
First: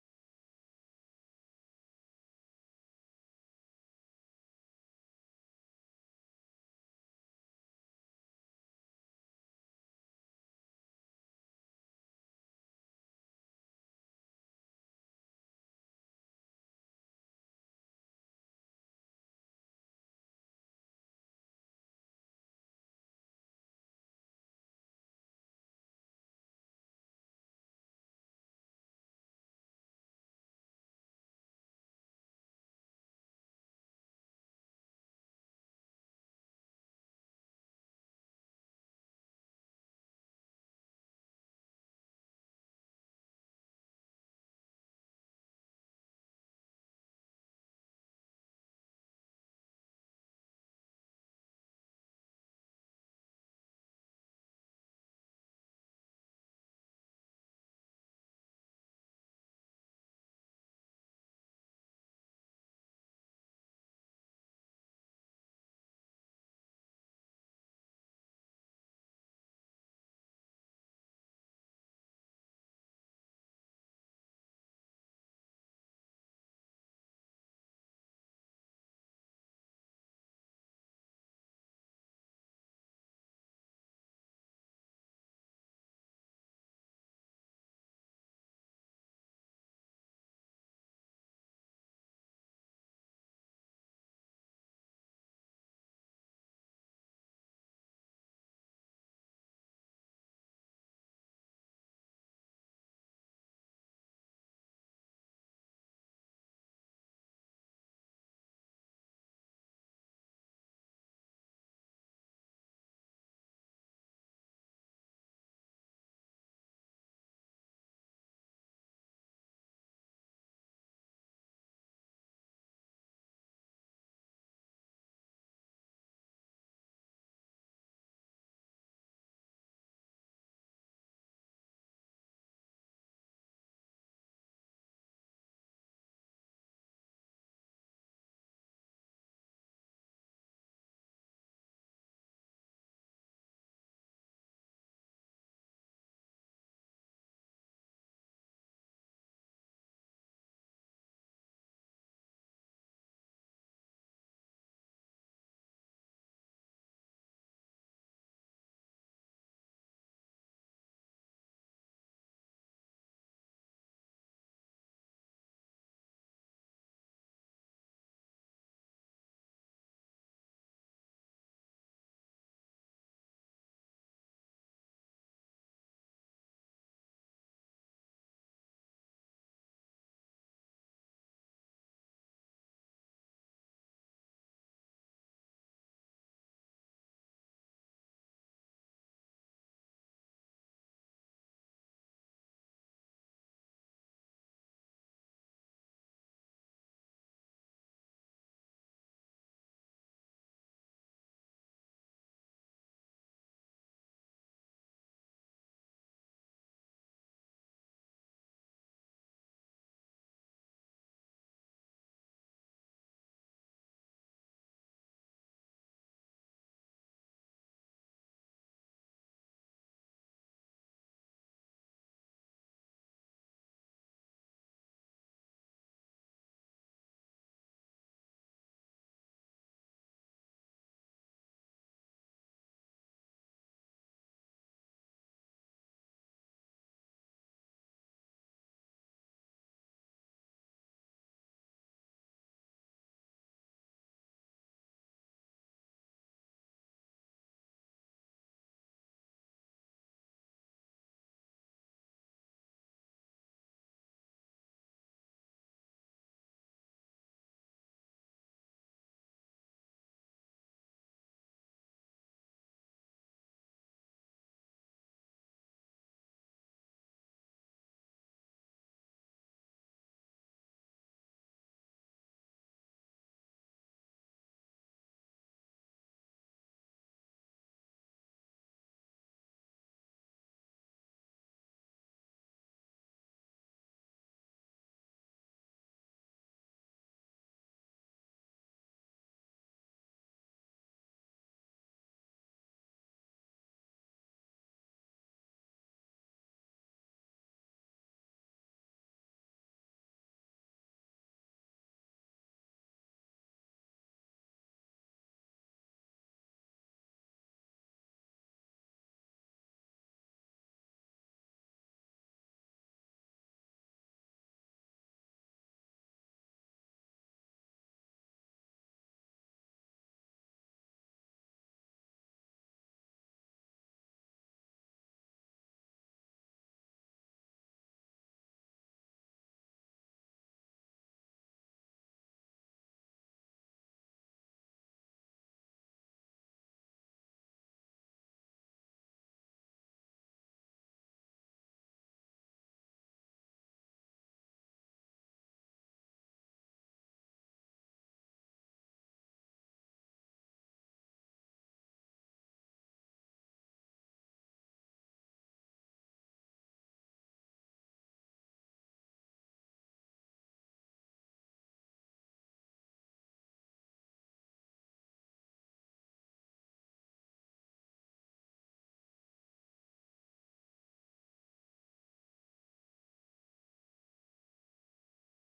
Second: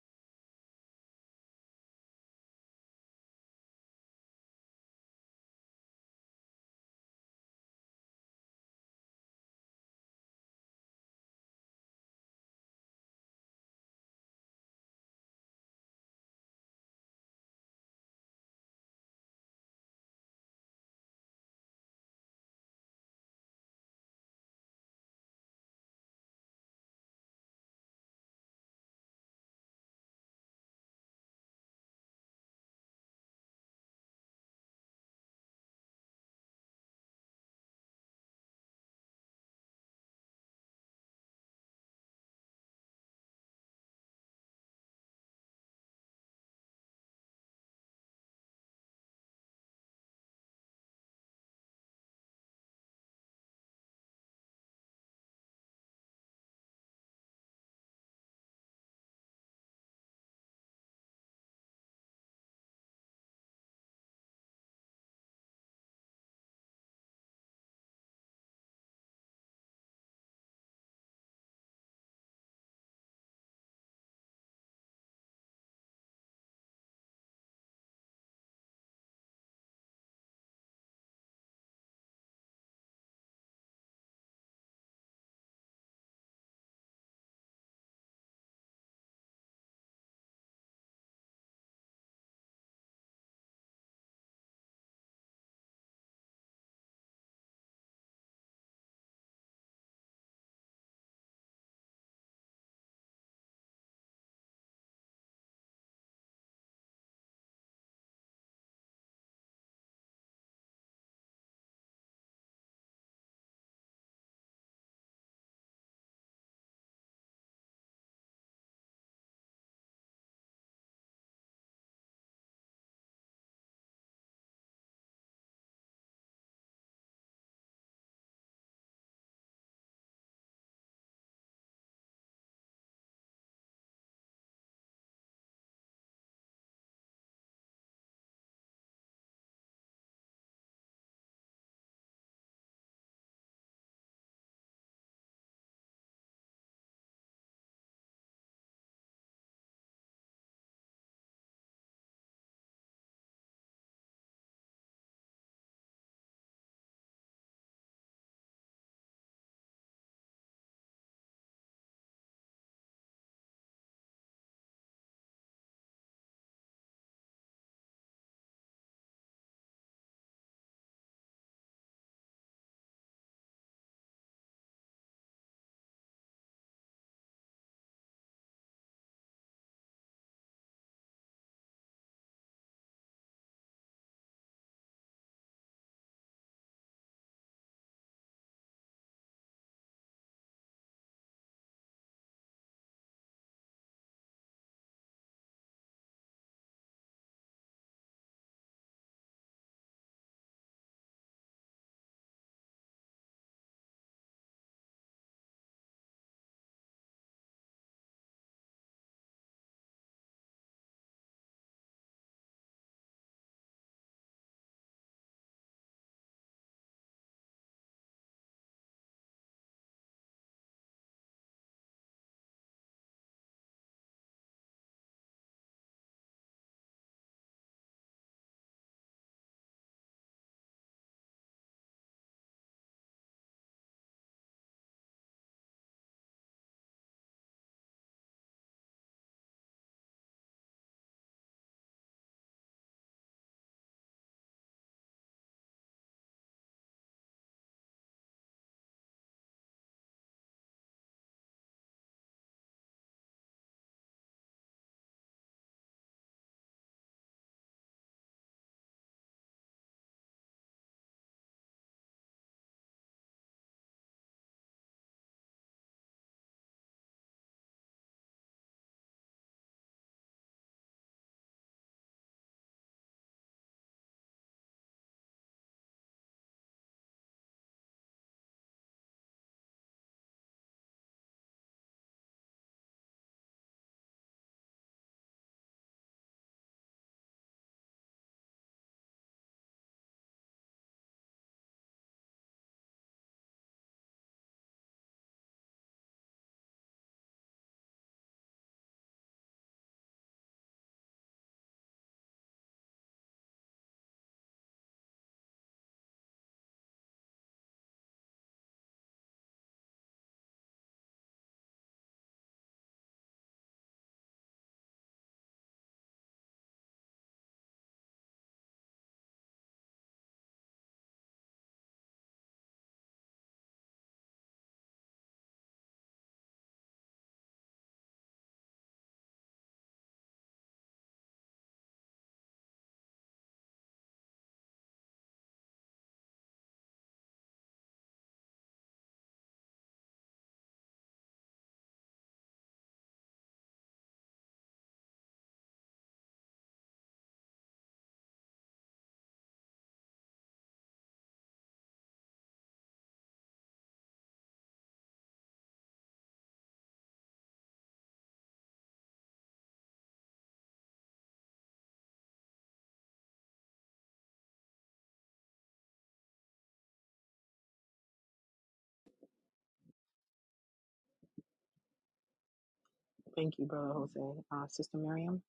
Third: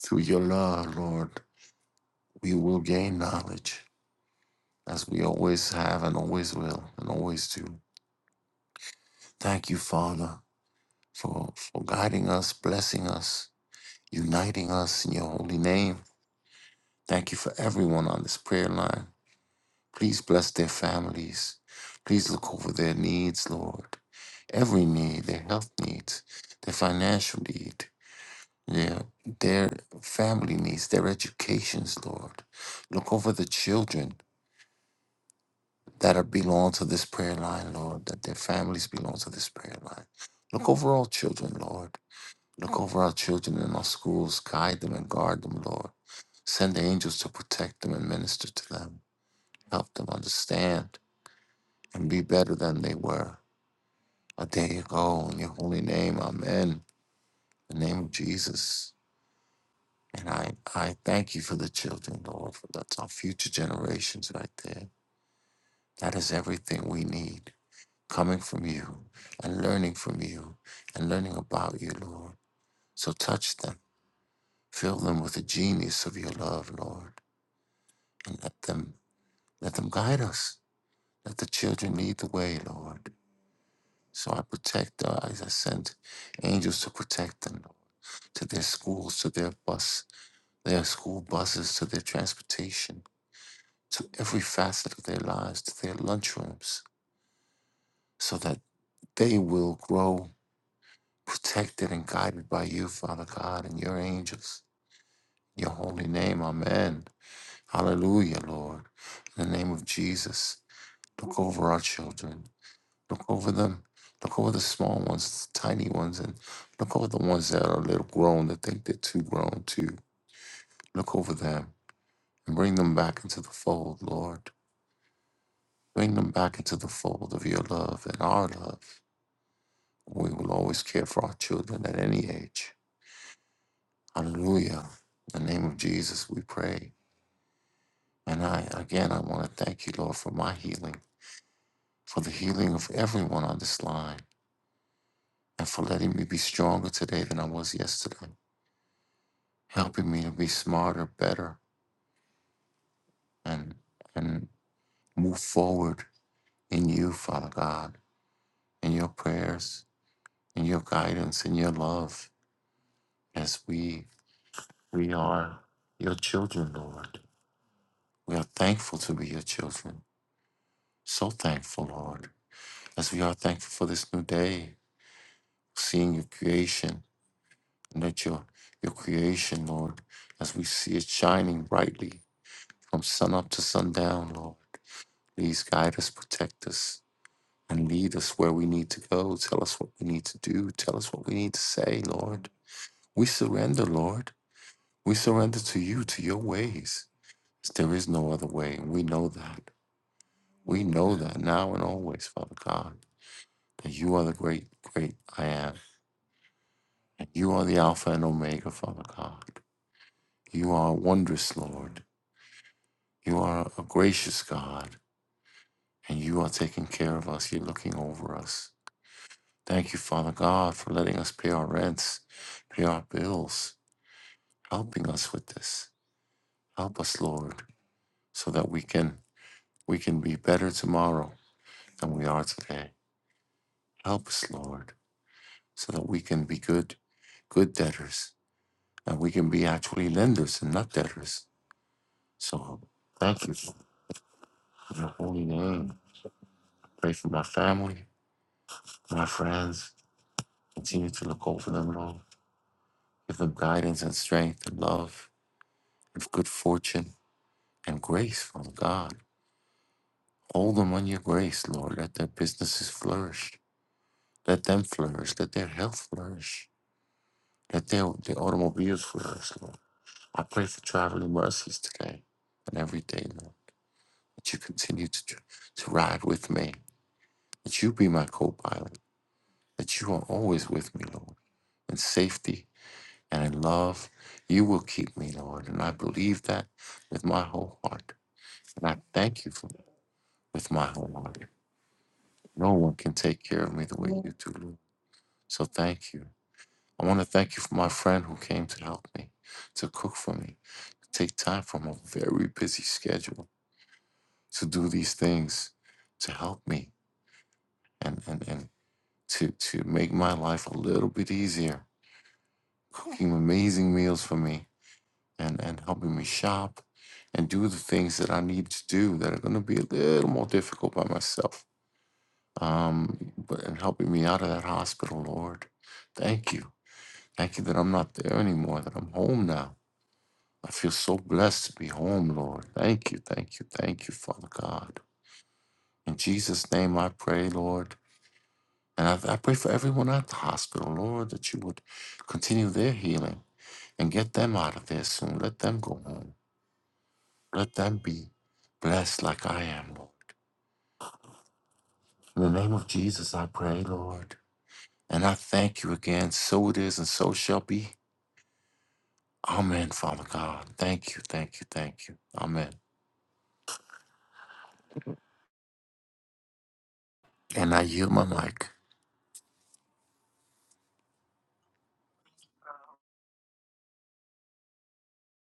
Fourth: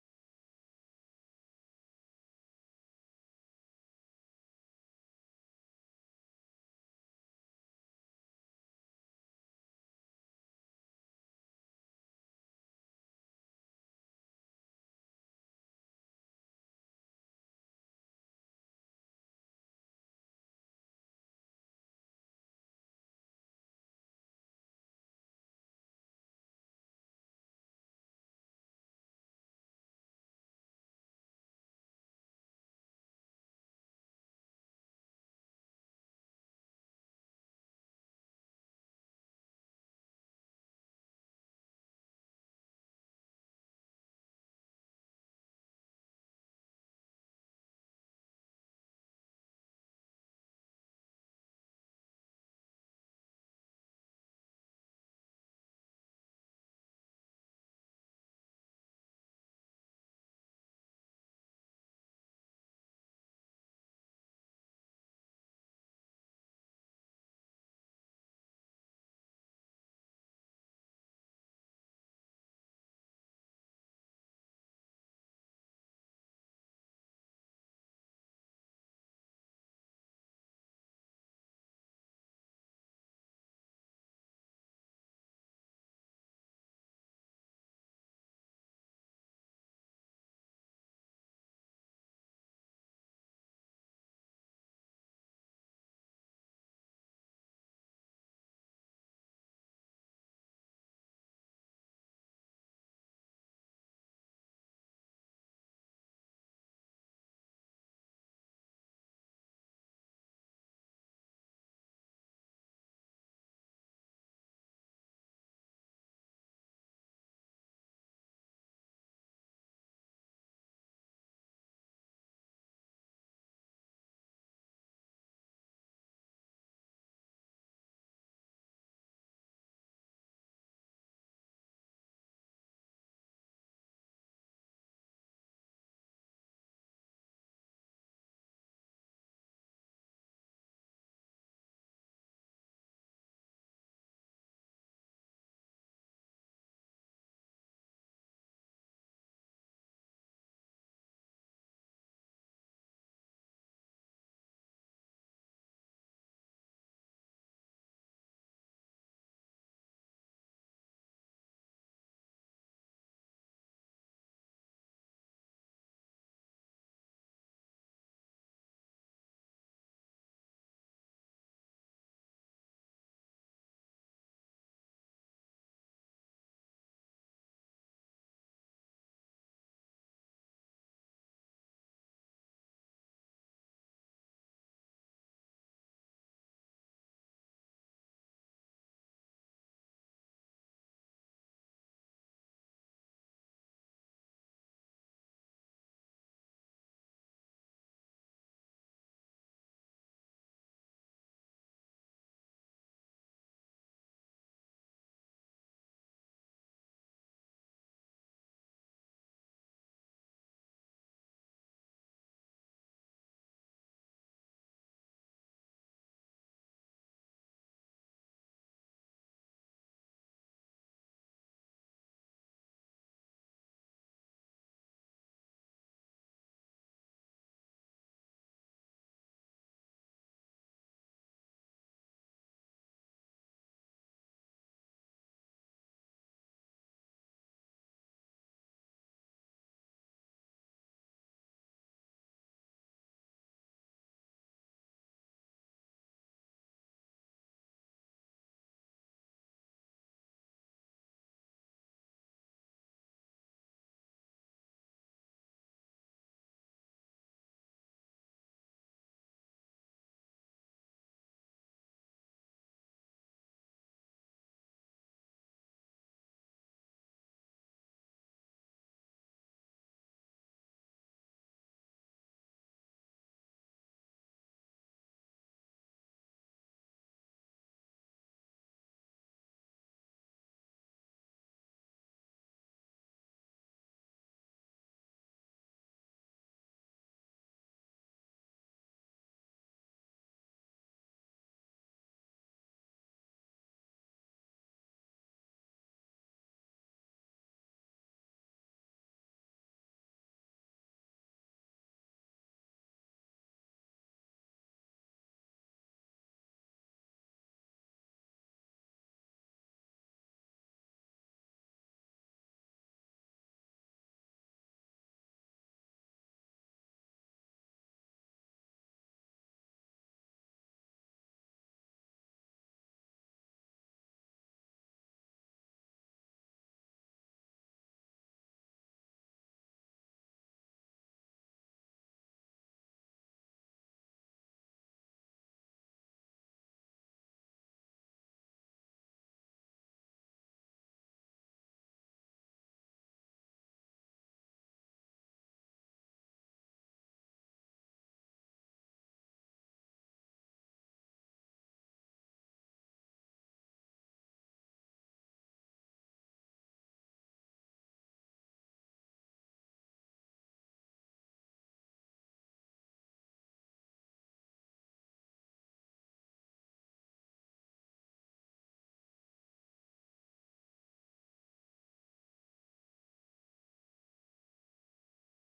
Through your love, Lord, we will gain knowledge as we always have and always will and always do. Thank you, Father, for, for guiding us, blessing us, uniting us in your holy name. Thank you for everyone on this prayer line. Please bless their families. Please look over their needs, Lord. Every need, their health needs, their financial need, their their family needs, their educations, Lord. Look over the children that are belong to this prayer line, Lord, that their families belong to this prayer line. Look over all children, Lord. Look over our children in our schools. Guide them and guard them, Lord. Send the angels to protect them and minister to them. Help them understand and be better than they were. I thank you, God, in your holy name. Amen. In the name of Jesus. And I, I thank you for the children, Lord, for that's our future generations right there. That is everything we need coming from you and learning from you and learning about you, Lord. So touch them, fill them with the genius of your love, Lord, and let them let them guide us. Let the children lead the way, Lord. So I protect uh, as I send angels to protect them, to their schools, to their bus They are school buses to their transportation, to every facet of their lives, to their lunchrooms, so that they will grow protected and guided by you, Father God, and your angels. In Your holy name, amen. Hallelujah, Lord. In the name of Jesus, look over our children. Look over them. Look over the small ones, the tiny ones, and look over the ones that are a little grown that think they're too grown too. Look over them and bring them back into the fold, Lord. Bring them back into the fold of your love and our love. We will always care for our children at any age. Hallelujah. In the name of Jesus, we pray. And I, again, I want to thank you, Lord, for my healing, for the healing of everyone on this line, and for letting me be stronger today than I was yesterday, helping me to be smarter, better, and, and move forward in you, Father God, in your prayers, in your guidance, in your love, as we We are your children, Lord. We are thankful to be your children. So thankful, Lord. As we are thankful for this new day, seeing your creation, and that your, your creation, Lord, as we see it shining brightly from sun up to sundown, Lord. Please guide us, protect us, and lead us where we need to go. Tell us what we need to do. Tell us what we need to say, Lord. We surrender, Lord. We surrender to you, to your ways. There is no other way, and we know that. We know that now and always, Father God, that you are the great, great I am. And you are the Alpha and Omega, Father God. You are wondrous, Lord. You are a gracious God, and you are taking care of us. You're looking over us. Thank you, Father God, for letting us pay our rents, pay our bills, helping us with this. Help us, Lord, so that we can we can be better tomorrow than we are today. Help us, Lord, so that we can be good, good debtors and we can be actually lenders and not debtors. So thank you for your holy name. Pray for my family, my friends. Continue to look over them, Lord. Give them guidance and strength and love and good fortune and grace from God. Hold them on your grace, Lord. Let their businesses flourish. Let them flourish. Let their health flourish. Let their, their automobiles flourish, Lord. I pray for traveling mercies today and every day, Lord. That you continue to, to ride with me that you be my co pilot, that you are always with me, Lord, in safety and in love. You will keep me, Lord. And I believe that with my whole heart. And I thank you for that with my whole heart. No one can take care of me the way you do, Lord. So thank you. I want to thank you for my friend who came to help me, to cook for me, to take time from a very busy schedule to do these things to help me and, and, and to, to make my life a little bit easier cooking amazing meals for me and, and helping me shop and do the things that I need to do that are going to be a little more difficult by myself. Um, but and helping me out of that hospital, Lord. Thank you. Thank you that I'm not there anymore, that I'm home now. I feel so blessed to be home, Lord. Thank you, thank you, thank you, Father God. In Jesus' name I pray, Lord. And I, I pray for everyone at the hospital, Lord, that you would continue their healing and get them out of there soon. Let them go home. Let them be blessed like I am, Lord. In the name of Jesus, I pray, Lord. And I thank you again. So it is, and so shall be. Amen, Father God. Thank you, thank you, thank you. Amen. And I yield my mic. Thank you, Brother Jose. Uh, Sister Miriam.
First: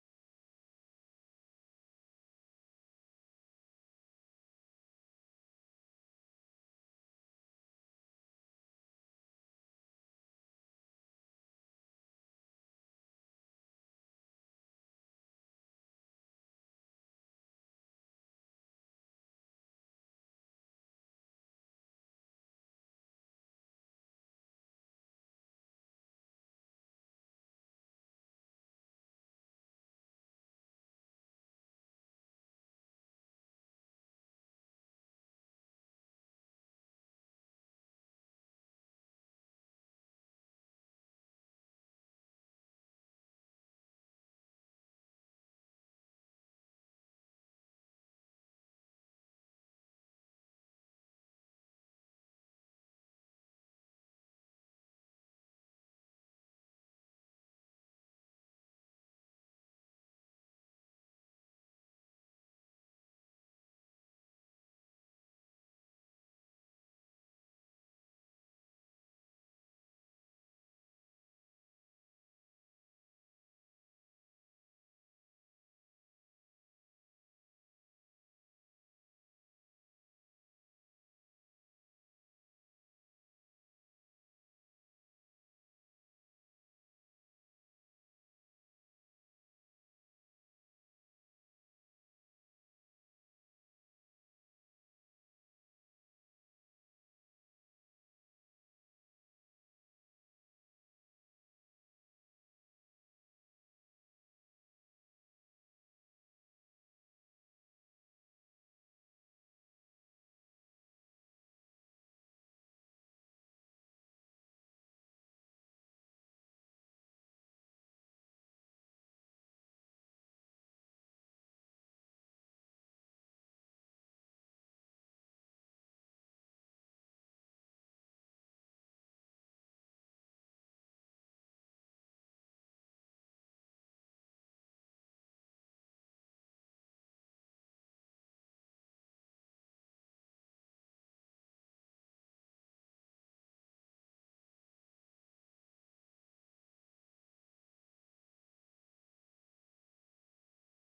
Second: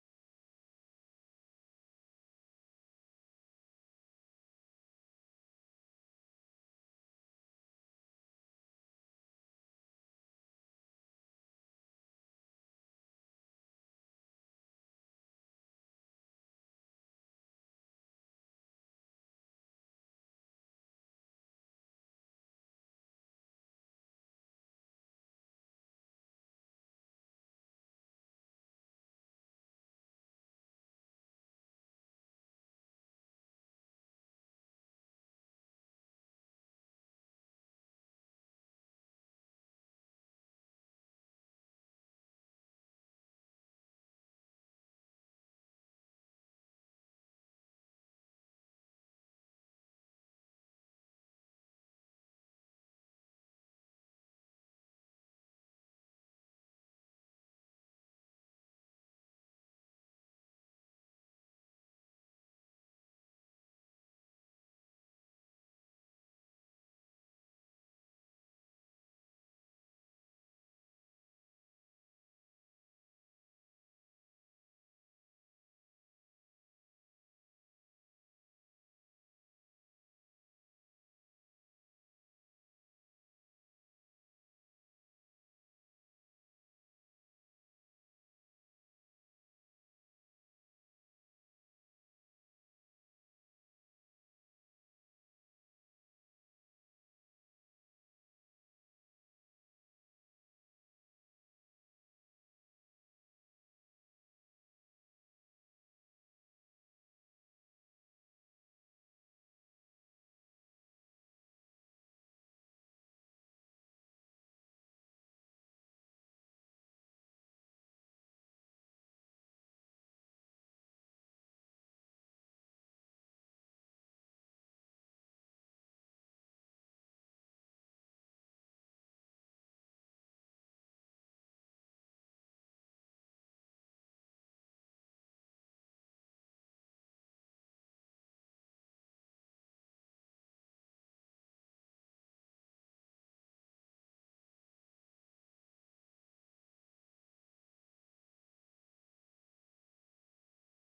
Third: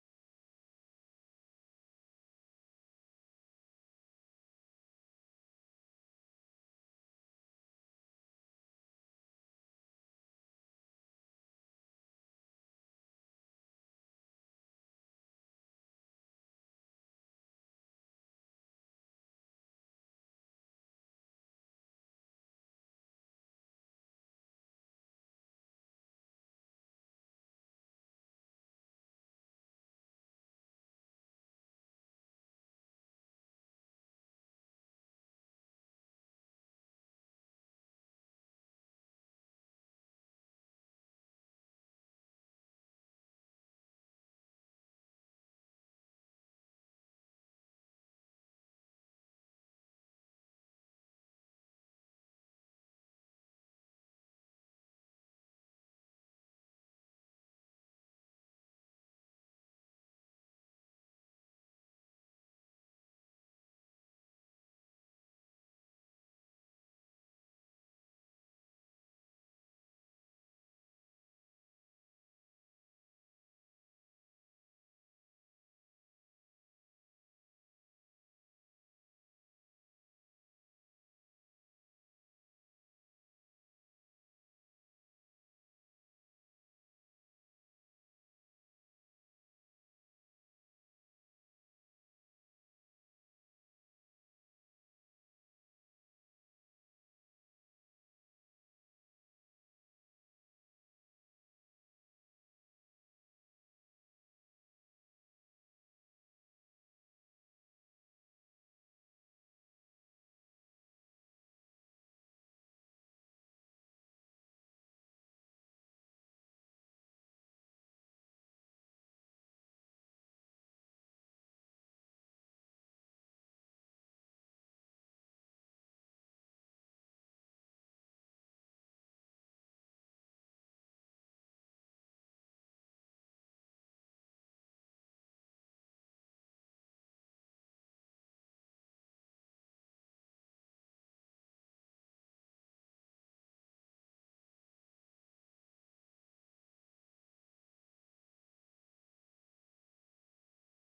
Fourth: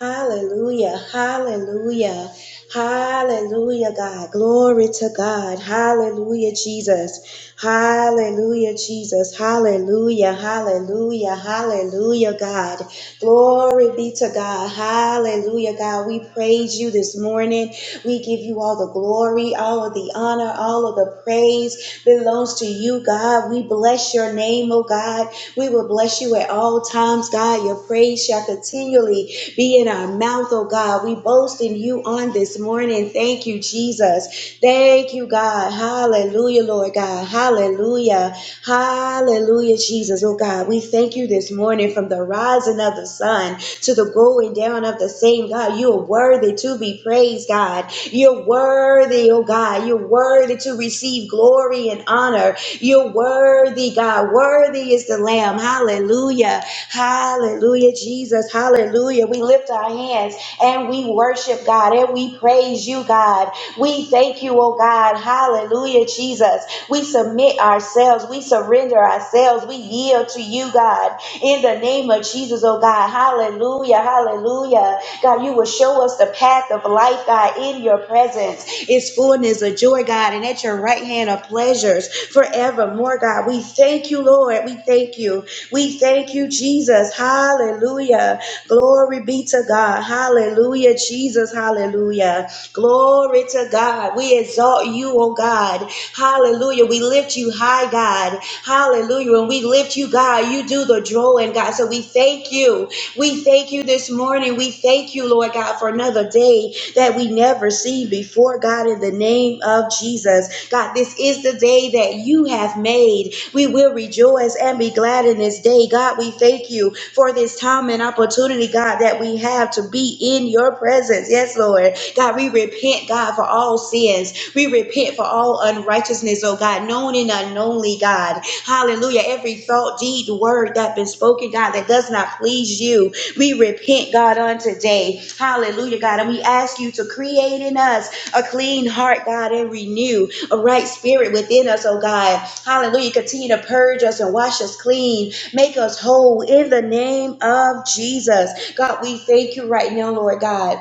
Hallelujah, hallelujah, hallelujah, God. Glory to God. Hallelujah, Jesus. Hallelujah, Jesus. Hallelujah, hallelujah, hallelujah, God. Glory be to God. Hallelujah, God. We praise you this morning. We give you all the glory, all of the honor, all of the praise belongs to you, God. We bless your name, oh God. We will bless you at all times, God. Your praise shall continually be in our mouth, oh God. We boast in you on this morning. Thank you, Jesus. Thank you, God. Hallelujah, Lord God. Hallelujah. Hallelujah, Jesus. Oh God, we thank you this morning from the rising of the sun to the going down of the same. God, you are worthy to be praised, God. You're worthy, oh God. You're worthy to receive glory and honor. You're worthy, God. Worthy is the Lamb. Hallelujah. Hallelujah, Jesus. Hallelujah. We lift our hands and we worship worship, God, and we praise you, God. We thank you, oh God. Hallelujah, Jesus. We submit ourselves, we surrender ourselves, we yield to you, God, in the name of Jesus, oh God. Hallelujah, hallelujah. God, you will show us the path of life, God, in your presence. It's fullness of joy, God, and at your right hand are pleasures forevermore, God. We thank you, Lord. We thank you. We thank you, Jesus. Hallelujah. Glory be to God. Hallelujah, Jesus. Hallelujah. Glory to God. We exalt you, oh God. Hallelujah. We lift you high, God. Hallelujah. When we lift you, God, you do the drawing, God. So we thank you. We thank you this morning. We thank you, Lord God, for another day that we never see before, God, in the name of Jesus. God, this is the day that you have made. We will rejoice and be glad in this day. God, we thank you for this time and opportunity, God, that we have to be in your presence. Yes, Lord. God, we repent, God, for all sins sins. We repent for all unrighteousness, oh God, known and unknownly, God. Hallelujah. Every thought, deed, word that been spoken, God, that does not please you. We repent, God, on today. Hallelujah, God. And we ask you to create in us a clean heart, God, and renew a right spirit within us, oh God. Hallelujah. Continue to purge us and wash us clean. Make us whole in the name of Jesus. God, we thank you right now, Lord God.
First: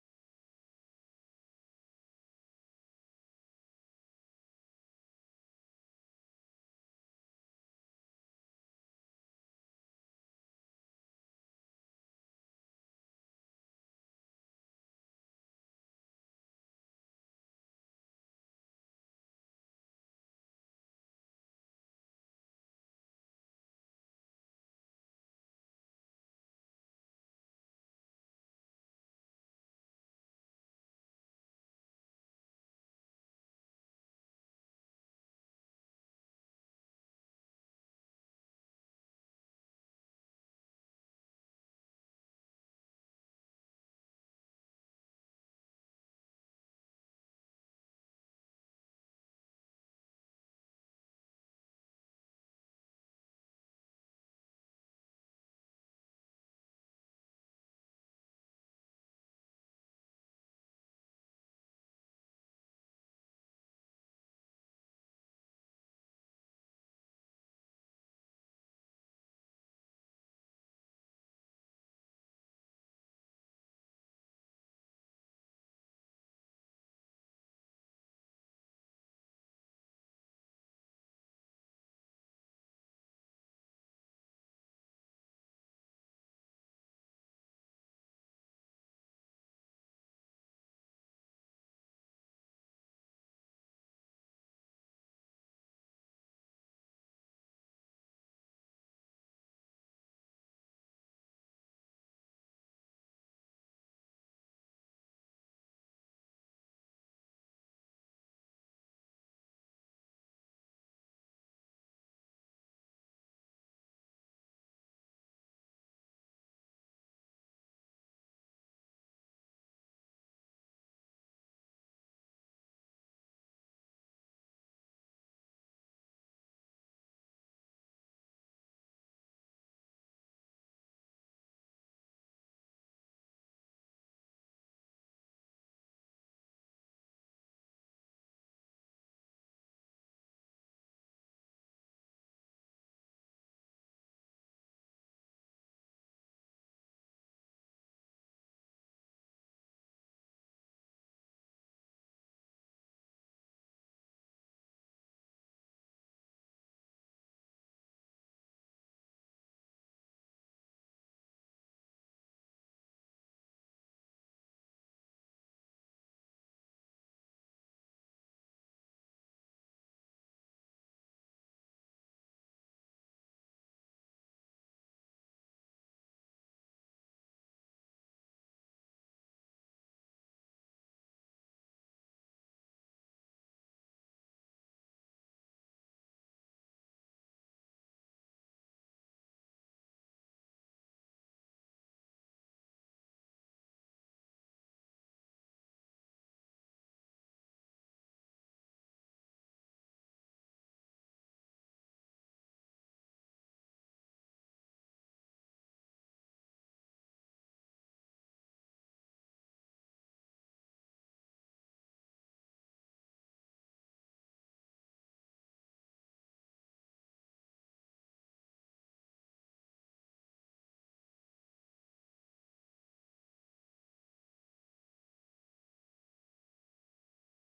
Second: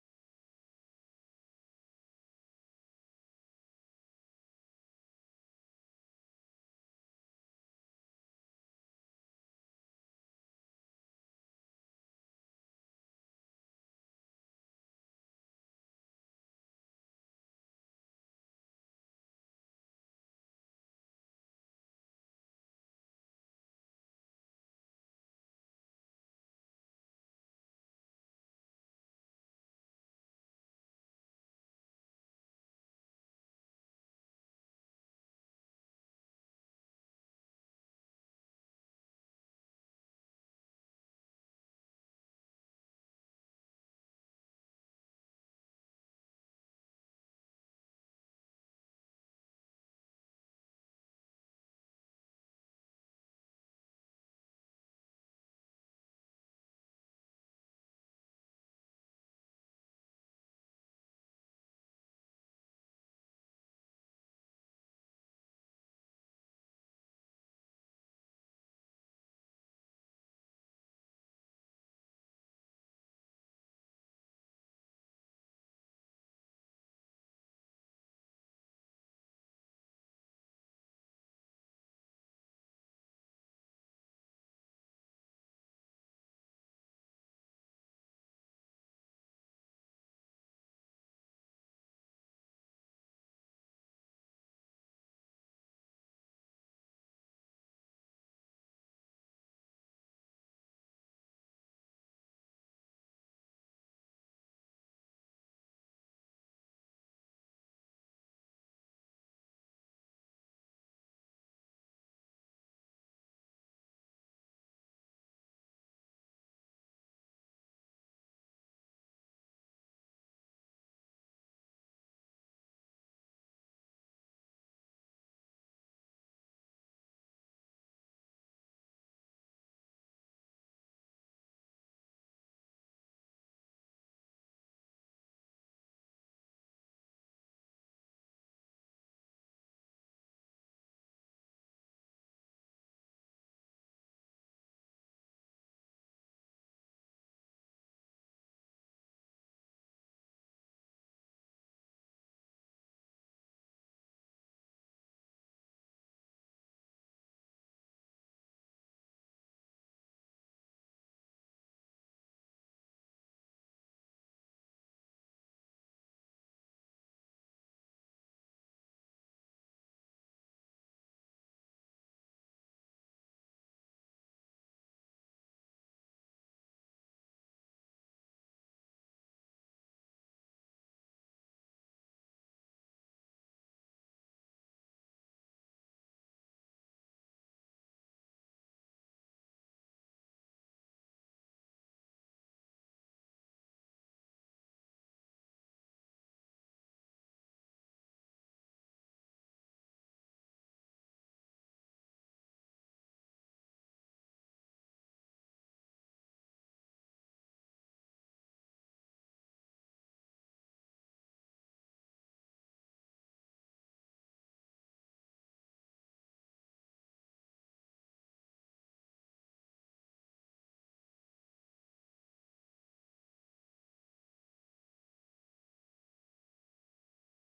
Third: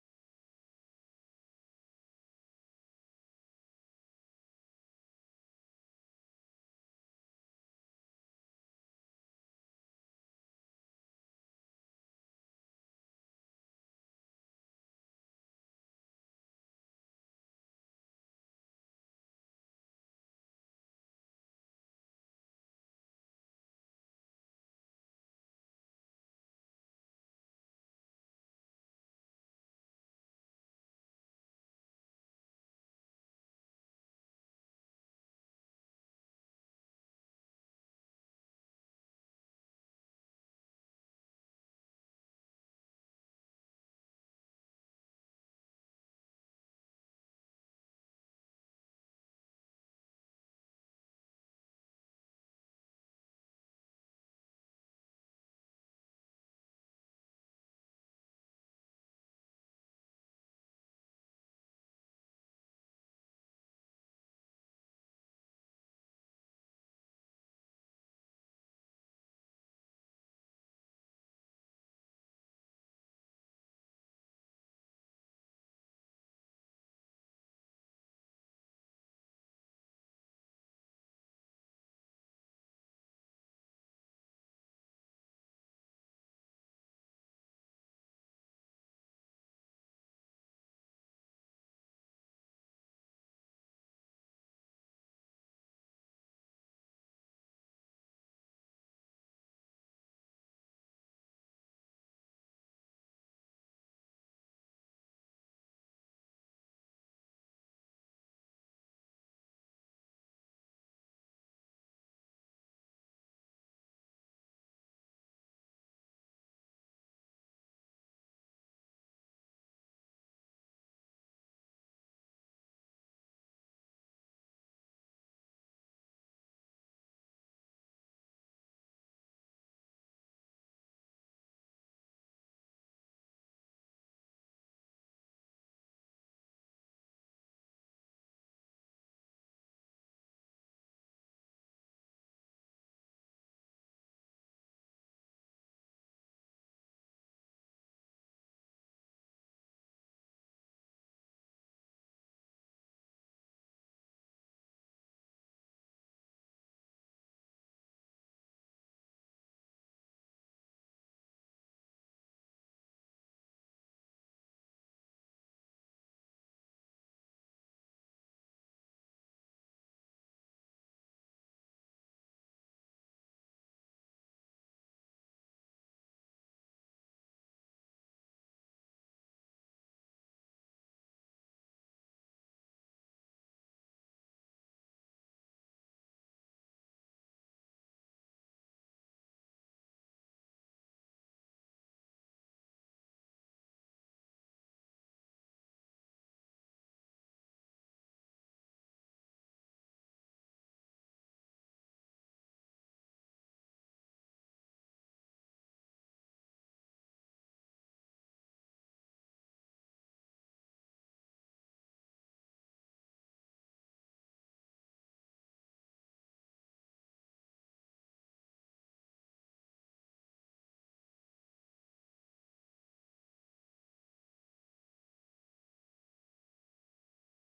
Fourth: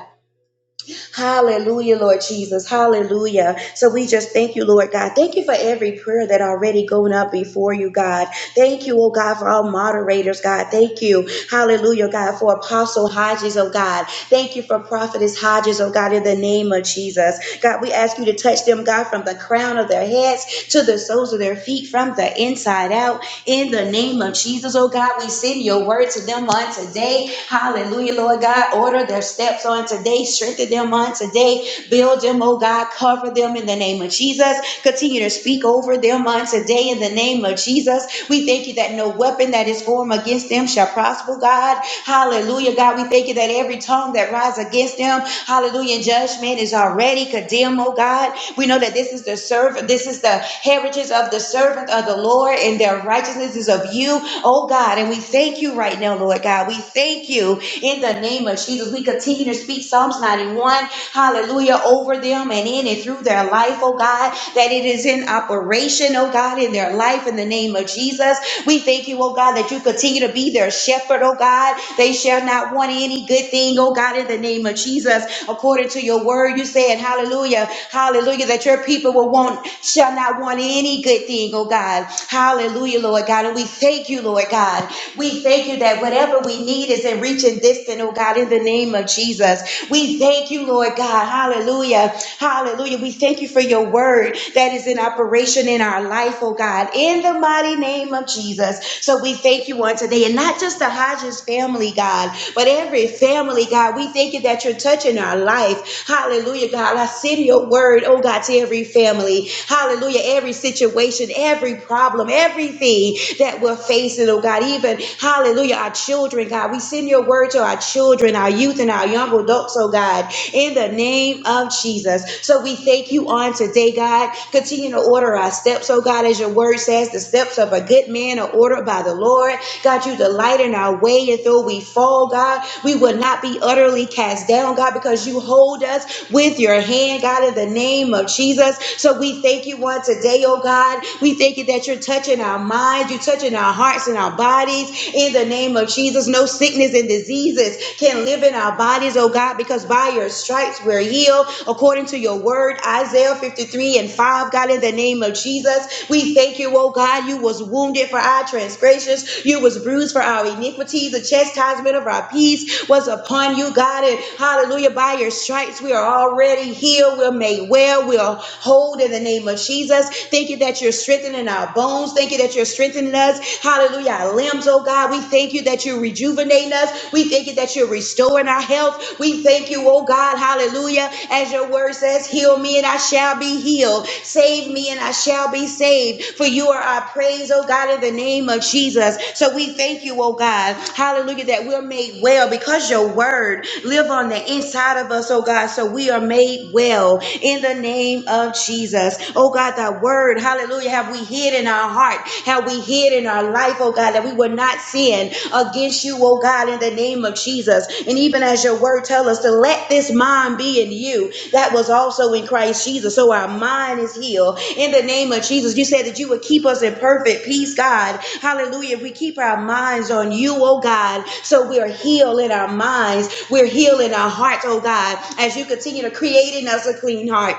Hallelujah, Lord Jesus. Hallelujah. So we just thank you, Lord God. Thank you for every prayer that already going up before you, God. Thank you, oh God, for all moderators, God. Thank you. Hallelujah, God, for Apostle Hodges, oh God. Thank you for Prophetess Hodges, oh God, in the name of Jesus. God, we ask you to touch them, God, from the crown of their heads to the soles of their feet from the inside out. In the name of Jesus, oh God, we send your word to them on today. Hallelujah, Lord God. Order their steps on today. Strengthen them on today. Build them, oh God. Cover them in the name of Jesus. Continue to speak over them on today in the name of Jesus. We thank you that no weapon that is formed against them shall prosper, God. Hallelujah, God. We thank you that every tongue that rises against them, hallelujah, in judgment is already condemned, oh God. We know that this is the servant, this is is the heritage of the servant of the Lord, and their righteousness is of you, oh God. And we thank you right now, Lord God. We thank you in the name of Jesus. We continue to speak Psalms 91, hallelujah, over them and in and through their life, oh God, that it is in operation, oh God, in their life in the name of Jesus. We thank you, oh God, that you continue to be their shepherd, oh God. They shall not want any good thing, oh God, in the name of Jesus. According to your word, you said, hallelujah, hallelujah, that your people will want shall not want any good thing, oh God. Hallelujah, Lord God. And we thank you, Lord God. We thank you that whatever we need is in reaching distant, oh God, in the name of Jesus. We thank you, Lord God. Hallelujah. Hallelujah. We thank you for your word that is in operation in our life, oh God, in the mighty name of Jesus. So we thank you on today. And not just the Hodges family, God, but every family, God. We thank you that you're touching our life. Hallelujah, God. I send your word, oh God, to every family destroy, hallelujah, every situation, every problem, everything that we're facing, oh God, even, hallelujah, our children, God, we send your word to our children, our youth, and our young adults, oh God, in the name of Jesus. So we thank you on today, God. Continue to order our steps, oh God, as your word says, the steps of a good man are ordered by the Lord. God, you delight in our way, and though we fall, God, we will not be utterly cast down, God, because you hold us with your hand, God, in the name of Jesus. So we thank you one today, oh God. We thank you that you're touching our minds, you're touching our hearts and our bodies. In the name of Jesus, no sickness and diseases can live in our bodies, oh God, because by your stripes we're healed. According to your word, Isaiah 53 and 5, God, in the name of Jesus, we thank you, oh God, you was wounded for our transgressions, you was bruised for our iniquities, the chastisement of our peace was upon you, God, and hallelujah, by your stripes we are already healed, we're made well, we're hold in the name of Jesus. Thank you that you're strengthening our bones. Thank you that you're strengthening us. Hallelujah. Our limbs, oh God. We thank you that you're rejuvenating us. We thank you that you're restoring our health. We thank you, oh God. Hallelujah. As your word says, heal me and I shall be healed. Save me and I shall be saved. For you are our praise, oh God, in the name of Jesus. So we thank you, oh God. Hallelujah. That we're made well because your word live on the inside of us, oh God. So we are made well in the name name of Jesus. Oh God, that word, hallelujah, have we hid in our heart, have we hid in our life, oh God, that we would not sin against you, oh God, in the name of Jesus. And even as your word tells us to let this mind be in you that was also in Christ Jesus. So our mind is healed in the name of Jesus. You said that you would keep us in perfect peace, God. Hallelujah. If we keep our minds on you, oh God, so we are healed in our minds, we're healed in our hearts, oh God, as you continue to create in us a clean heart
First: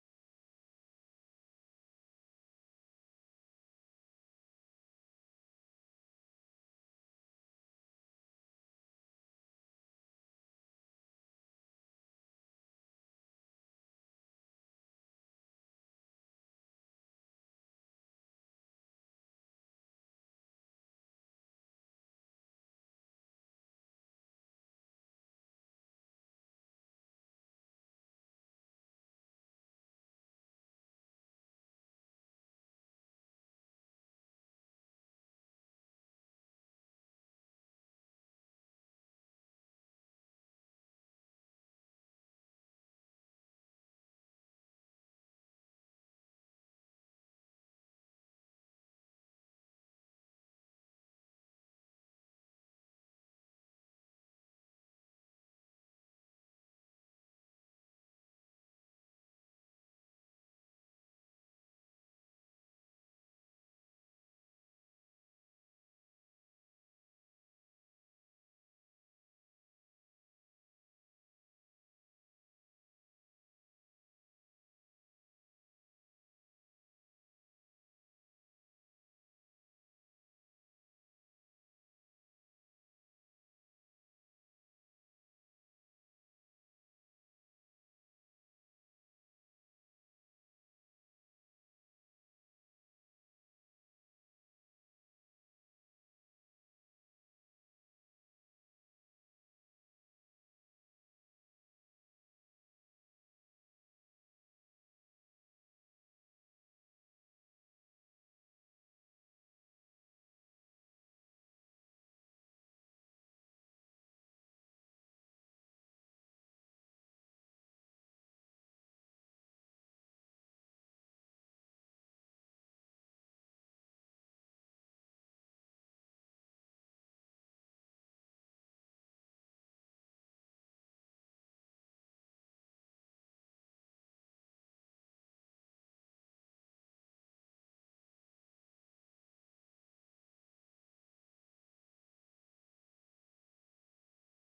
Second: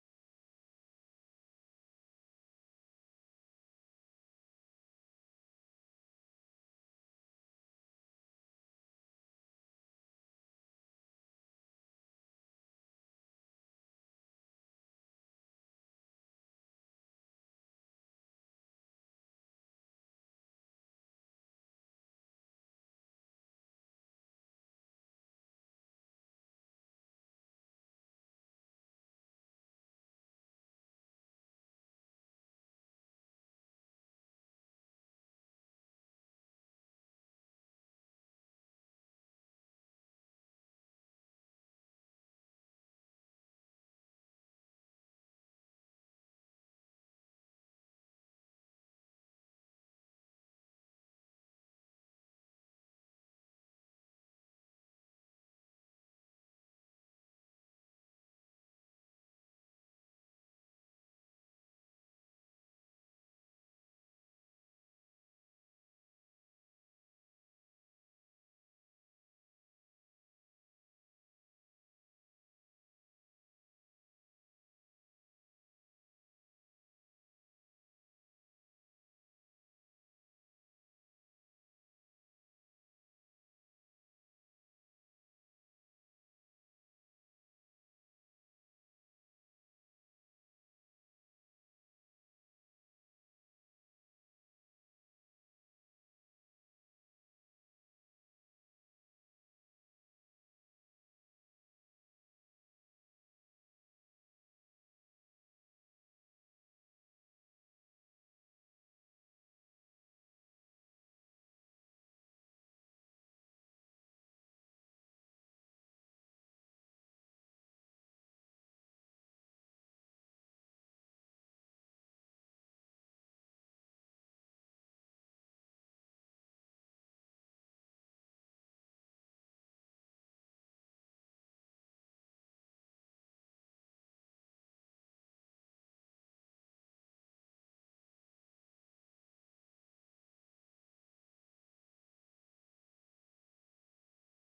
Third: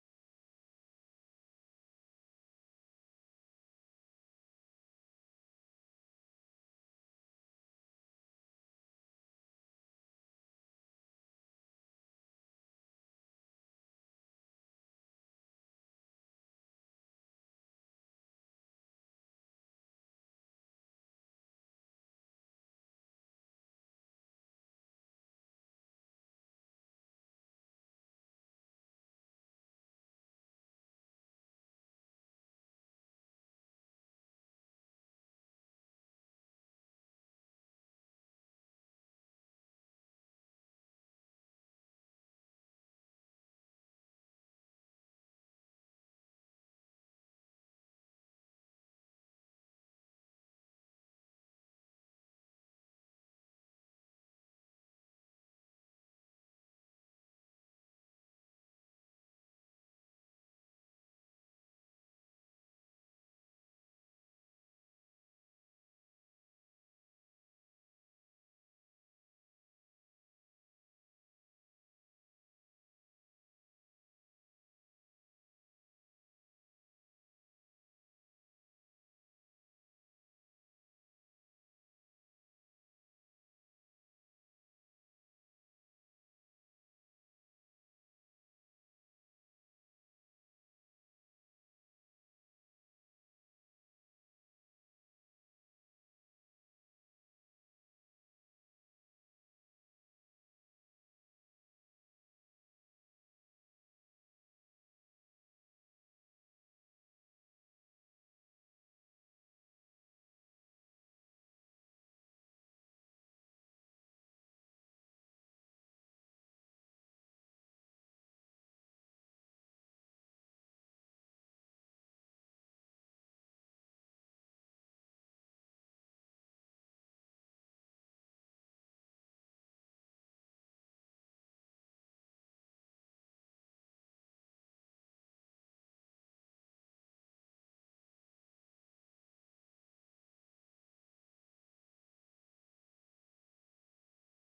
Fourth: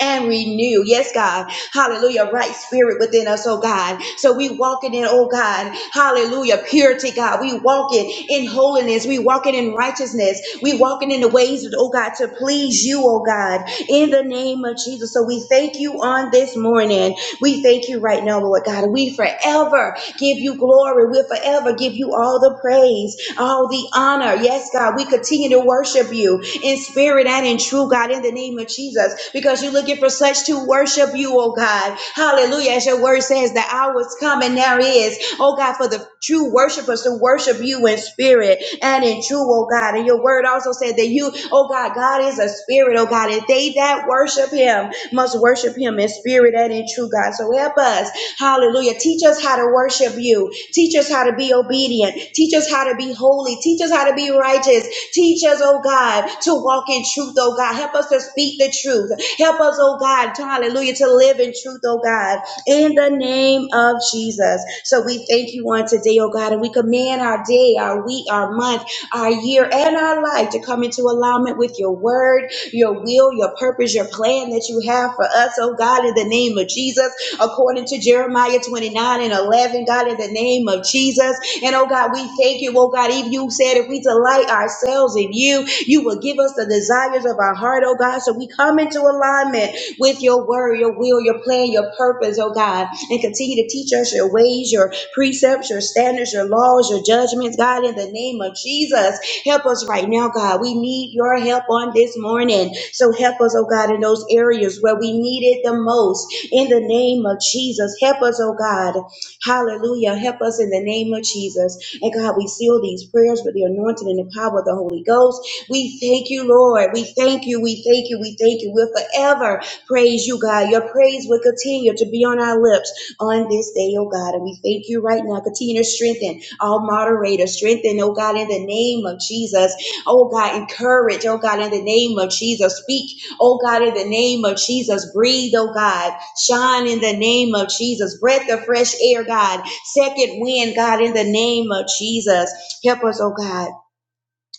and renew. Yes, God. Hallelujah. Right spirit within us, oh God. So we walking in, oh God. Hallelujah. Purity, God. We walking in holiness. We walking in righteousness. We walking in the ways, oh God, to please you, oh God. In the name of Jesus. So we thank you on this morning. We thank you right now, Lord God. We forever give you glory. We'll forever give you all the praise all the honor. Yes, God, we continue to worship you in spirit and in truth, God, in the name of Jesus, because you're looking for such to worship you, oh God. Hallelujah. As your word says, the hour is coming now is, oh God, for the true worshipers to worship you in spirit and in truth, oh God. And your word also said that you, oh God, God is a spirit, oh God, and they that worship him must worship him in spirit and in truth, God. So help us Hallelujah. Teach us how to worship you. Teach us how to be obedient. Teach us how to be holy. Teach us how to be righteous. Teach us, oh God, to walk in truth, oh God. Help us to speak the truth. Help us, oh God, to- hallelujah, to live in truth, oh God, in the name of Jesus. So we thank you on today, oh God, and we command our day, our week, our month, our year, and our life to come into alignment with your word, your will, your purpose, your plan that you have for us, oh God, in the name of Jesus according to Jeremiah 29 and 11, God, in the name of Jesus. And oh God, we thank you. Oh God, even you said if we delight ourselves in you, you will give us the desires of our heart, oh God. So we come into alignment with your word, your will, your plan, your purpose, oh God, and continue to teach us your ways, your precepts, your standards, your laws, your judgments, God, in the name of Jesus. Help us right now, God. We need your help on this morning. So help us, oh God, in those areas where we need it the most in the name of Jesus. Help us, oh God. Hallelujah. Help us in the name of Jesus. And God, we seal these prayers with the anointing and the power of the Holy Ghost. We thank you, Lord. We thank you. We thank you. We thank you. We'll forever praise you, God. Your praise will continue to be on our lips on this day, oh God. And we thank you right now. Continue to strengthen all moderators. Strengthen, oh God, in the name of Jesus. Oh God, encourage, oh God, in the name of Jesus. Speak Oh God, in the name of Jesus, breathe, oh God. Shine in the name of Jesus. Breath of fresh air, God. Second wind, God, in the name of Jesus. Help us, oh God.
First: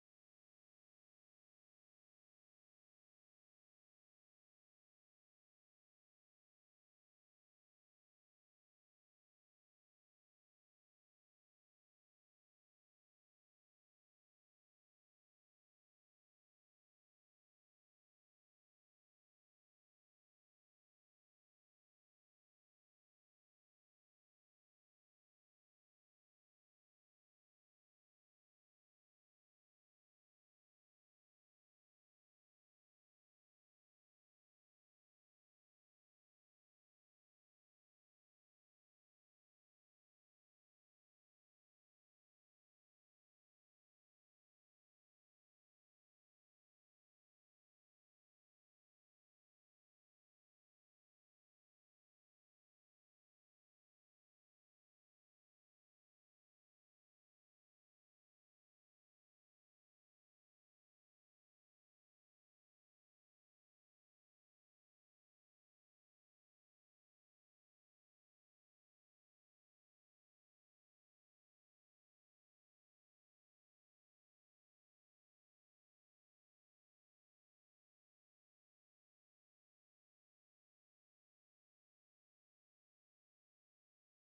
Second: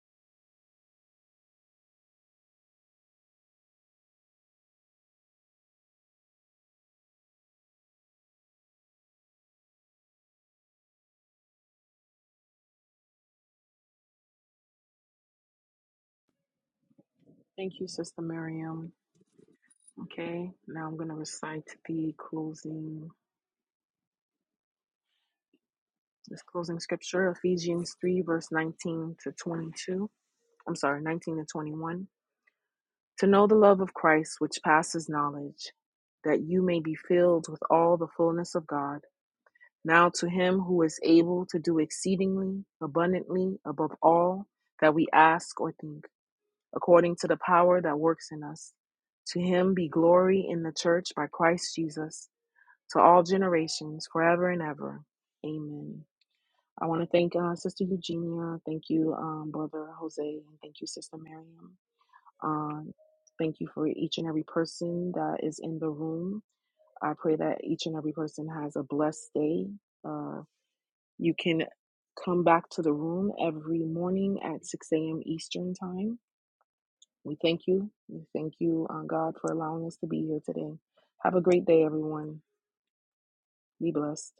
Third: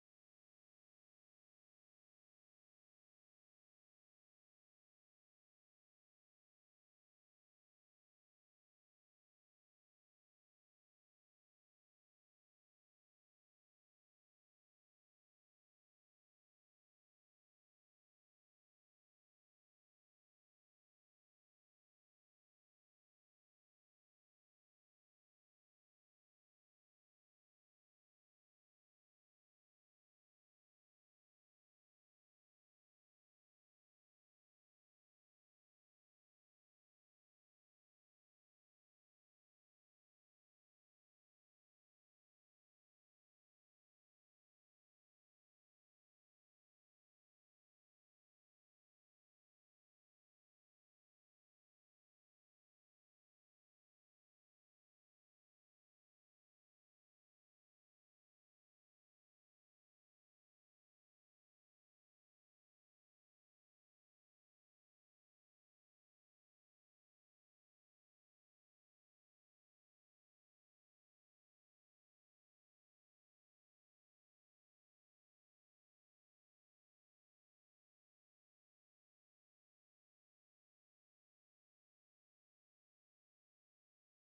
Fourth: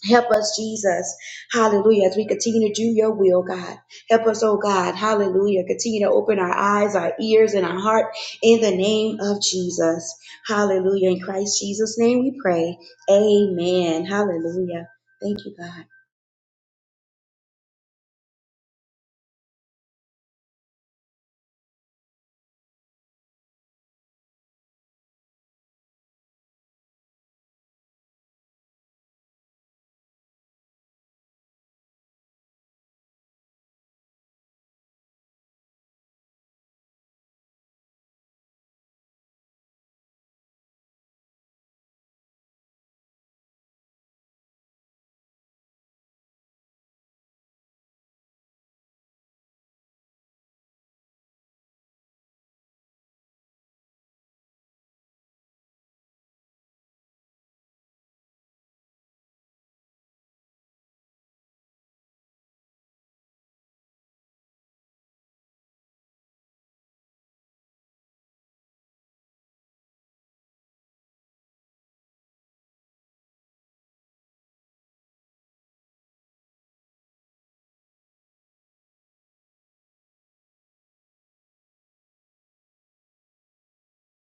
Help us, Jesus. Hallelujah. As we continue to do your will, God. Help us, oh God. Hallelujah. Continue to open our eyes, our ears, and our heart in the name of Jesus. Hallelujah. In Christ Jesus' name we pray. Amen. Hallelujah. Thank you, God. Thank you, Sister Miriam. Okay, now I'm going to recite the closing, this closing scripture, Ephesians 3, verse 19 to 22. I'm sorry, 19 to 21. to know the love of Christ which passes knowledge, that you may be filled with all the fullness of God. Now to him who is able to do exceedingly abundantly above all that we ask or think, according to the power that works in us. To him be glory in the church by Christ Jesus to all generations forever and ever. Amen. I want to thank uh, Sister Eugenia. Thank you, um, Brother Jose. And thank you, Sister Miriam. Um, thank you for each and every person that is in the room. I pray that each and every person has a blessed day. Uh, you can come back to the room every morning at 6 a.m. Eastern Time. We thank you. We thank you, uh, God, for allowing us to be here today. Have a great day, everyone. Be blessed.